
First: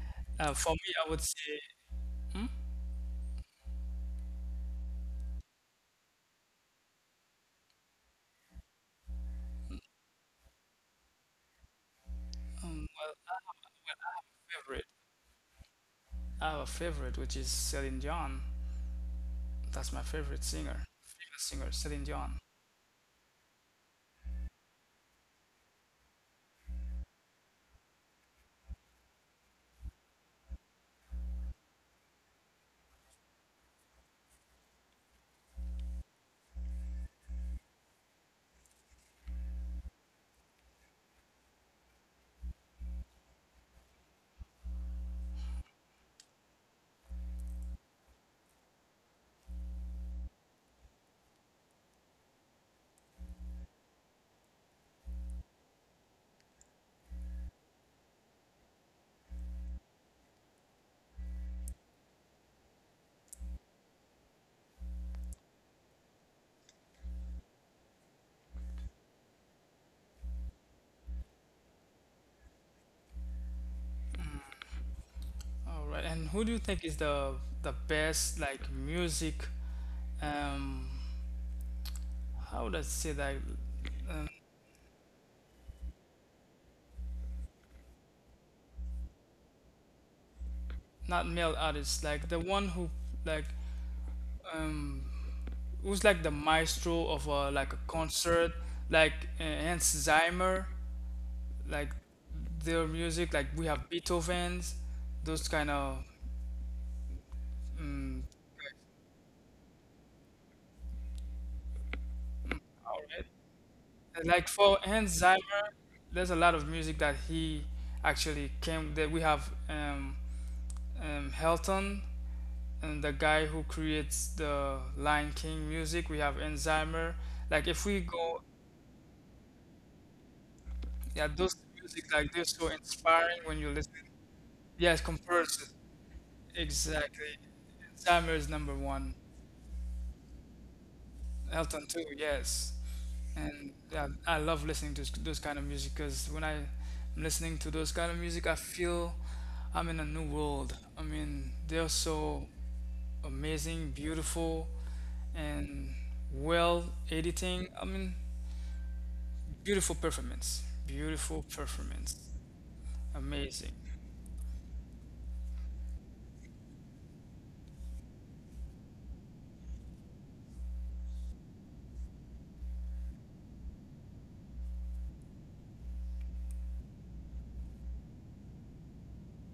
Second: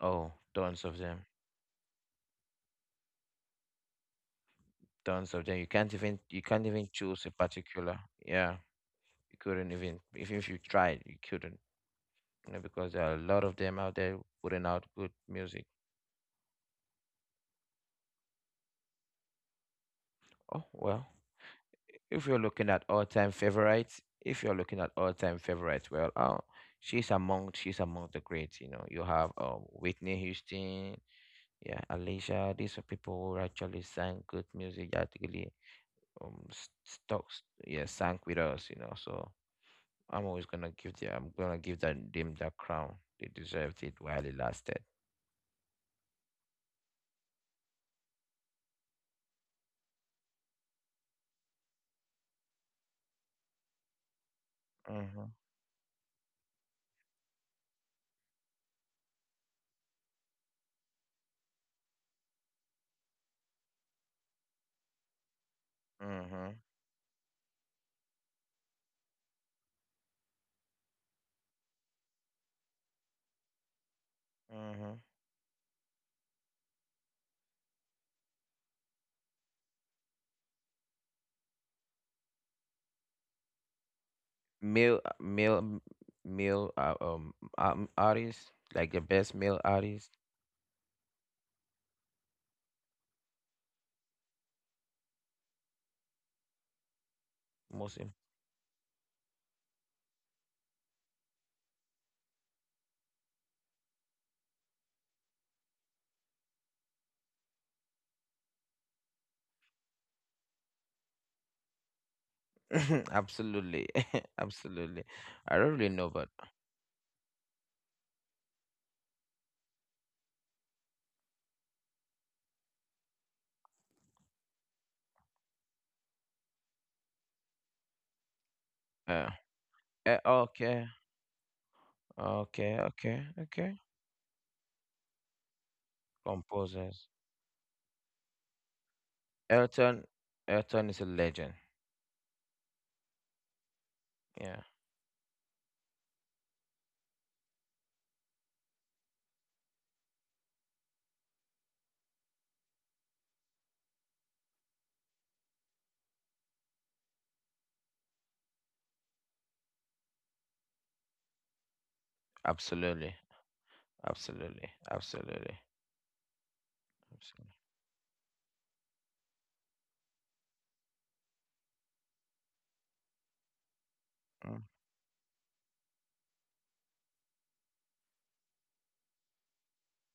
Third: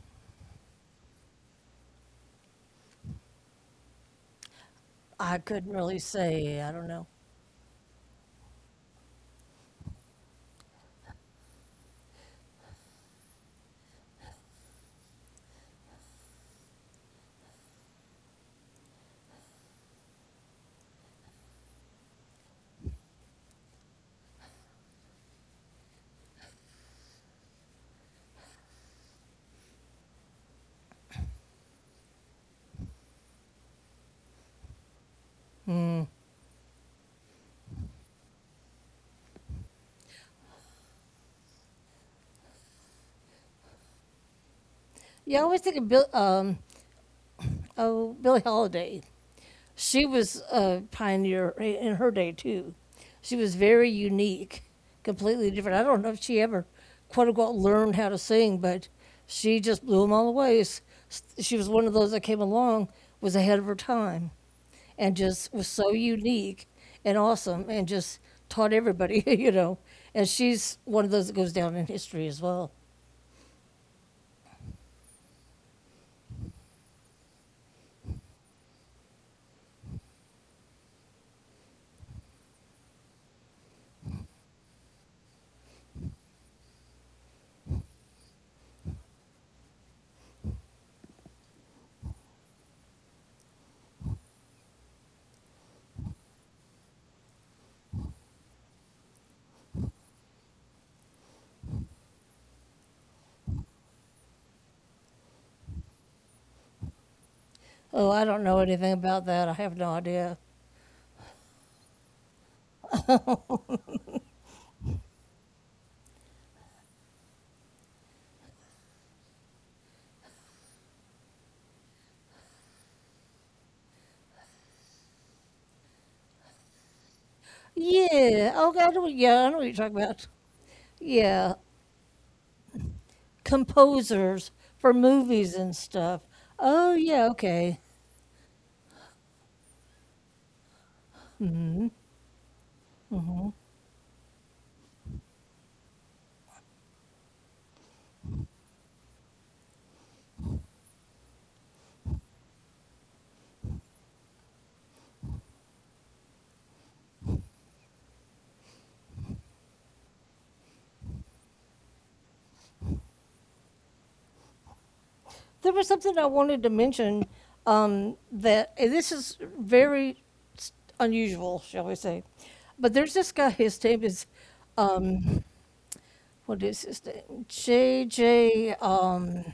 Oh,
For me,
tons of
I would
them.
say
Tons
I
of them. You
couldn't
can't
really
even, you
say.
can't
I don't
even
know.
choose a particular. Yeah. You couldn't even, even if you tried, you couldn't. You know,
um,
because there
well,
are a lot of them out there
our
putting
favorite,
out good music.
our favorite, which is Celine Dion. That's my favorite
Oh
singer,
well.
female singer, Celine
If you're
Dion.
looking at all time favorites, if you're looking at all time favorites, well, oh, she's among, she's among the greats, you know. You have, Whitney Houston, yeah, Alicia, these are people who actually sang good music, actually, stocks, yeah, sang with us, you know. So I'm gonna give them that crown. They deserved it while it lasted.
Yeah, I always think of Billie Holiday. She was a pioneer in her day too. She was very unique,
Mm-hmm.
completely different. I don't know if she ever, quote unquote, learned how to sing, but she just blew them all away. She was one of those that came along, was ahead of her time, and just was so
Mm-hmm.
unique and awesome, and just taught everybody, [laughs] you know. And she's one of those that goes down in history as well.
Mm-hmm.
All right, and who do you think is the best like music? Um, how would I say that? Um,
Male, artist, like the best male artist,
not male artist, like the one who like um, who's like the maestro of a, like a
most
concert, like Hans Zimmer, like their music. Like we have Beethoven's, those kind of
Oh,
mm,
I don't know anything about that. I have no idea.
[laughs]
all right.
absolutely, [laughs]
And like
absolutely.
for Hans
I don't really
Zimmer,
know, but
there's a lot of music that he actually came. That we have Helton and the guy who creates the Lion King music. We have Hans Zimmer. Like if we go,
Yeah.
uh,
Oh, God. Yeah, I know what you're talking
okay,
about.
yeah,
Yeah,
those music
okay,
like they're
okay,
so
okay.
inspiring when you listen.
composers for
Yes, compared
movies
to
and stuff.
Composers.
Oh yeah,
exactly.
okay.
Hans Zimmer is number one.
Elton Elton is a legend.
Elton too, yes. And
Yeah,
yeah, I love listening to those kind of music because when I'm listening to those kind of music, I feel I'm in a new world. I mean, they're so amazing, beautiful, and well editing. I mean, beautiful performance,
absolutely,
amazing.
absolutely, absolutely.
There was something I wanted to
Absolutely.
mention that, and this is very s- unusual, shall we say? But there's this guy. His
Mm.
name is um, what is his name? J J.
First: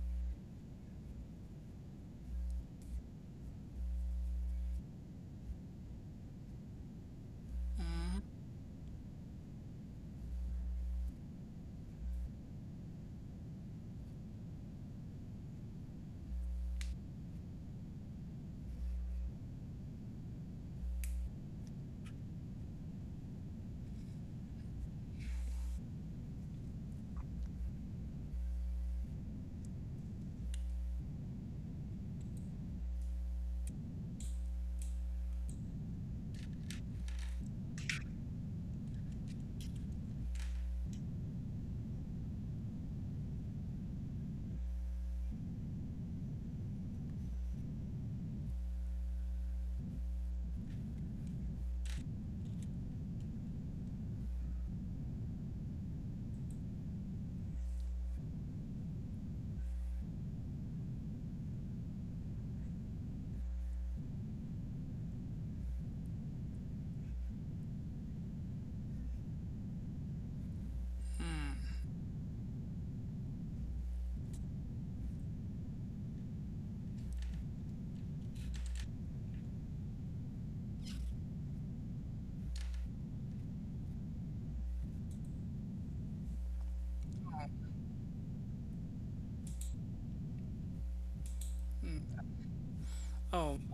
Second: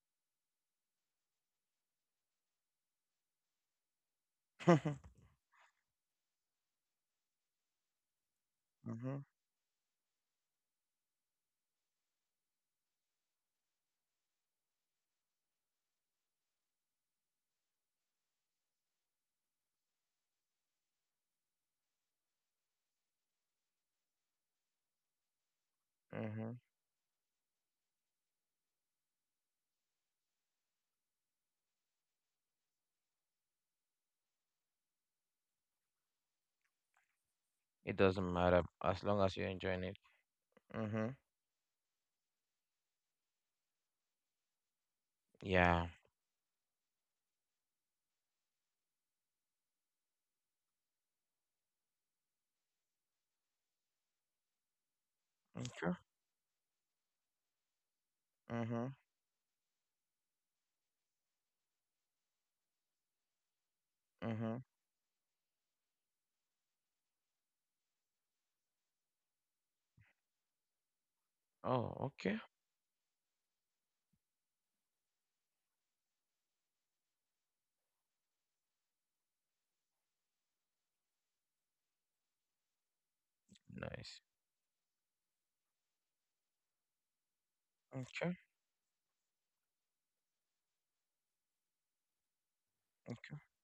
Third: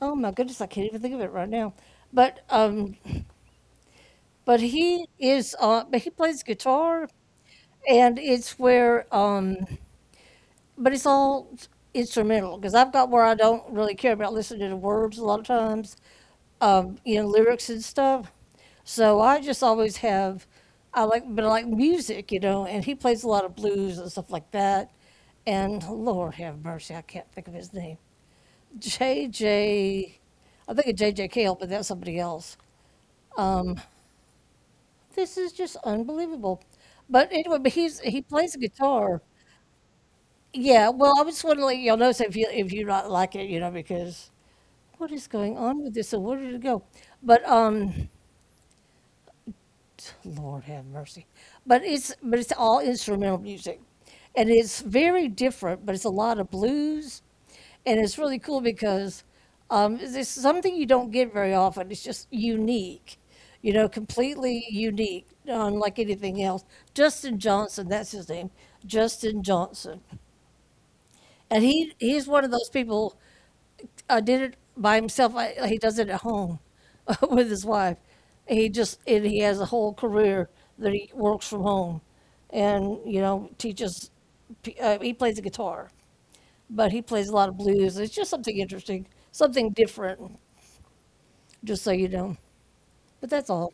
oh my goodness, I can't even think of it right now. But he
[laughs]
is. But he plays guitar, and it's where
Mm-hmm.
but it's all instrumental, because I've got where I don't really care about listening to words a lot of times, you know, lyrics and stuff. So I just always have, but I like music, you know, and he plays a lot of blues and stuff like that. And Lord
Mm-hmm.
have mercy, I can't think of his name. J J, I think it's J J Cale, but that's somebody else. Um, this is just unbelievable. But anyway, but
It
he's, he
doesn't
plays the
matter as
guitar.
long as you're enjoying it.
Yeah,
Mm-hmm.
well, I just want to let y'all know so if you, if you not like it, you know, because what is going on
Yeah.
with this? So where did it go? But Lord have mercy. But it's all instrumental music, and it's very different. But
Okay.
it's a lot of blues, and it's really cool
Mm-hmm.
because it's something you don't get very often. It's just unique, you know,
Mm-hmm.
completely unique, unlike anything else. Justin Johnson, that's his name, Justin Johnson, and he
Oh,
he's one
okay.
of those people, did it by himself. He does it at home [laughs] with his wife. He just and He has a whole career that he works from home, and, you know, teaches.
Nice.
He plays the guitar, but he plays a lot of blues. It's just
Okay.
something interesting, something different. Just so you know, but
Okay.
that's
Oh,
all.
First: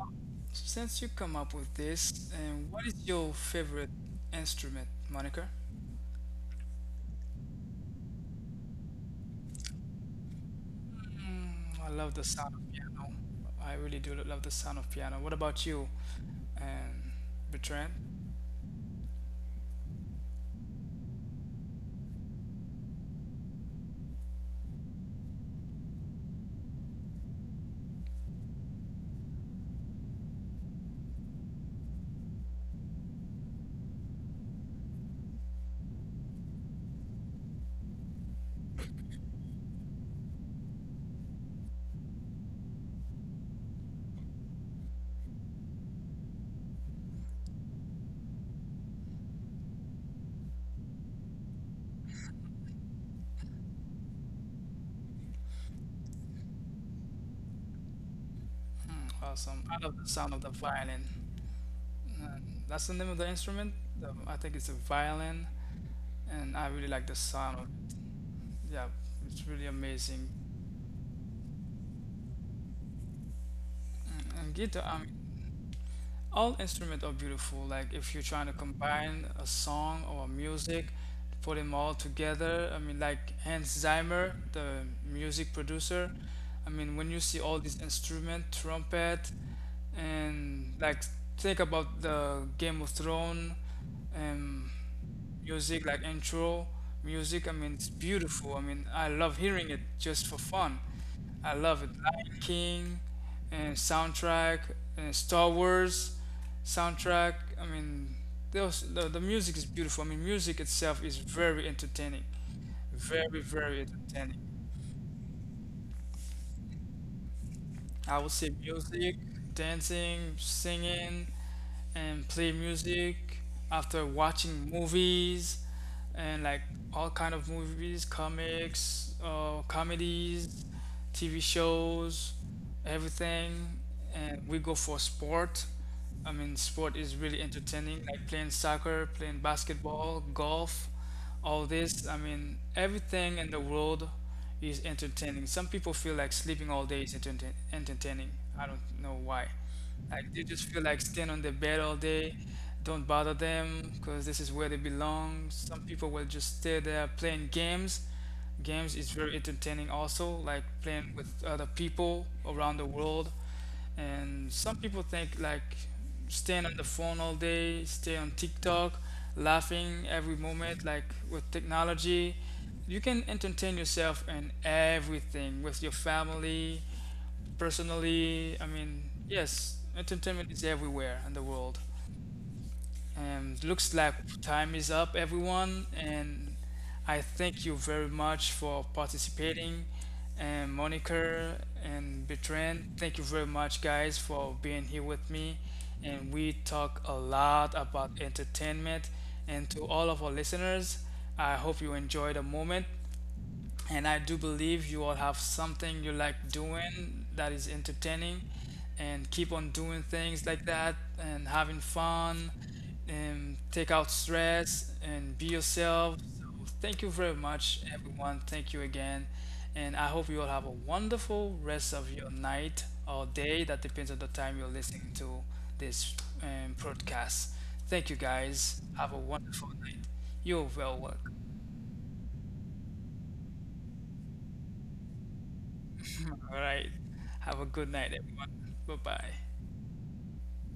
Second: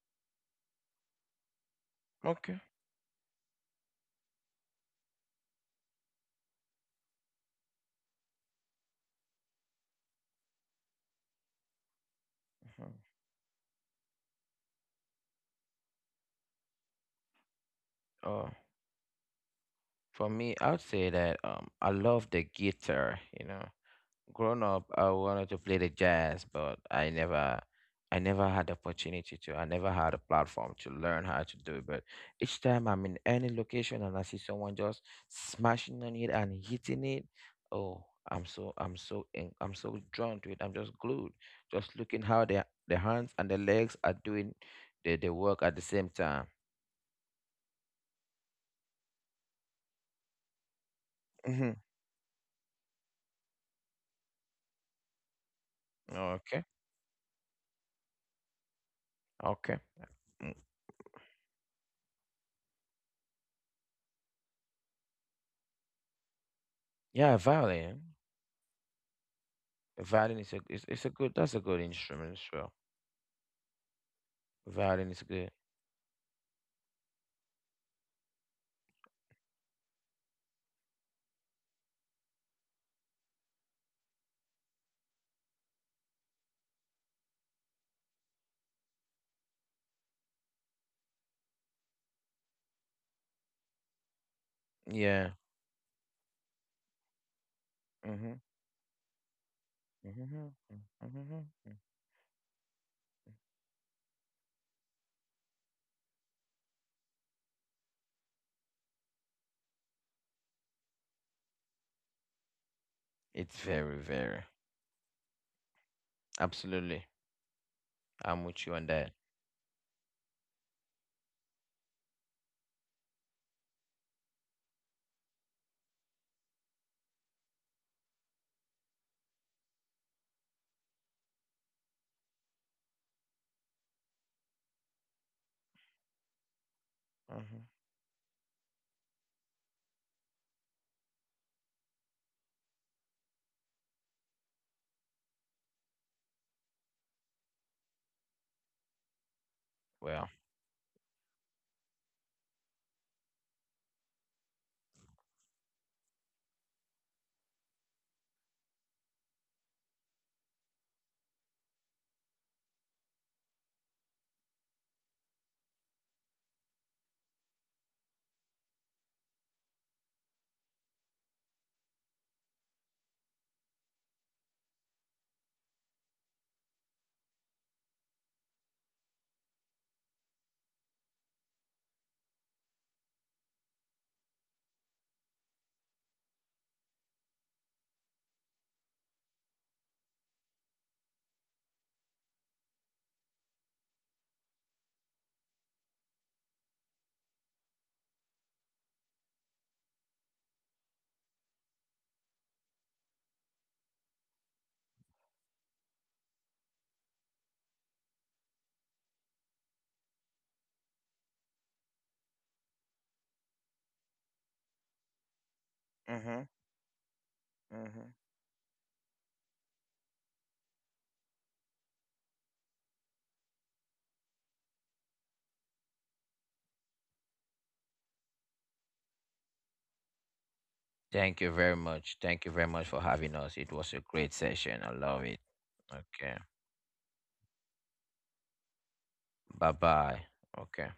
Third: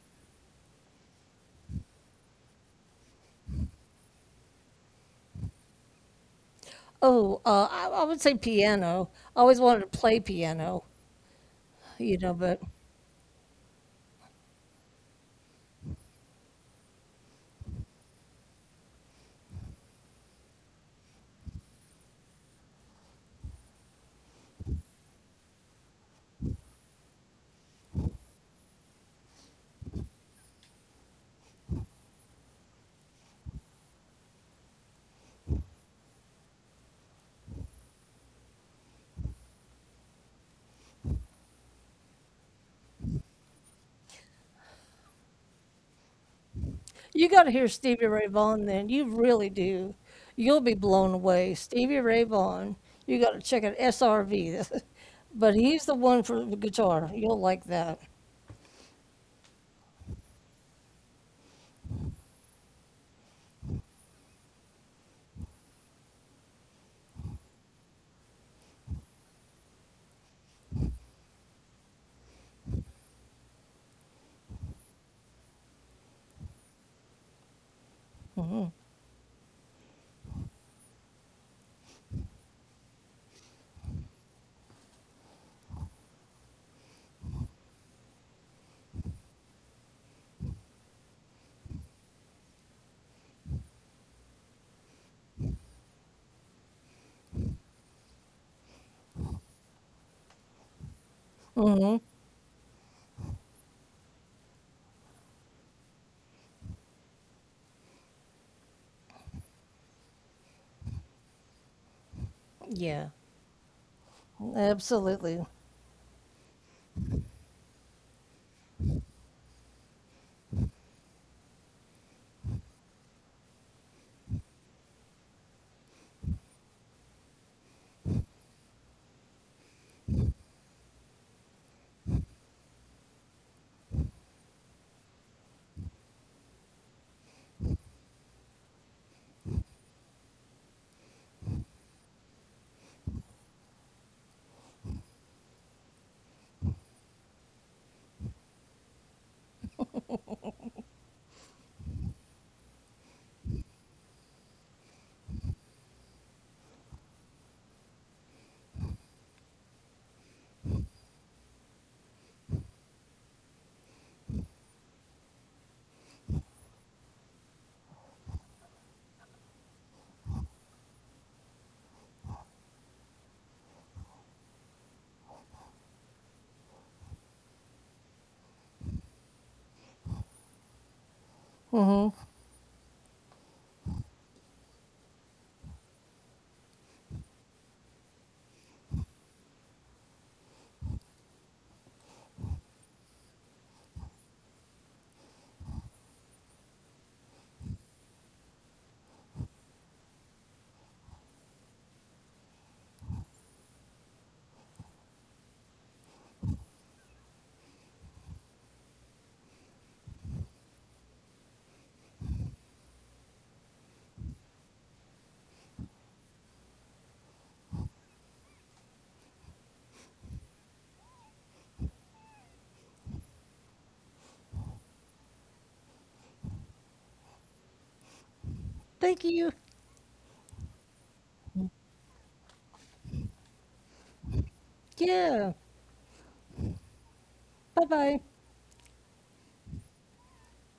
since you come up with this,
Okay.
and what is your favorite instrument, Monica?
I would say piano. I always wanted to play piano,
Mm, I love
you
the
know,
sound
but
of
Hmm.
piano. I really do love the sound of piano. What about you, um, Bertrand?
Oh, for me, I would say that, I love the guitar. You know, grown up, I wanted to play the jazz, but I never had a platform to learn how to do it. But each time I'm in any location and I see someone just smashing on it and hitting it, oh, I'm so drawn to it, I'm just glued, just looking how the hands and the legs are doing the work at the same time.
you got to hear Stevie Ray Vaughan then. You really do. You'll be blown away.
Hmm.
Stevie Ray Vaughan. You got to check out SRV. [laughs] But he's the one for the
Okay.
guitar. You'll like that.
Mm, awesome.
Okay.
I love the sound of
Mm.
the violin. Uh, that's the name of the instrument. The, I think it's a violin, and I really like the
Yeah,
sound of it.
violin.
Yeah, it's really amazing.
Violin is a is, is a good That's a good instrument as well.
Mm, and guitar.
Violin
Um,
is good.
all instruments are beautiful. Like if you're trying to combine a song or a music, put them all together. I mean, like Hans Zimmer, the music producer. I mean, when you see all these instruments, trumpet, and like think about the Game of Thrones. Um,
Yeah.
music like intro music. I mean, it's
Mm-hmm.
beautiful. I mean, I love hearing it just
Mm-hmm.
for fun. I
Mm-hmm.
love it.
Hmm.
Lion King and soundtrack and Star Wars soundtrack. I mean, those the music is beautiful. I mean, music itself is very entertaining,
Yeah,
It's
very
very, very.
entertaining.
absolutely.
Absolutely.
I
I'm
would say
with you on that.
music, dancing, singing, and play music after watching movies and like all kind of movies, comics, comedies, TV shows, everything. And we go for sport. I mean, sport is really
Mm-hmm.
entertaining, like playing soccer, playing basketball, golf all this. I mean, everything in the world is entertaining. Some people feel like sleeping all day is entertaining. I don't know why.
Well,
Like they just feel like staying on the bed all day. Don't bother them because this is where they belong. Some people will just stay there playing games. Games is very entertaining also, like playing with other people around the world. And some people think like staying on the phone all day, stay on TikTok, laughing every moment, like with technology. You can entertain yourself in everything with your family, personally. I mean, yes, entertainment is everywhere in the world.
Hmm.
And looks like time is up, everyone. And I thank you very much for participating. And Monica and Bertrand, thank you very much, guys, for being here with me. And we talk a lot about entertainment. And to all of our listeners, I hope you enjoy the moment. And I do believe you all have something you like doing that is entertaining and keep on doing things like that and having fun and take out stress and be yourself.
mm-hmm.
So thank you very much,
Mm-hmm.
everyone. Thank you again. And I hope you all have a wonderful rest of your night or day. That depends on the time you're listening to this broadcast. Thank you, guys. Have a
Thank you.
wonderful night. You're well
Thank you
welcome.
very much. Thank you very much for having us. It was a great session. I love it.
Yeah.
Okay.
All right. Have a
Bye
good night,
bye.
everyone. Bye
Bye
bye.
bye. Okay.